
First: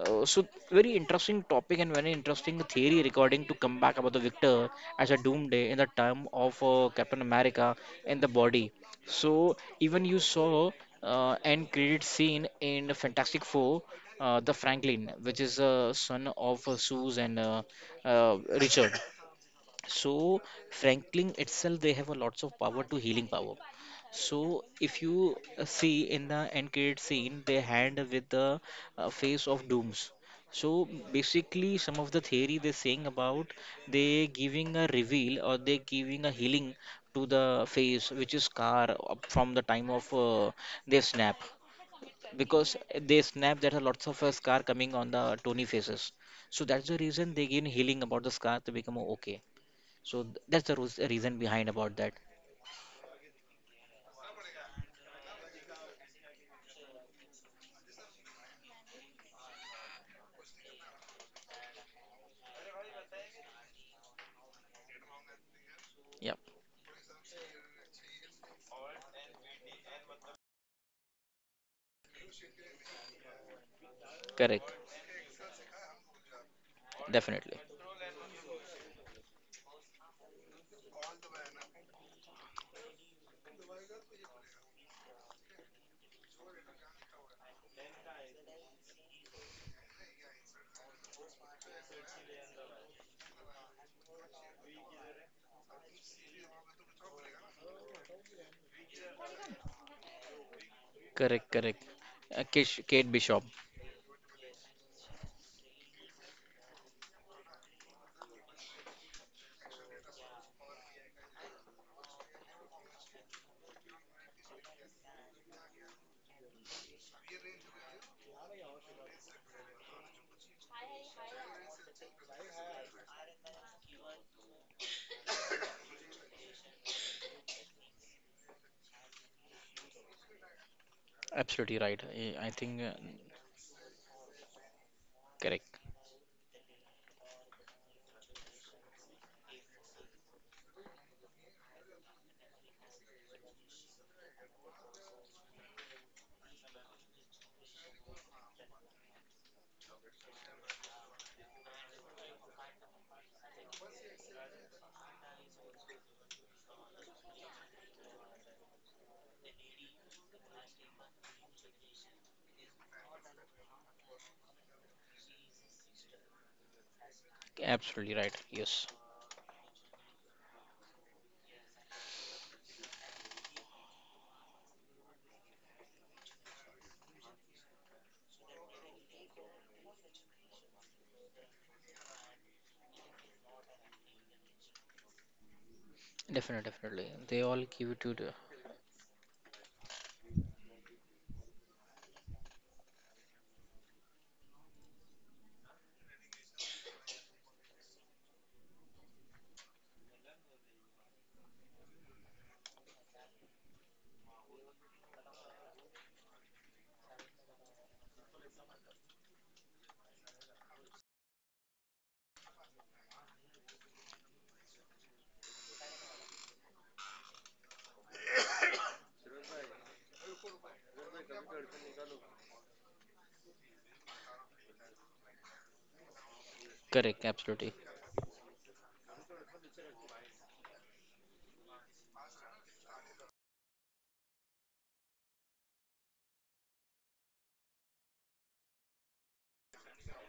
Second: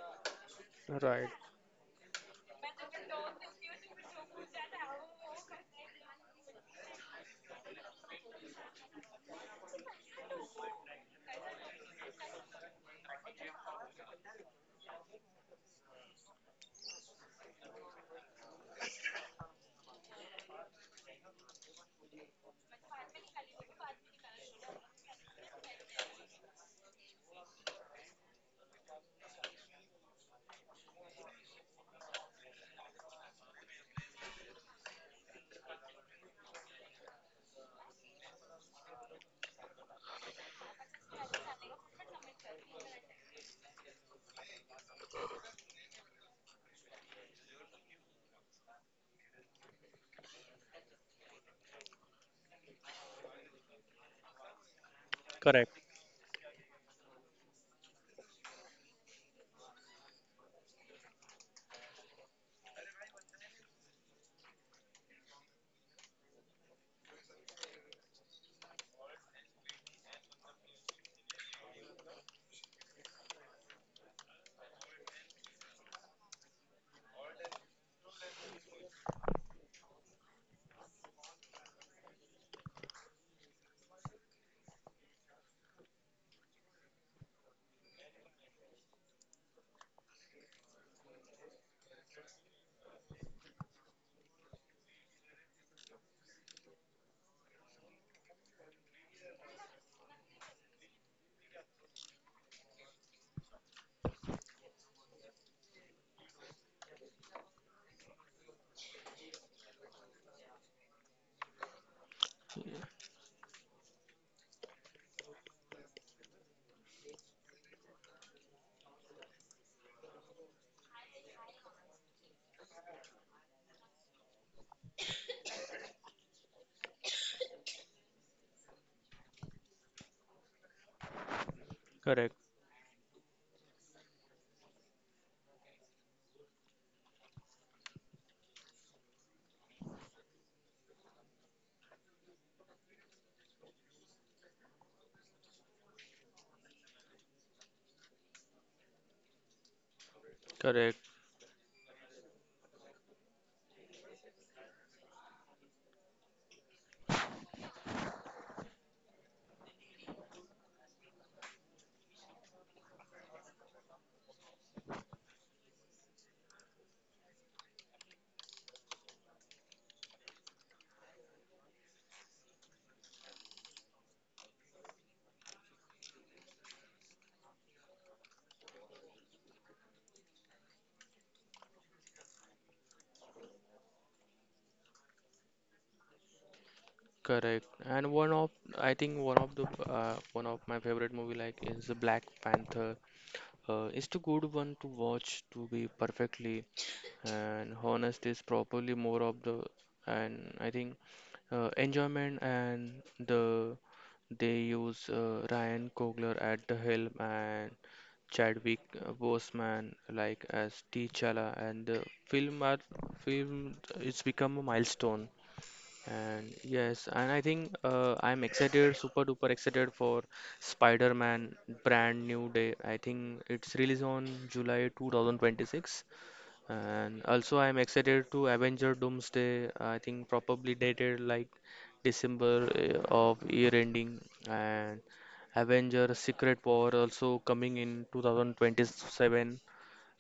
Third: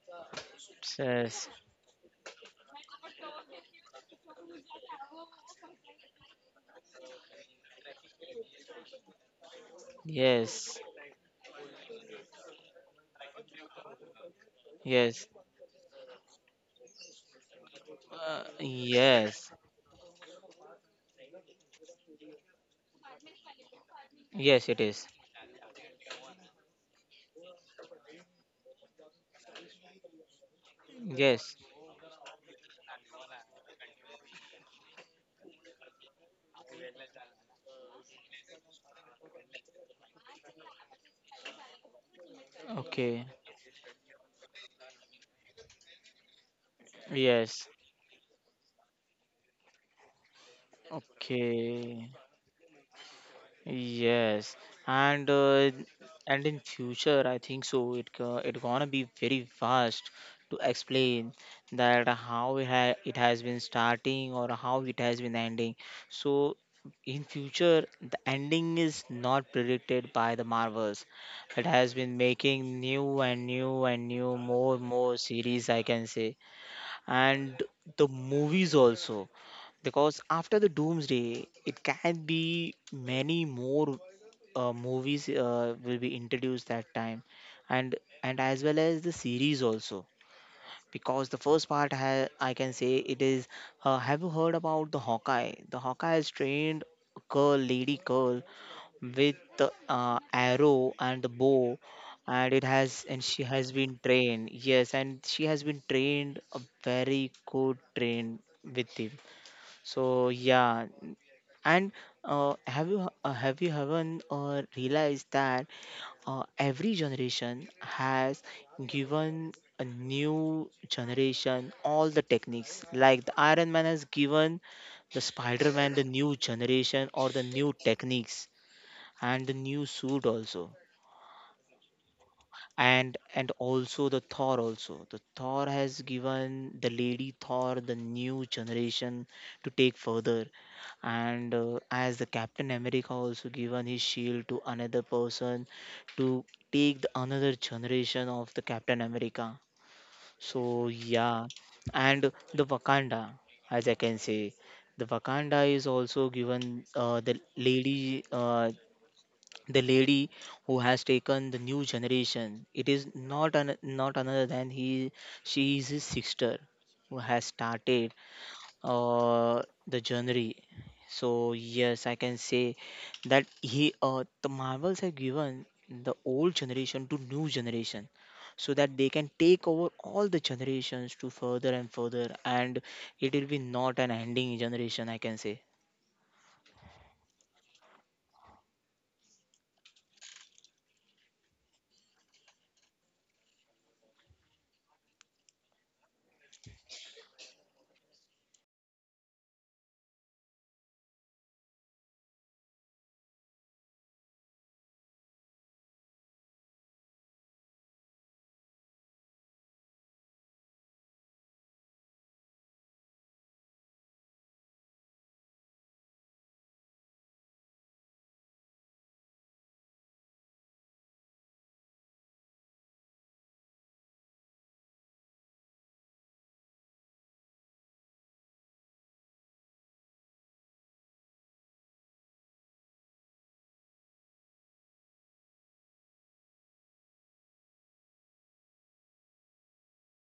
Speaker 1: So very
Speaker 2: Right.
Speaker 1: interesting
Speaker 3: Yes.
Speaker 1: topic and very interesting theory regarding to come back about the victor as a doomsday in the time of Captain America and the body. So even you saw
Speaker 3: Yes.
Speaker 1: end credit scene in Fantastic Four, the Franklin,
Speaker 3: Yes.
Speaker 1: which is son of Suze and Richard.
Speaker 3: Yes.
Speaker 1: So franklin itself they have a lots of power to healing power. So
Speaker 3: Yes, it
Speaker 1: if
Speaker 3: is.
Speaker 1: you see in the end credit scene they hand with the face of dooms, so
Speaker 3: Yes.
Speaker 1: basically some of the theory they're saying about they giving a reveal or they giving a healing to the face which is scar up from the time of they snap. Because they
Speaker 3: Okay.
Speaker 1: snap there are lots of scar coming on the tony faces, so that's the reason they give
Speaker 3: Yes.
Speaker 1: healing about the scar to become okay. So that's the reason behind about
Speaker 3: Okay.
Speaker 1: that.
Speaker 3: Yes, and
Speaker 2: Correct.
Speaker 3: and in future, I think so. It gonna be very vast to explain that how it ha it has been starting or how it has been ending. So
Speaker 1: Yeah,
Speaker 3: in future, the ending is not predicted by the Marvels. It has been making new and new and new
Speaker 1: correct.
Speaker 3: more series, I can say,
Speaker 1: Definitely.
Speaker 3: and the movies also, because after the doomsday it can be many more movies will be introduced that time, and and as well as the series also, because the first part, I can say it is, have you heard about the Hawkeye? The Hawkeye is trained a girl, lady girl with the arrow and the
Speaker 1: Correct,
Speaker 3: bow,
Speaker 1: correct.
Speaker 3: and it has
Speaker 1: Kate
Speaker 3: and she
Speaker 1: Bishop.
Speaker 3: has been trained, yes, and she has been trained a very good trained with him. So yeah, and have you haven't realized that every generation has given a new generation all the techniques, like the Iron Man has given the spider man the new generation or the new techniques and the new suit also.
Speaker 1: Absolutely right.
Speaker 2: Correct,
Speaker 1: I think
Speaker 3: And also the Thor also, the Thor
Speaker 1: correct.
Speaker 3: has given the lady Thor the new generation to take further. And as the Captain America also given his shield to another person to take the another generation of the Captain America. So
Speaker 2: correct,
Speaker 3: yeah, and the Wakanda, as I can say, the Wakanda is also given the lady who has taken the new generation. It is not an, not another than he, she is his sister who has started
Speaker 1: Absolutely right. Yes.
Speaker 3: uh the genre. So yes, I can say that he the Marvels have given the old generation to new generation, so that they can take over all the generations to further and further, and it will be not an ending generation I can say.
Speaker 1: Definitely, definitely. They all
Speaker 2: correct.
Speaker 1: give it
Speaker 2: And
Speaker 1: to
Speaker 2: one
Speaker 1: the
Speaker 2: of I think one of the one of my favorite movie like is the Black Panther. It's too good one to watch to be perfectly. And honest is probably more of the, and I think enjoyment and the they use Ryan Coogler at the helm and Chadwick Boseman like as T'Challa and the film are film it's become a milestone. And yes, and I think I'm excited, super duper excited for Spider-Man Brand New Day. I think it's released on July 2026,
Speaker 1: correct.
Speaker 2: and also,
Speaker 1: Absolutely.
Speaker 2: I'm excited to Avenger Doomsday. I think probably dated like December of year ending. And Avenger Secret War also coming in 2027.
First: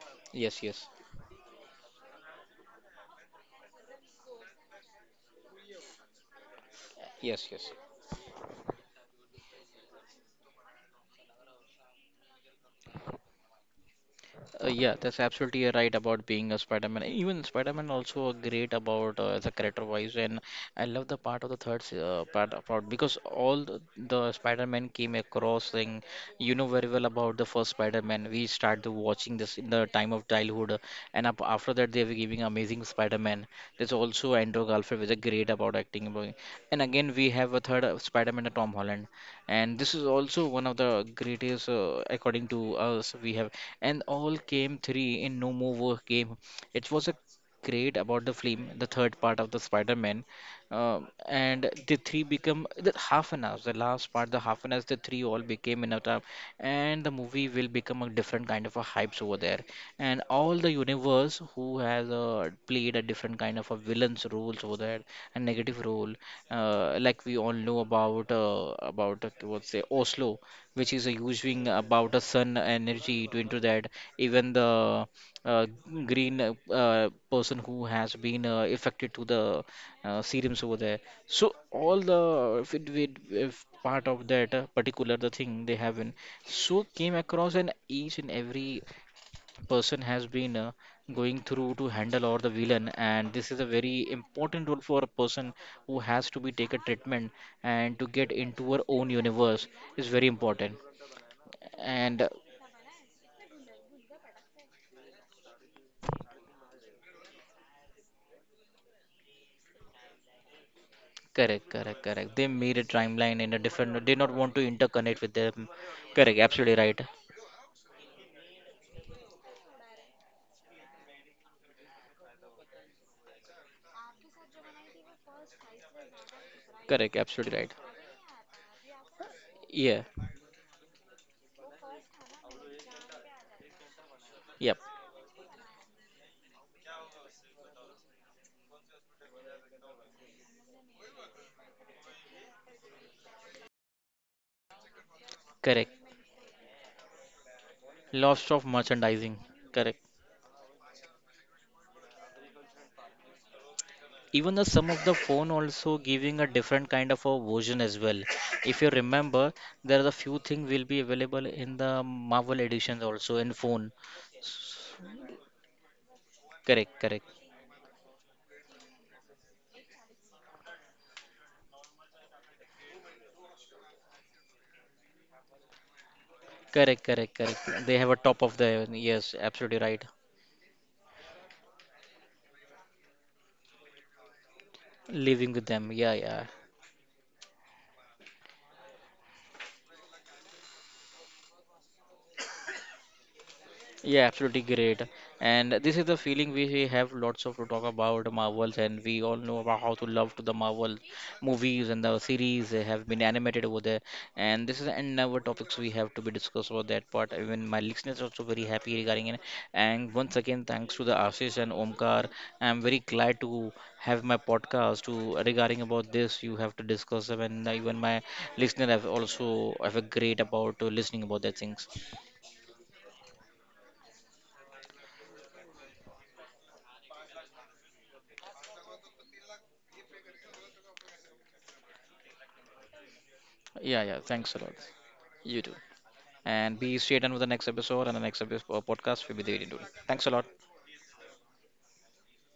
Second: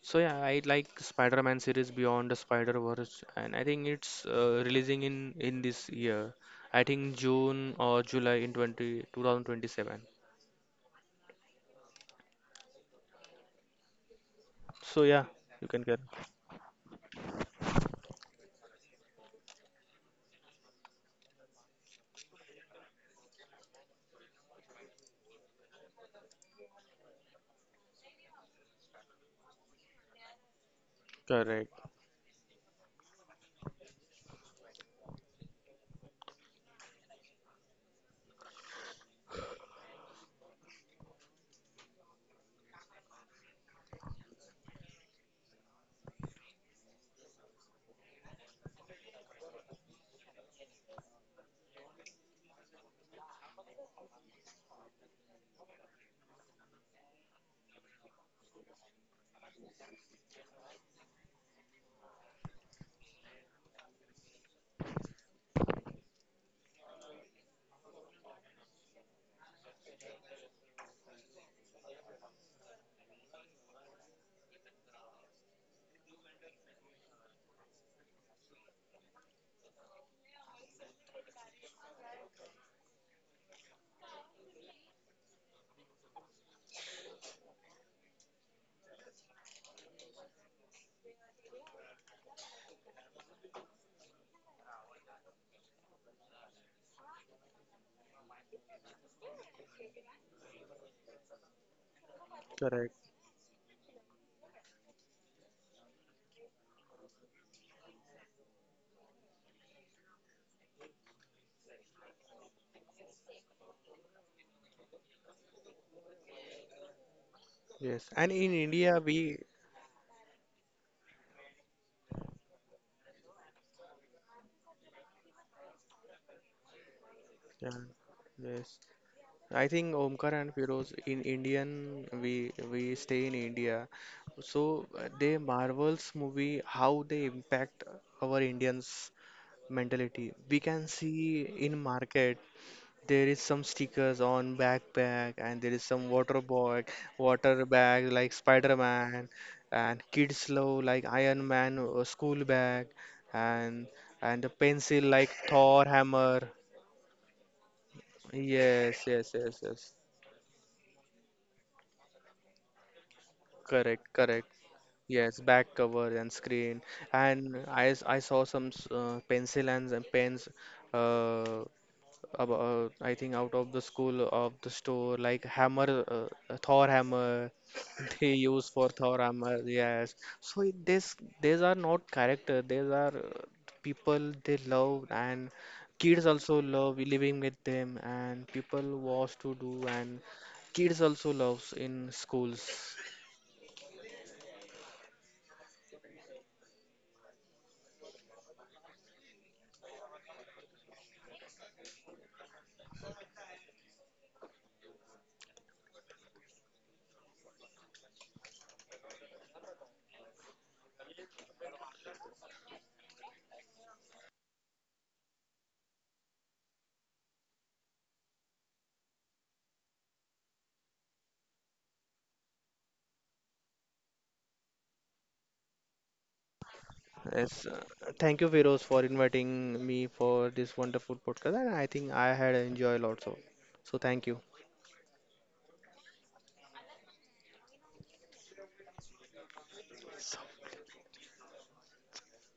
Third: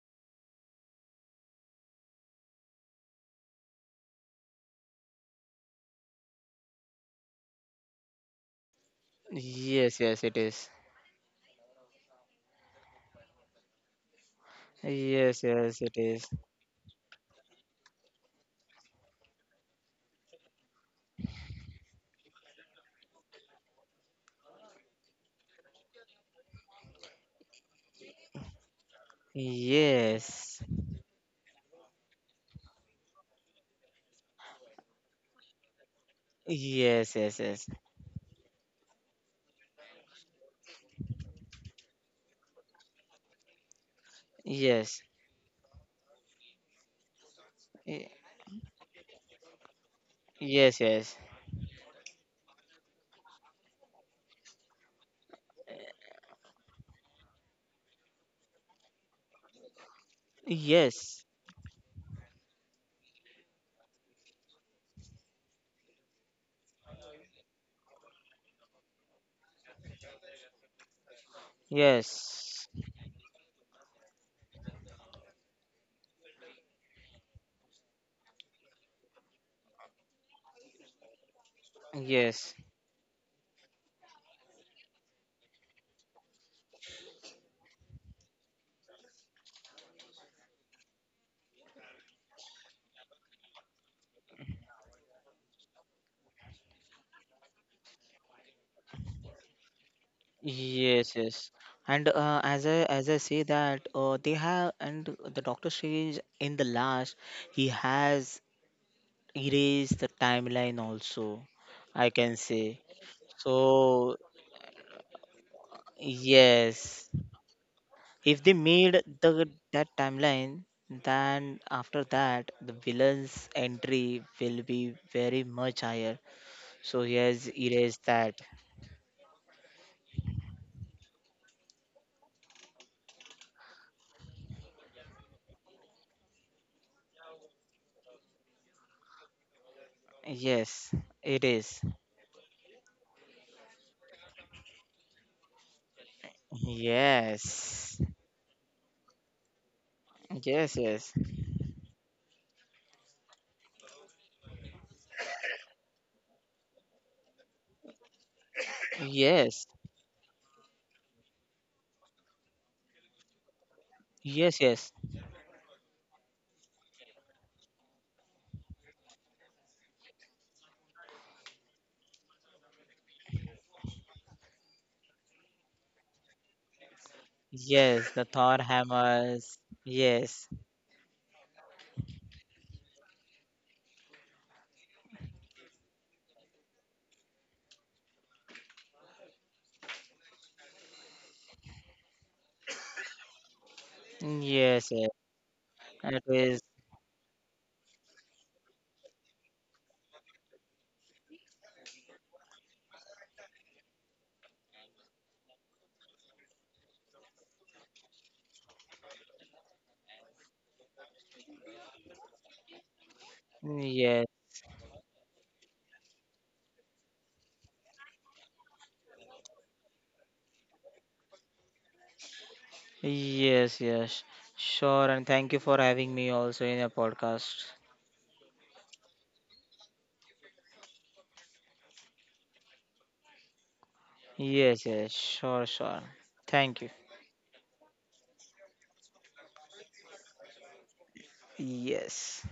Speaker 2: So yeah, I
Speaker 1: Yes, yes.
Speaker 2: like Spider-Man series Beyond the Spider-Verse, and I think it's releasing in this year. I think
Speaker 1: Yes,
Speaker 2: June
Speaker 1: yes.
Speaker 2: or July in 20, 2027.
Speaker 3: Yes, yes, it is.
Speaker 1: Yeah,
Speaker 2: So yeah,
Speaker 1: that's
Speaker 3: Yes,
Speaker 2: you
Speaker 1: absolutely
Speaker 2: can
Speaker 3: yes,
Speaker 1: right
Speaker 2: get.
Speaker 3: it
Speaker 1: about
Speaker 3: is.
Speaker 1: being a Spider-Man. Even Spider-Man also a great about as a character-wise, and I love the part of the third part about because all the Spider-Man came across thing. You know very well about the first Spider-Man. We started watching this in the time of
Speaker 3: Yes,
Speaker 1: childhood, and up,
Speaker 2: Correct.
Speaker 1: after that they were giving amazing Spider-Man. There's also Andrew Garfield, was is great about acting. About- And again
Speaker 3: yes,
Speaker 1: we
Speaker 3: yes,
Speaker 1: have a
Speaker 3: yes,
Speaker 1: third Spider-Man, Tom Holland, and this is also one of the greatest according to us we have, and all came
Speaker 3: yes.
Speaker 1: three in no more war game. It was a great
Speaker 3: Y-
Speaker 1: about the film, the third part of the spider-man.
Speaker 3: yes
Speaker 1: uh,
Speaker 3: yes,
Speaker 1: and the three become the half an hour, the last part the half an hour the three all became in a time, and the movie will become a different kind of a hypes over there, and all the
Speaker 3: yes,
Speaker 1: universe who has played a different kind of a villain's roles over there, a negative role, like we all know about what's say Oslo, which is using about the sun
Speaker 3: yes.
Speaker 1: energy to into that. Even the uh, green person who has been affected to the serums over there. So all
Speaker 3: Yes,
Speaker 1: the if if part of that particular the thing they have in, so came across an each and every person has been going through to handle or the villain, and this is a very important role for a person who has to be take a treatment and to get into her own universe is very important.
Speaker 3: yes. yes. And
Speaker 1: And
Speaker 3: uh, as I
Speaker 2: Correct.
Speaker 3: as I say that they have and the Doctor Strange in the last he has erased the timeline also,
Speaker 1: correct, correct,
Speaker 3: I
Speaker 1: correct,
Speaker 3: can
Speaker 1: they made
Speaker 3: say.
Speaker 1: a timeline in a different
Speaker 3: So
Speaker 1: they not want to interconnect with them. Correct, absolutely right.
Speaker 3: yes,
Speaker 2: Yes. And
Speaker 3: if
Speaker 2: in
Speaker 3: they
Speaker 2: India,
Speaker 3: made
Speaker 2: we
Speaker 3: the that timeline, then after that the villain's entry will be very much higher. So he
Speaker 1: Correct,
Speaker 3: has
Speaker 1: absolutely right.
Speaker 2: yeah,
Speaker 3: erased that.
Speaker 2: yes. I think
Speaker 1: Yeah,
Speaker 2: Omkar and Feroz in Indian we stay in India, so
Speaker 1: yep,
Speaker 2: they Marvels movie how they impact our Indians mentality. We can
Speaker 3: Yes, it
Speaker 2: see in
Speaker 3: is.
Speaker 2: market there is some stickers on backpack and there is
Speaker 1: correct.
Speaker 2: some water
Speaker 3: Yes.
Speaker 2: bag like
Speaker 1: Lots of
Speaker 2: Spider-Man,
Speaker 1: merchandising.
Speaker 2: and
Speaker 1: Correct.
Speaker 2: kids
Speaker 3: Yes,
Speaker 2: love like
Speaker 3: yes.
Speaker 2: Iron Man school bag and and the
Speaker 1: Even the some of
Speaker 2: pencil
Speaker 1: the
Speaker 2: like
Speaker 1: phone
Speaker 2: Thor
Speaker 1: also giving
Speaker 2: hammer.
Speaker 1: a different kind of a version as well. If you
Speaker 2: Yes, yes,
Speaker 1: remember,
Speaker 2: yes,
Speaker 3: Yes,
Speaker 2: yes.
Speaker 1: there are a few things will be available in the marvel editions also in phone.
Speaker 2: Correct, correct.
Speaker 3: yes, yes,
Speaker 1: S-,
Speaker 2: Yes, back cover and screen,
Speaker 1: correct, correct,
Speaker 2: and I saw some pencil and pens. Uh, about, I think out of the school of the store, like hammer, Thor
Speaker 1: correct, correct,
Speaker 2: hammer.
Speaker 1: correct. They
Speaker 3: yes.
Speaker 1: have a
Speaker 3: The
Speaker 2: They
Speaker 1: top
Speaker 3: Thor
Speaker 1: of
Speaker 2: use
Speaker 1: the,
Speaker 2: for Thor
Speaker 1: yes,
Speaker 2: hammer.
Speaker 3: hammers.
Speaker 1: absolutely right.
Speaker 2: Yes.
Speaker 3: Yes,
Speaker 2: So it- this these are not character. These are people they love, and
Speaker 1: Living with them, yeah,
Speaker 2: kids
Speaker 1: yeah.
Speaker 2: also love living with them, and people was to do, and kids also loves in schools.
Speaker 1: Yeah, absolutely
Speaker 3: yes,
Speaker 1: great.
Speaker 3: yes.
Speaker 1: And this is the
Speaker 3: It
Speaker 1: feeling
Speaker 3: is.
Speaker 1: we have lots of to talk about Marvels, and we all know about how to love to the Marvel movies and the series they have been animated over there. And this is another topics we have to be discussed about that part. Even my listeners are also very happy regarding it. And once again, thanks to the Ashish and Omkar. I'm very glad to have
Speaker 3: Yes,
Speaker 1: my podcast to regarding about this. You have to discuss them, and even my listener have also have a great about listening about that things.
Speaker 3: yes, yes. Sure, and thank you for having me also in your
Speaker 2: Yes,
Speaker 3: podcast.
Speaker 2: thank you, Feroz, for inviting me for this wonderful podcast, and I think I had enjoyed lots of. So
Speaker 1: Yeah, yeah.
Speaker 2: thank you.
Speaker 1: Thanks a lot.
Speaker 3: Yes, yes.
Speaker 1: You
Speaker 3: Sure,
Speaker 1: too.
Speaker 3: sure.
Speaker 1: And
Speaker 3: Thank you.
Speaker 1: be stay tuned with the next episode, and the next episode podcast will be there in doing. Thanks a lot.
Speaker 3: Yes.